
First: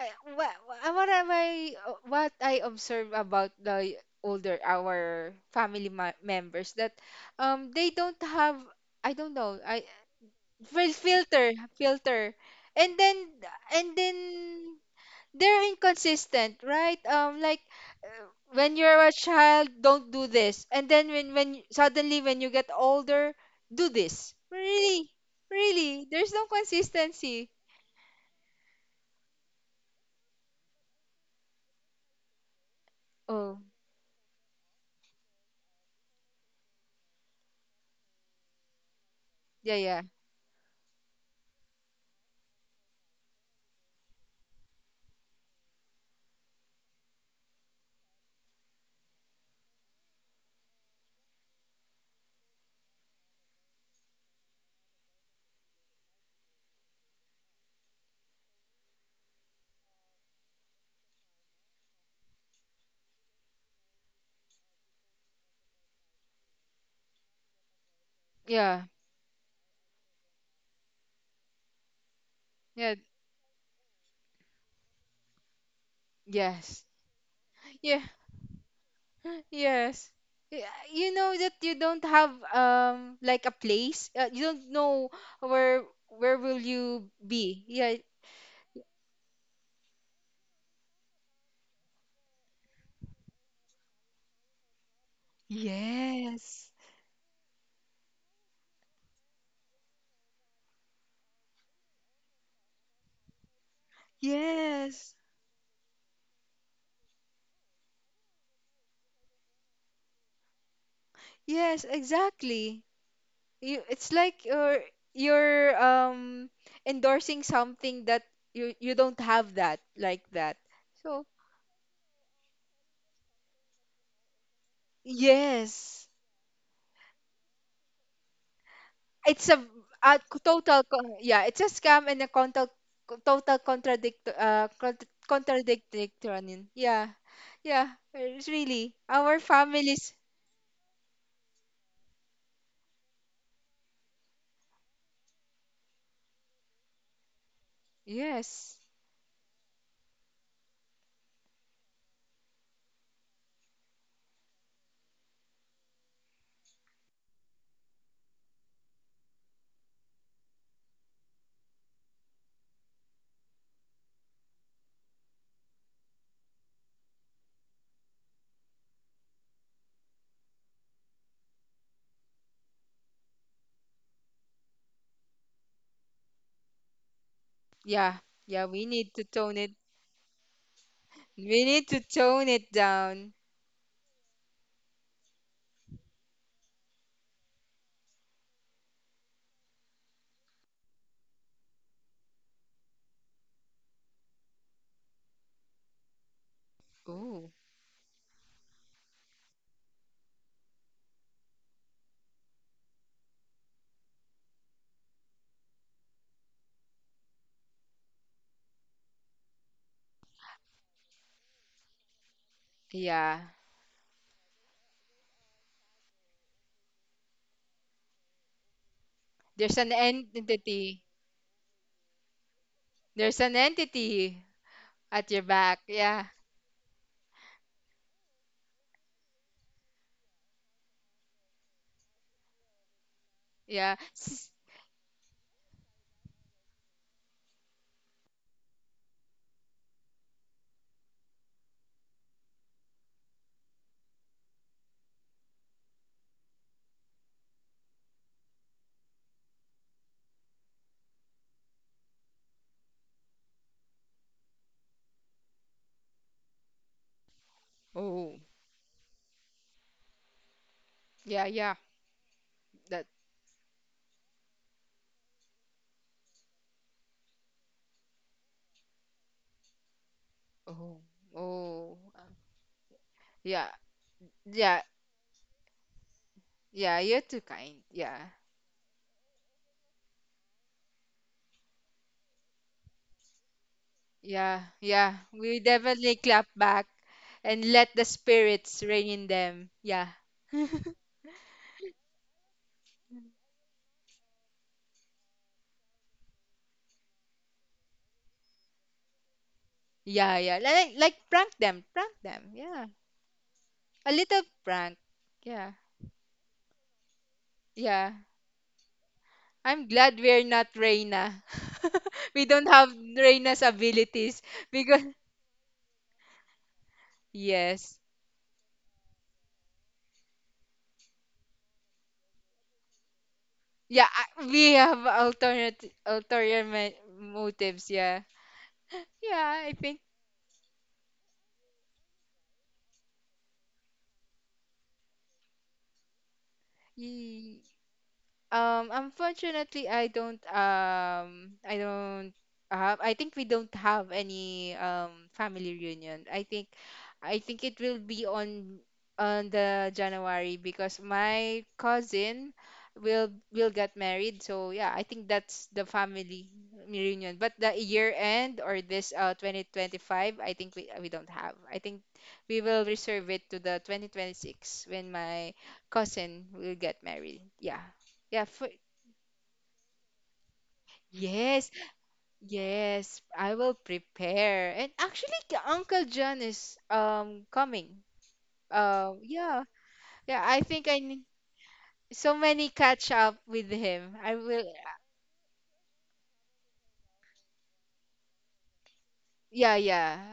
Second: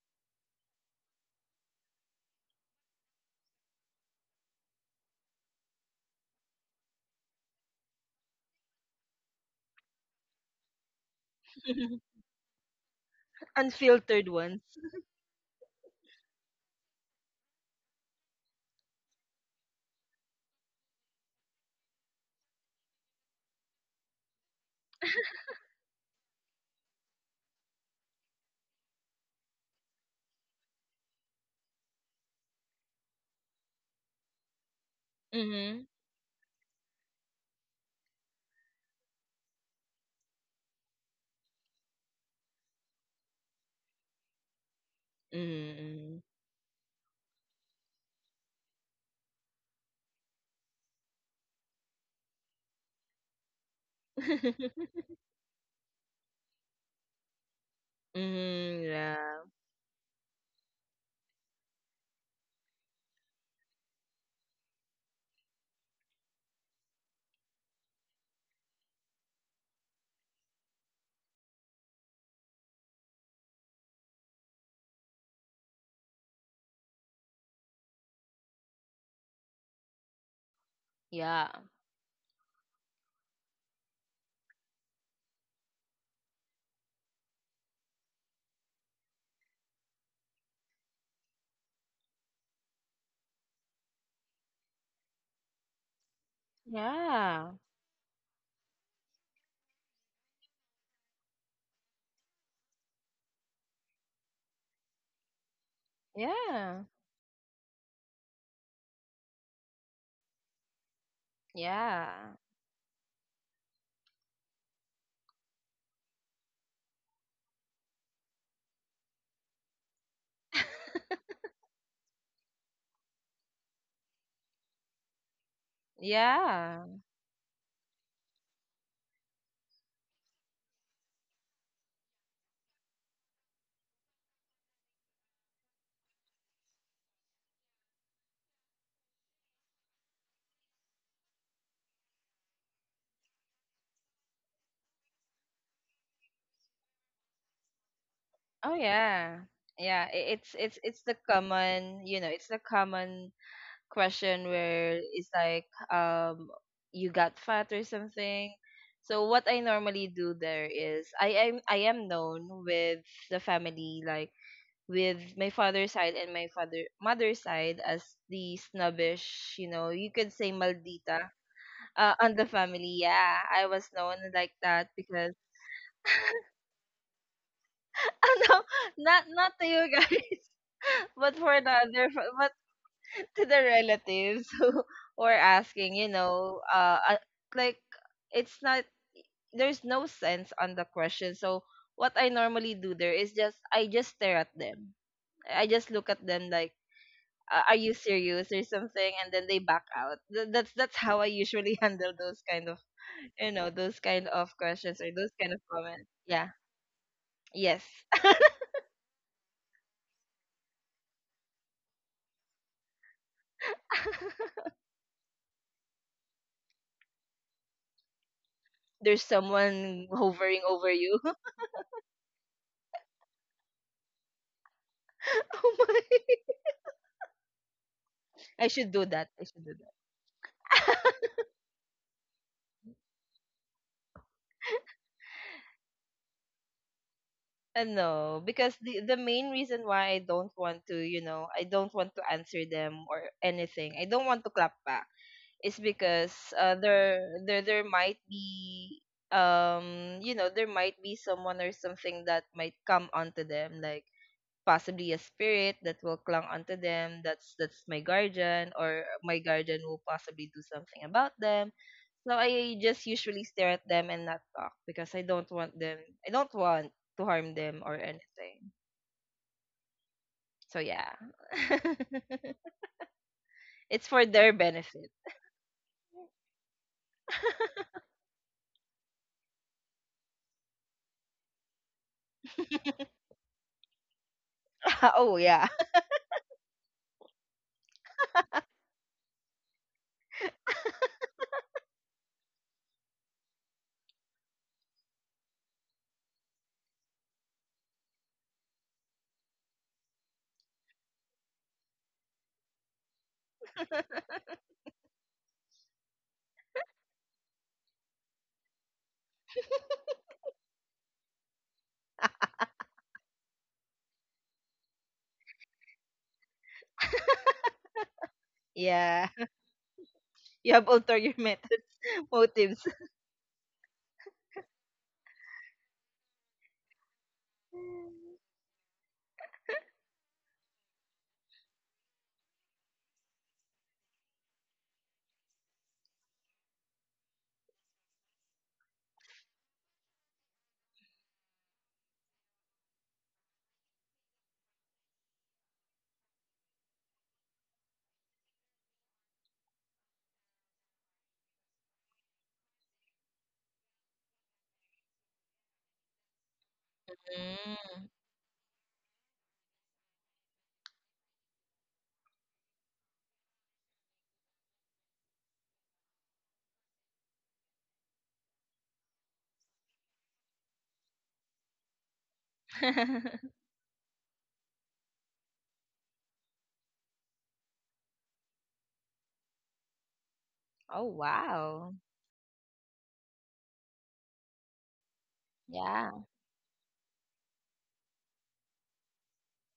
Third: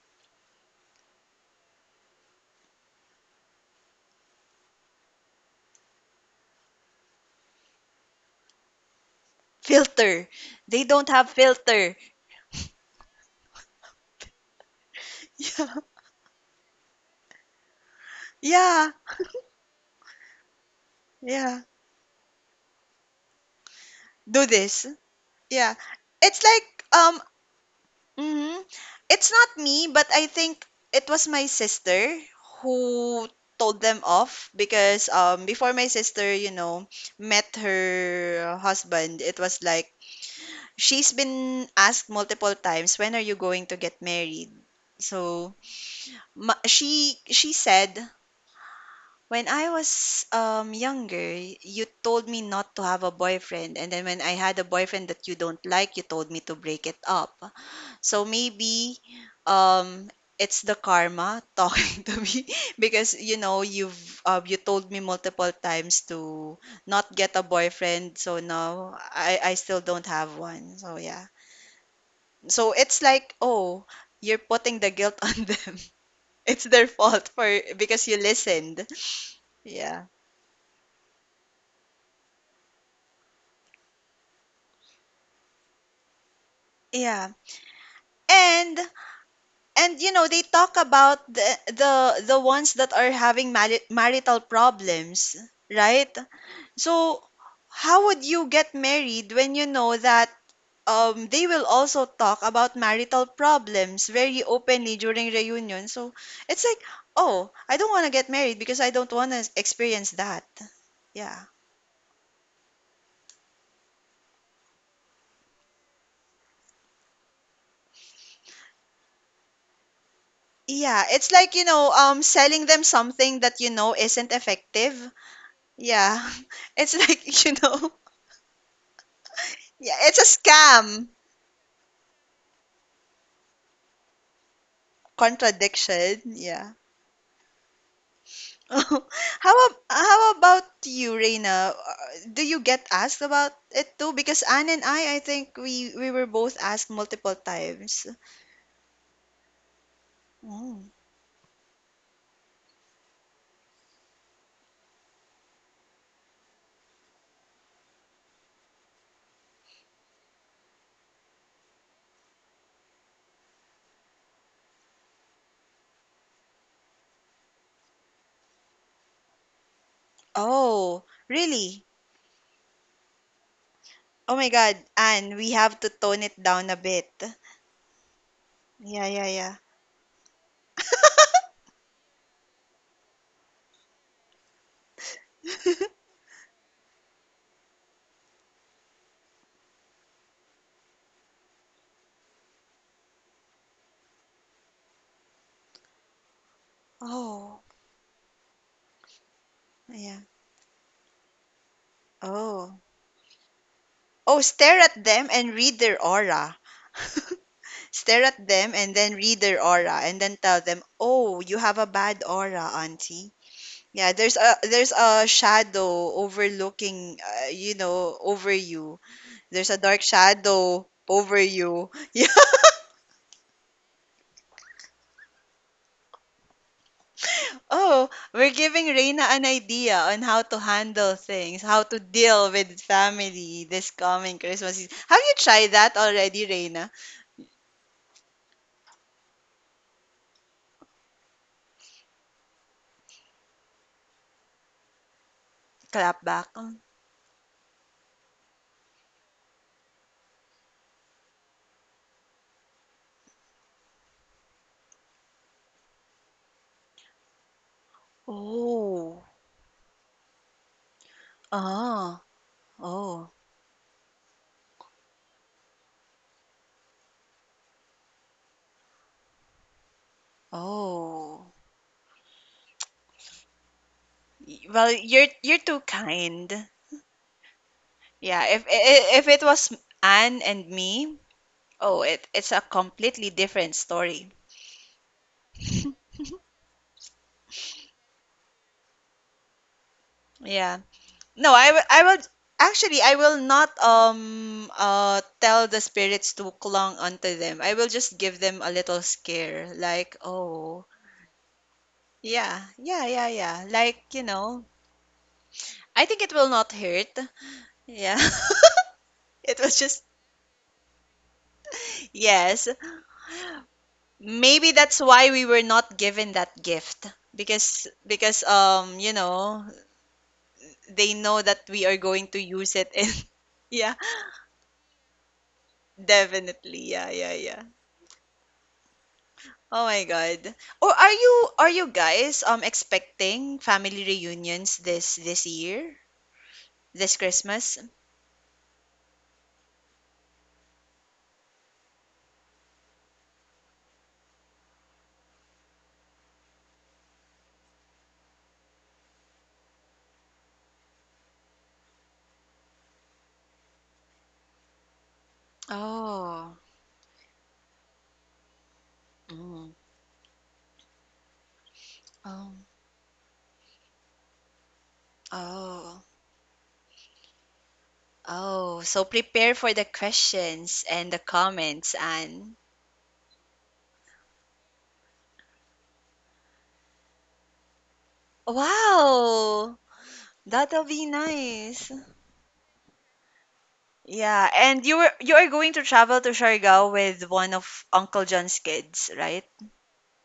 eh, what what am I what I observe about the older our family ma- members that they don't have, I don't know, I filter. They fil- don't have filter filter. (laughs) filter And then, and then Unfiltered ones. they're (laughs) inconsistent, right? Uh, Yeah. when Yeah. you're a child, don't do this, and then when Yeah. you- suddenly when you get older, do this. Do this. Really? Yeah. Really, there's It's no like, consistency. mhm. It's not me, but I think it was my sister who Oh. told them off because before Mm-hmm. my sister, met her husband, it was Yeah. like Yeah. she's been asked multiple times, "When are you going to get married?" So Mm-hmm. she said, "When I was younger, you told me not to have a boyfriend, and then when I had a boyfriend (laughs) that you don't like, you told me to break it up. So Mm-hmm. maybe Yeah. um." It's the karma (laughs) talking to me because, you told me multiple times to not get a boyfriend. So Yeah. now I still don't have one, so yeah, so Yeah. it's like, oh, you're putting the guilt (laughs) on them. It's Yes. their fault for Yeah. because you (gasps) listened. (laughs) Yeah. Yes. Y- you know Yeah. that you don't have like a place. You don't know where will you Yeah. be. Yeah. And and, they talk about the ones that are having marital problems, right? Yes. So Yeah. how would you get married when you know that they will also talk about marital problems very openly Yes. during reunion? So it's like, Yeah. oh, I don't want to get married because I don't want to experience that. Yeah. Yes, Yeah. exactly. You, it's like you're you're endorsing something that you don't have that like that. (laughs) Yeah, So, it's like, selling them something that you know isn't effective. yes. Yeah. (laughs) Yeah. It's like, (laughs) It's yeah, a it's a total scam. con- yeah, it's a scam and a total, total contradict cont- contradictory. Contradiction. Yeah. Yeah. Yeah, it's really (laughs) our families. How about you, Reina? Do you get asked about it too? Because Anne and I think we were both asked multiple times. Oh Yes. yeah. Yeah, it's it's Oh. it's the common, you know, it's the common question where it's like you got fat or something. So what I normally do there is I am known with the family like with my father's side and my father mother's side as the snobbish, you know, you could say Oh, maldita really? On the family. Yeah, I was known Oh my like God, that because Anne, we have to tone it down a bit. Yeah. (laughs) no, Yeah, we Yeah, need to yeah, not yeah. tone to it. you guys, (laughs) but for We the (laughs) need to other, tone but it down. to the relatives (laughs) who were asking, you know, like it's not there's no sense on the question. So what I normally do there is just I just stare at them. I just look at them like, Oh Oh, are you serious or something? And then they back out. yeah. That's how I usually (laughs) handle those kind of Oh. you know those kind Oh, of stare questions at or them those kind and of read their comments. Yeah. aura. (laughs) Yes. Stare at them and then read their aura and then tell them, "Oh, you have a bad aura, auntie." yeah. Yeah, (laughs) there's a shadow overlooking, over you. There's There's There's a an dark someone hovering shadow over entity, you. (laughs) over you. (laughs) Yeah. there's an entity at your Oh back. my! Yeah. Oh, we're I giving should do Reina that. I an should do that. idea on how to handle things, how to deal with family this Yeah. coming S- Christmas Eve. Have you tried that already, Reina? No, because the main reason why I don't want to, you know, I don't want to answer them or anything. I don't want to clap back. It's Clap because back. There there might be you know there might be someone or something that might come onto them like possibly a spirit that will clung onto them, that's my oh. guardian or Oh, my guardian will possibly do something about Yeah. them. Yeah, ah, So I just that. oh, usually stare at them and not talk because I don't want them, I don't want to harm them or anything. So Oh. yeah. oh. oh um, (laughs) yeah. It's for their Yeah. Well, benefit. you're too kind. Yeah, you're too kind. (laughs) Yeah. Yeah, if it was Anne and me, oh, it's a completely different story. Yeah. Yeah. Oh We yeah. definitely clap back and let the spirits ring in them. Yeah. Yeah. No, I will not tell the spirits to clung onto them. I will just give them a little scare, like, Yeah, yeah. oh, Like prank them. Prank them. yeah, Yeah. yeah, yeah, yeah. Like, A little prank. Yeah. I think it will not hurt. Yeah. Yeah. (laughs) It was I'm just. glad we're not Reyna. (laughs) We don't Yes. have Reyna's abilities (laughs) Maybe because that's why we were not given that gift because yes. Yeah. (laughs) You have they know ulterior that we methods are going to (laughs) use it, motives. and (laughs) yeah, Yeah, we have alternate ulterior definitely. ma- Yeah, yeah, yeah. motives, yeah. Yeah, I Oh think. my God. Or are you guys expecting family reunions this year? This Christmas? Unfortunately, I don't I don't have, I think we don't have any family reunion. I think it will be on the January because my cousin will get married. So yeah, I think that's the family Oh. reunion. But the year Mm. end or this Mm. 2025, I think we don't have. I think Oh. we will reserve it to the 2026 when my Oh. cousin will get married. Yeah. Yeah, for, Oh. So prepare for the questions and the yes, comments, and yes, I will prepare. And actually, K- Uncle John is coming. Yeah, wow. yeah. I think That'll I be need (laughs) Oh nice. so wow. many catch up with him. I Yeah, will. and you are going to travel to Yeah. Siargao with one of Uncle John's kids, right? Yeah, yeah.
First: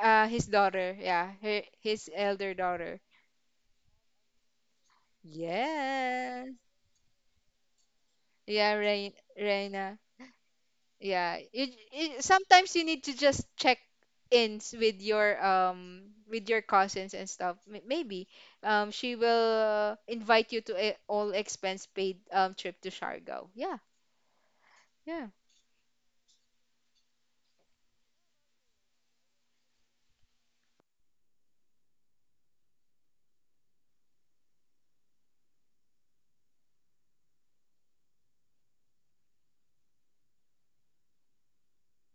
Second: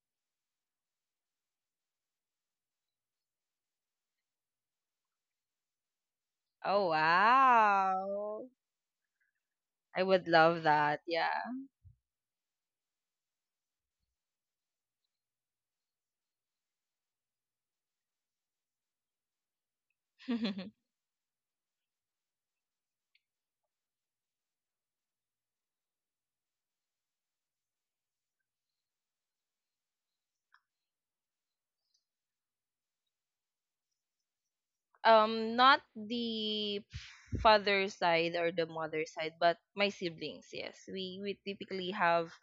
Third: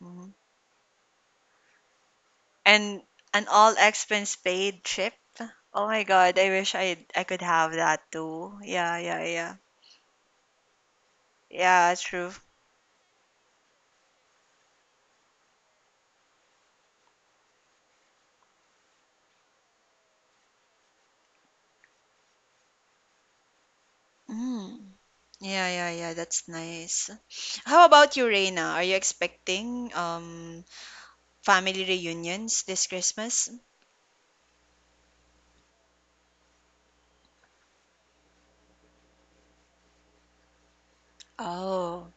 Mhm. His daughter. Yeah, her, his elder daughter. And an all expense paid trip. Oh my God, I Yeah, wish Oh I could have that wow. too. yeah. Yeah, yeah, Rein, yeah. I Reina. would love that. Yeah. Yeah, you. Yeah, true. It, sometimes you need to just check ins with your cousins and stuff. M- maybe she will invite you to (laughs) a all expense paid trip to Siargao. Yeah, Mm. yeah. Yeah, yeah, yeah. That's nice. How about you, Reina? Are you expecting family reunions this Christmas? Um, not the father side or the mother side, but my siblings, yes. We typically have Oh.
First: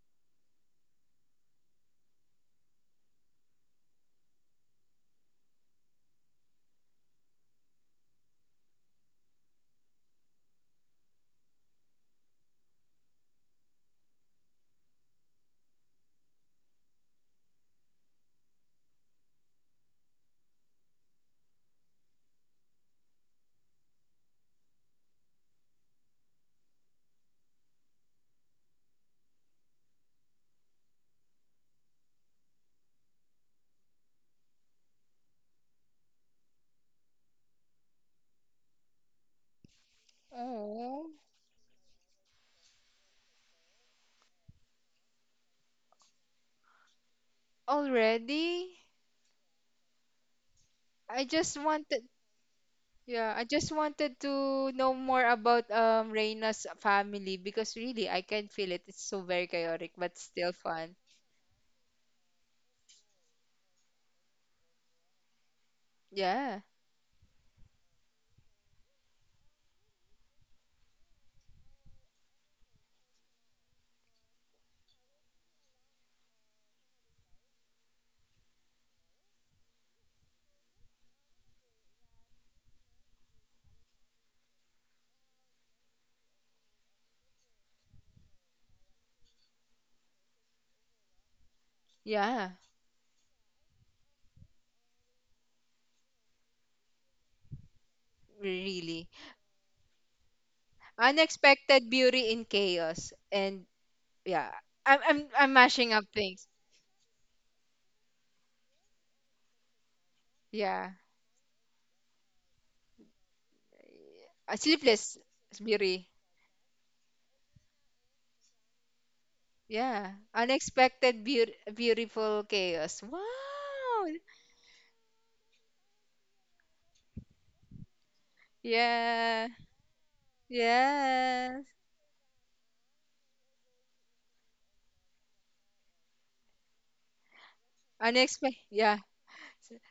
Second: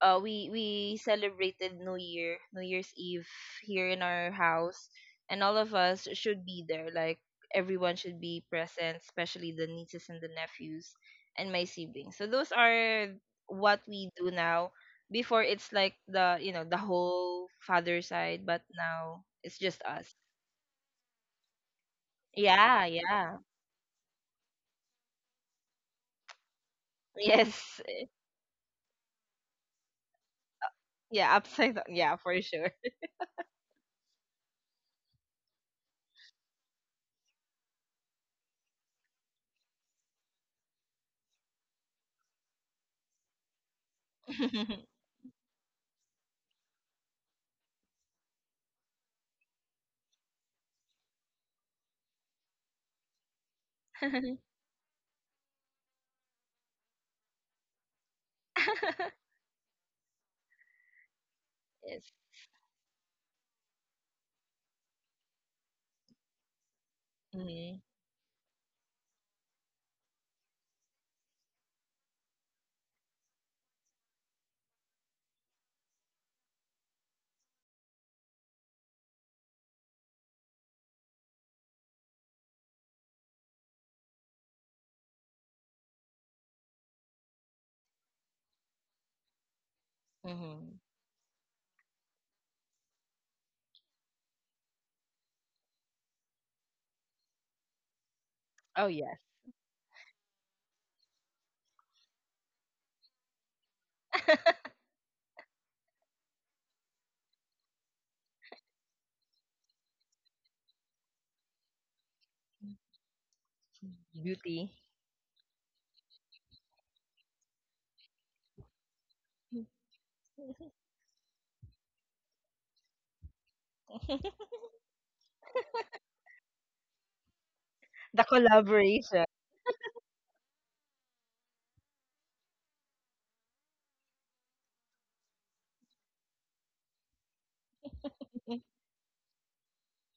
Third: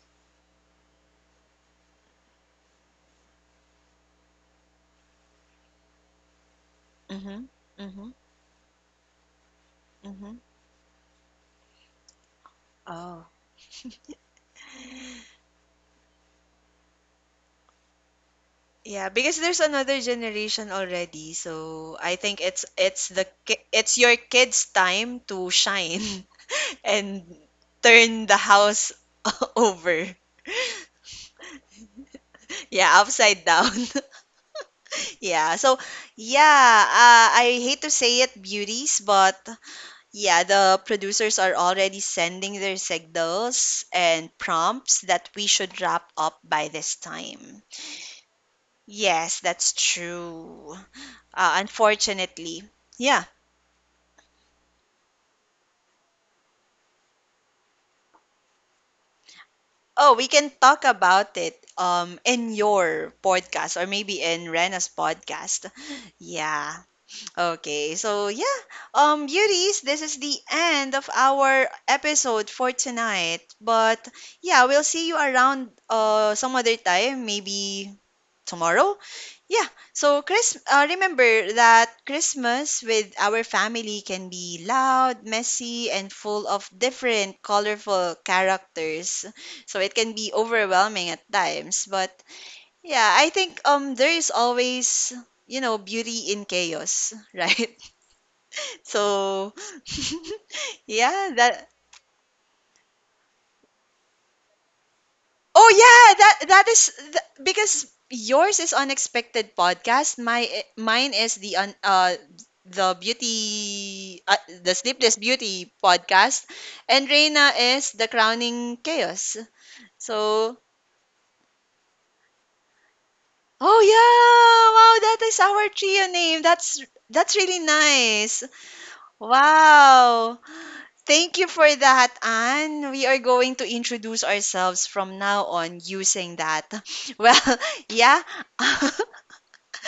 we celebrated new year, new year's eve here in our house and all of us should be there, like Mm-hmm. everyone should Mm-hmm. be present, especially the nieces and the Mm-hmm. nephews and my siblings. So those are Oh. what we do now. Before it's like the you know the whole father side, but now Yeah, it's because just there's us. another generation already, so I think Yeah, yeah. It's your kids' time to shine (laughs) (laughs) and Yes. turn the house (laughs) over. Yeah, upside down. Yeah, for sure. Yeah, upside down. (laughs) Yeah. So, yeah, I hate to say it, beauties. But yeah, the Oh. producers are already sending their signals and (laughs) prompts that we should wrap up by this time. Already? Yes, that's true. I just wanted, Unfortunately. Yeah. yeah, I just wanted to know more about Reina's family because really I can feel it. It's so very chaotic Oh, but we can still talk fun. about it Yes. In your podcast or maybe in Rena's podcast. (laughs) Yeah. Yeah. Hmm. Okay. So, yeah. Beauties, this is the end of our episode for tonight. But yeah, we'll see you around some other time, maybe tomorrow. Yeah, so Chris, remember that Christmas with our family can be loud, messy, and full of different colorful characters. So it can be Hmm. overwhelming at times, but Yeah. yeah, I think there is always, beauty in chaos, (laughs) right? Oh, yes. Really. So (laughs) yeah, that Unexpected beauty in chaos. And (laughs) yeah, I'm oh mashing up yeah, things. Because yours is unexpected podcast. My Yeah. Mine is Beauty. The Sleepless sleepless beauty beauty. podcast, and Reina is the crowning chaos. Yeah. So, Unexpected beauty, beautiful chaos. Wow. (laughs) oh yeah, wow, that is our trio name. That's really The nice. collaboration. Yeah. Wow. Thank you Yeah. for that, Anne. We are going to introduce ourselves from now on using that. (laughs) Well, yeah. Unexpected. (laughs) Yeah.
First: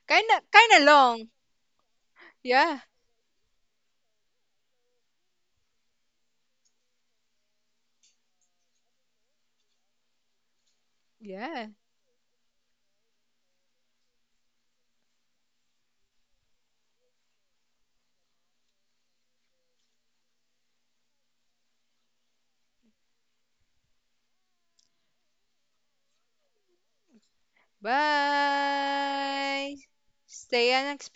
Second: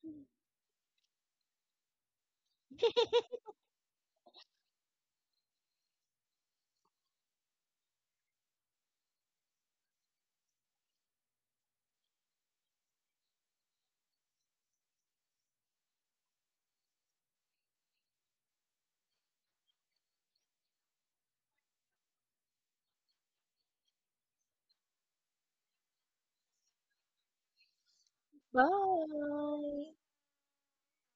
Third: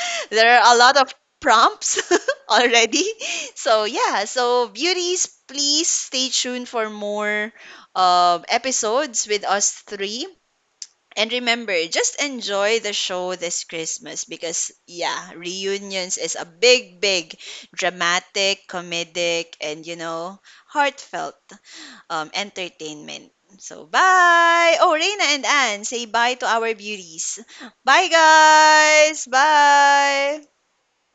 There Kind are a of lot of long. prompts (laughs) Yeah. already. So yeah, so beauties, please stay tuned for more episodes with us three. And Yeah. remember, just enjoy the show this Christmas because yeah, reunions is a big, big, dramatic, comedic, and, heartfelt, entertainment. So bye. Oh, Reina and Anne, say bye to our beauties. Bye guys. Bye. Bye. Bye. Stay unexpected.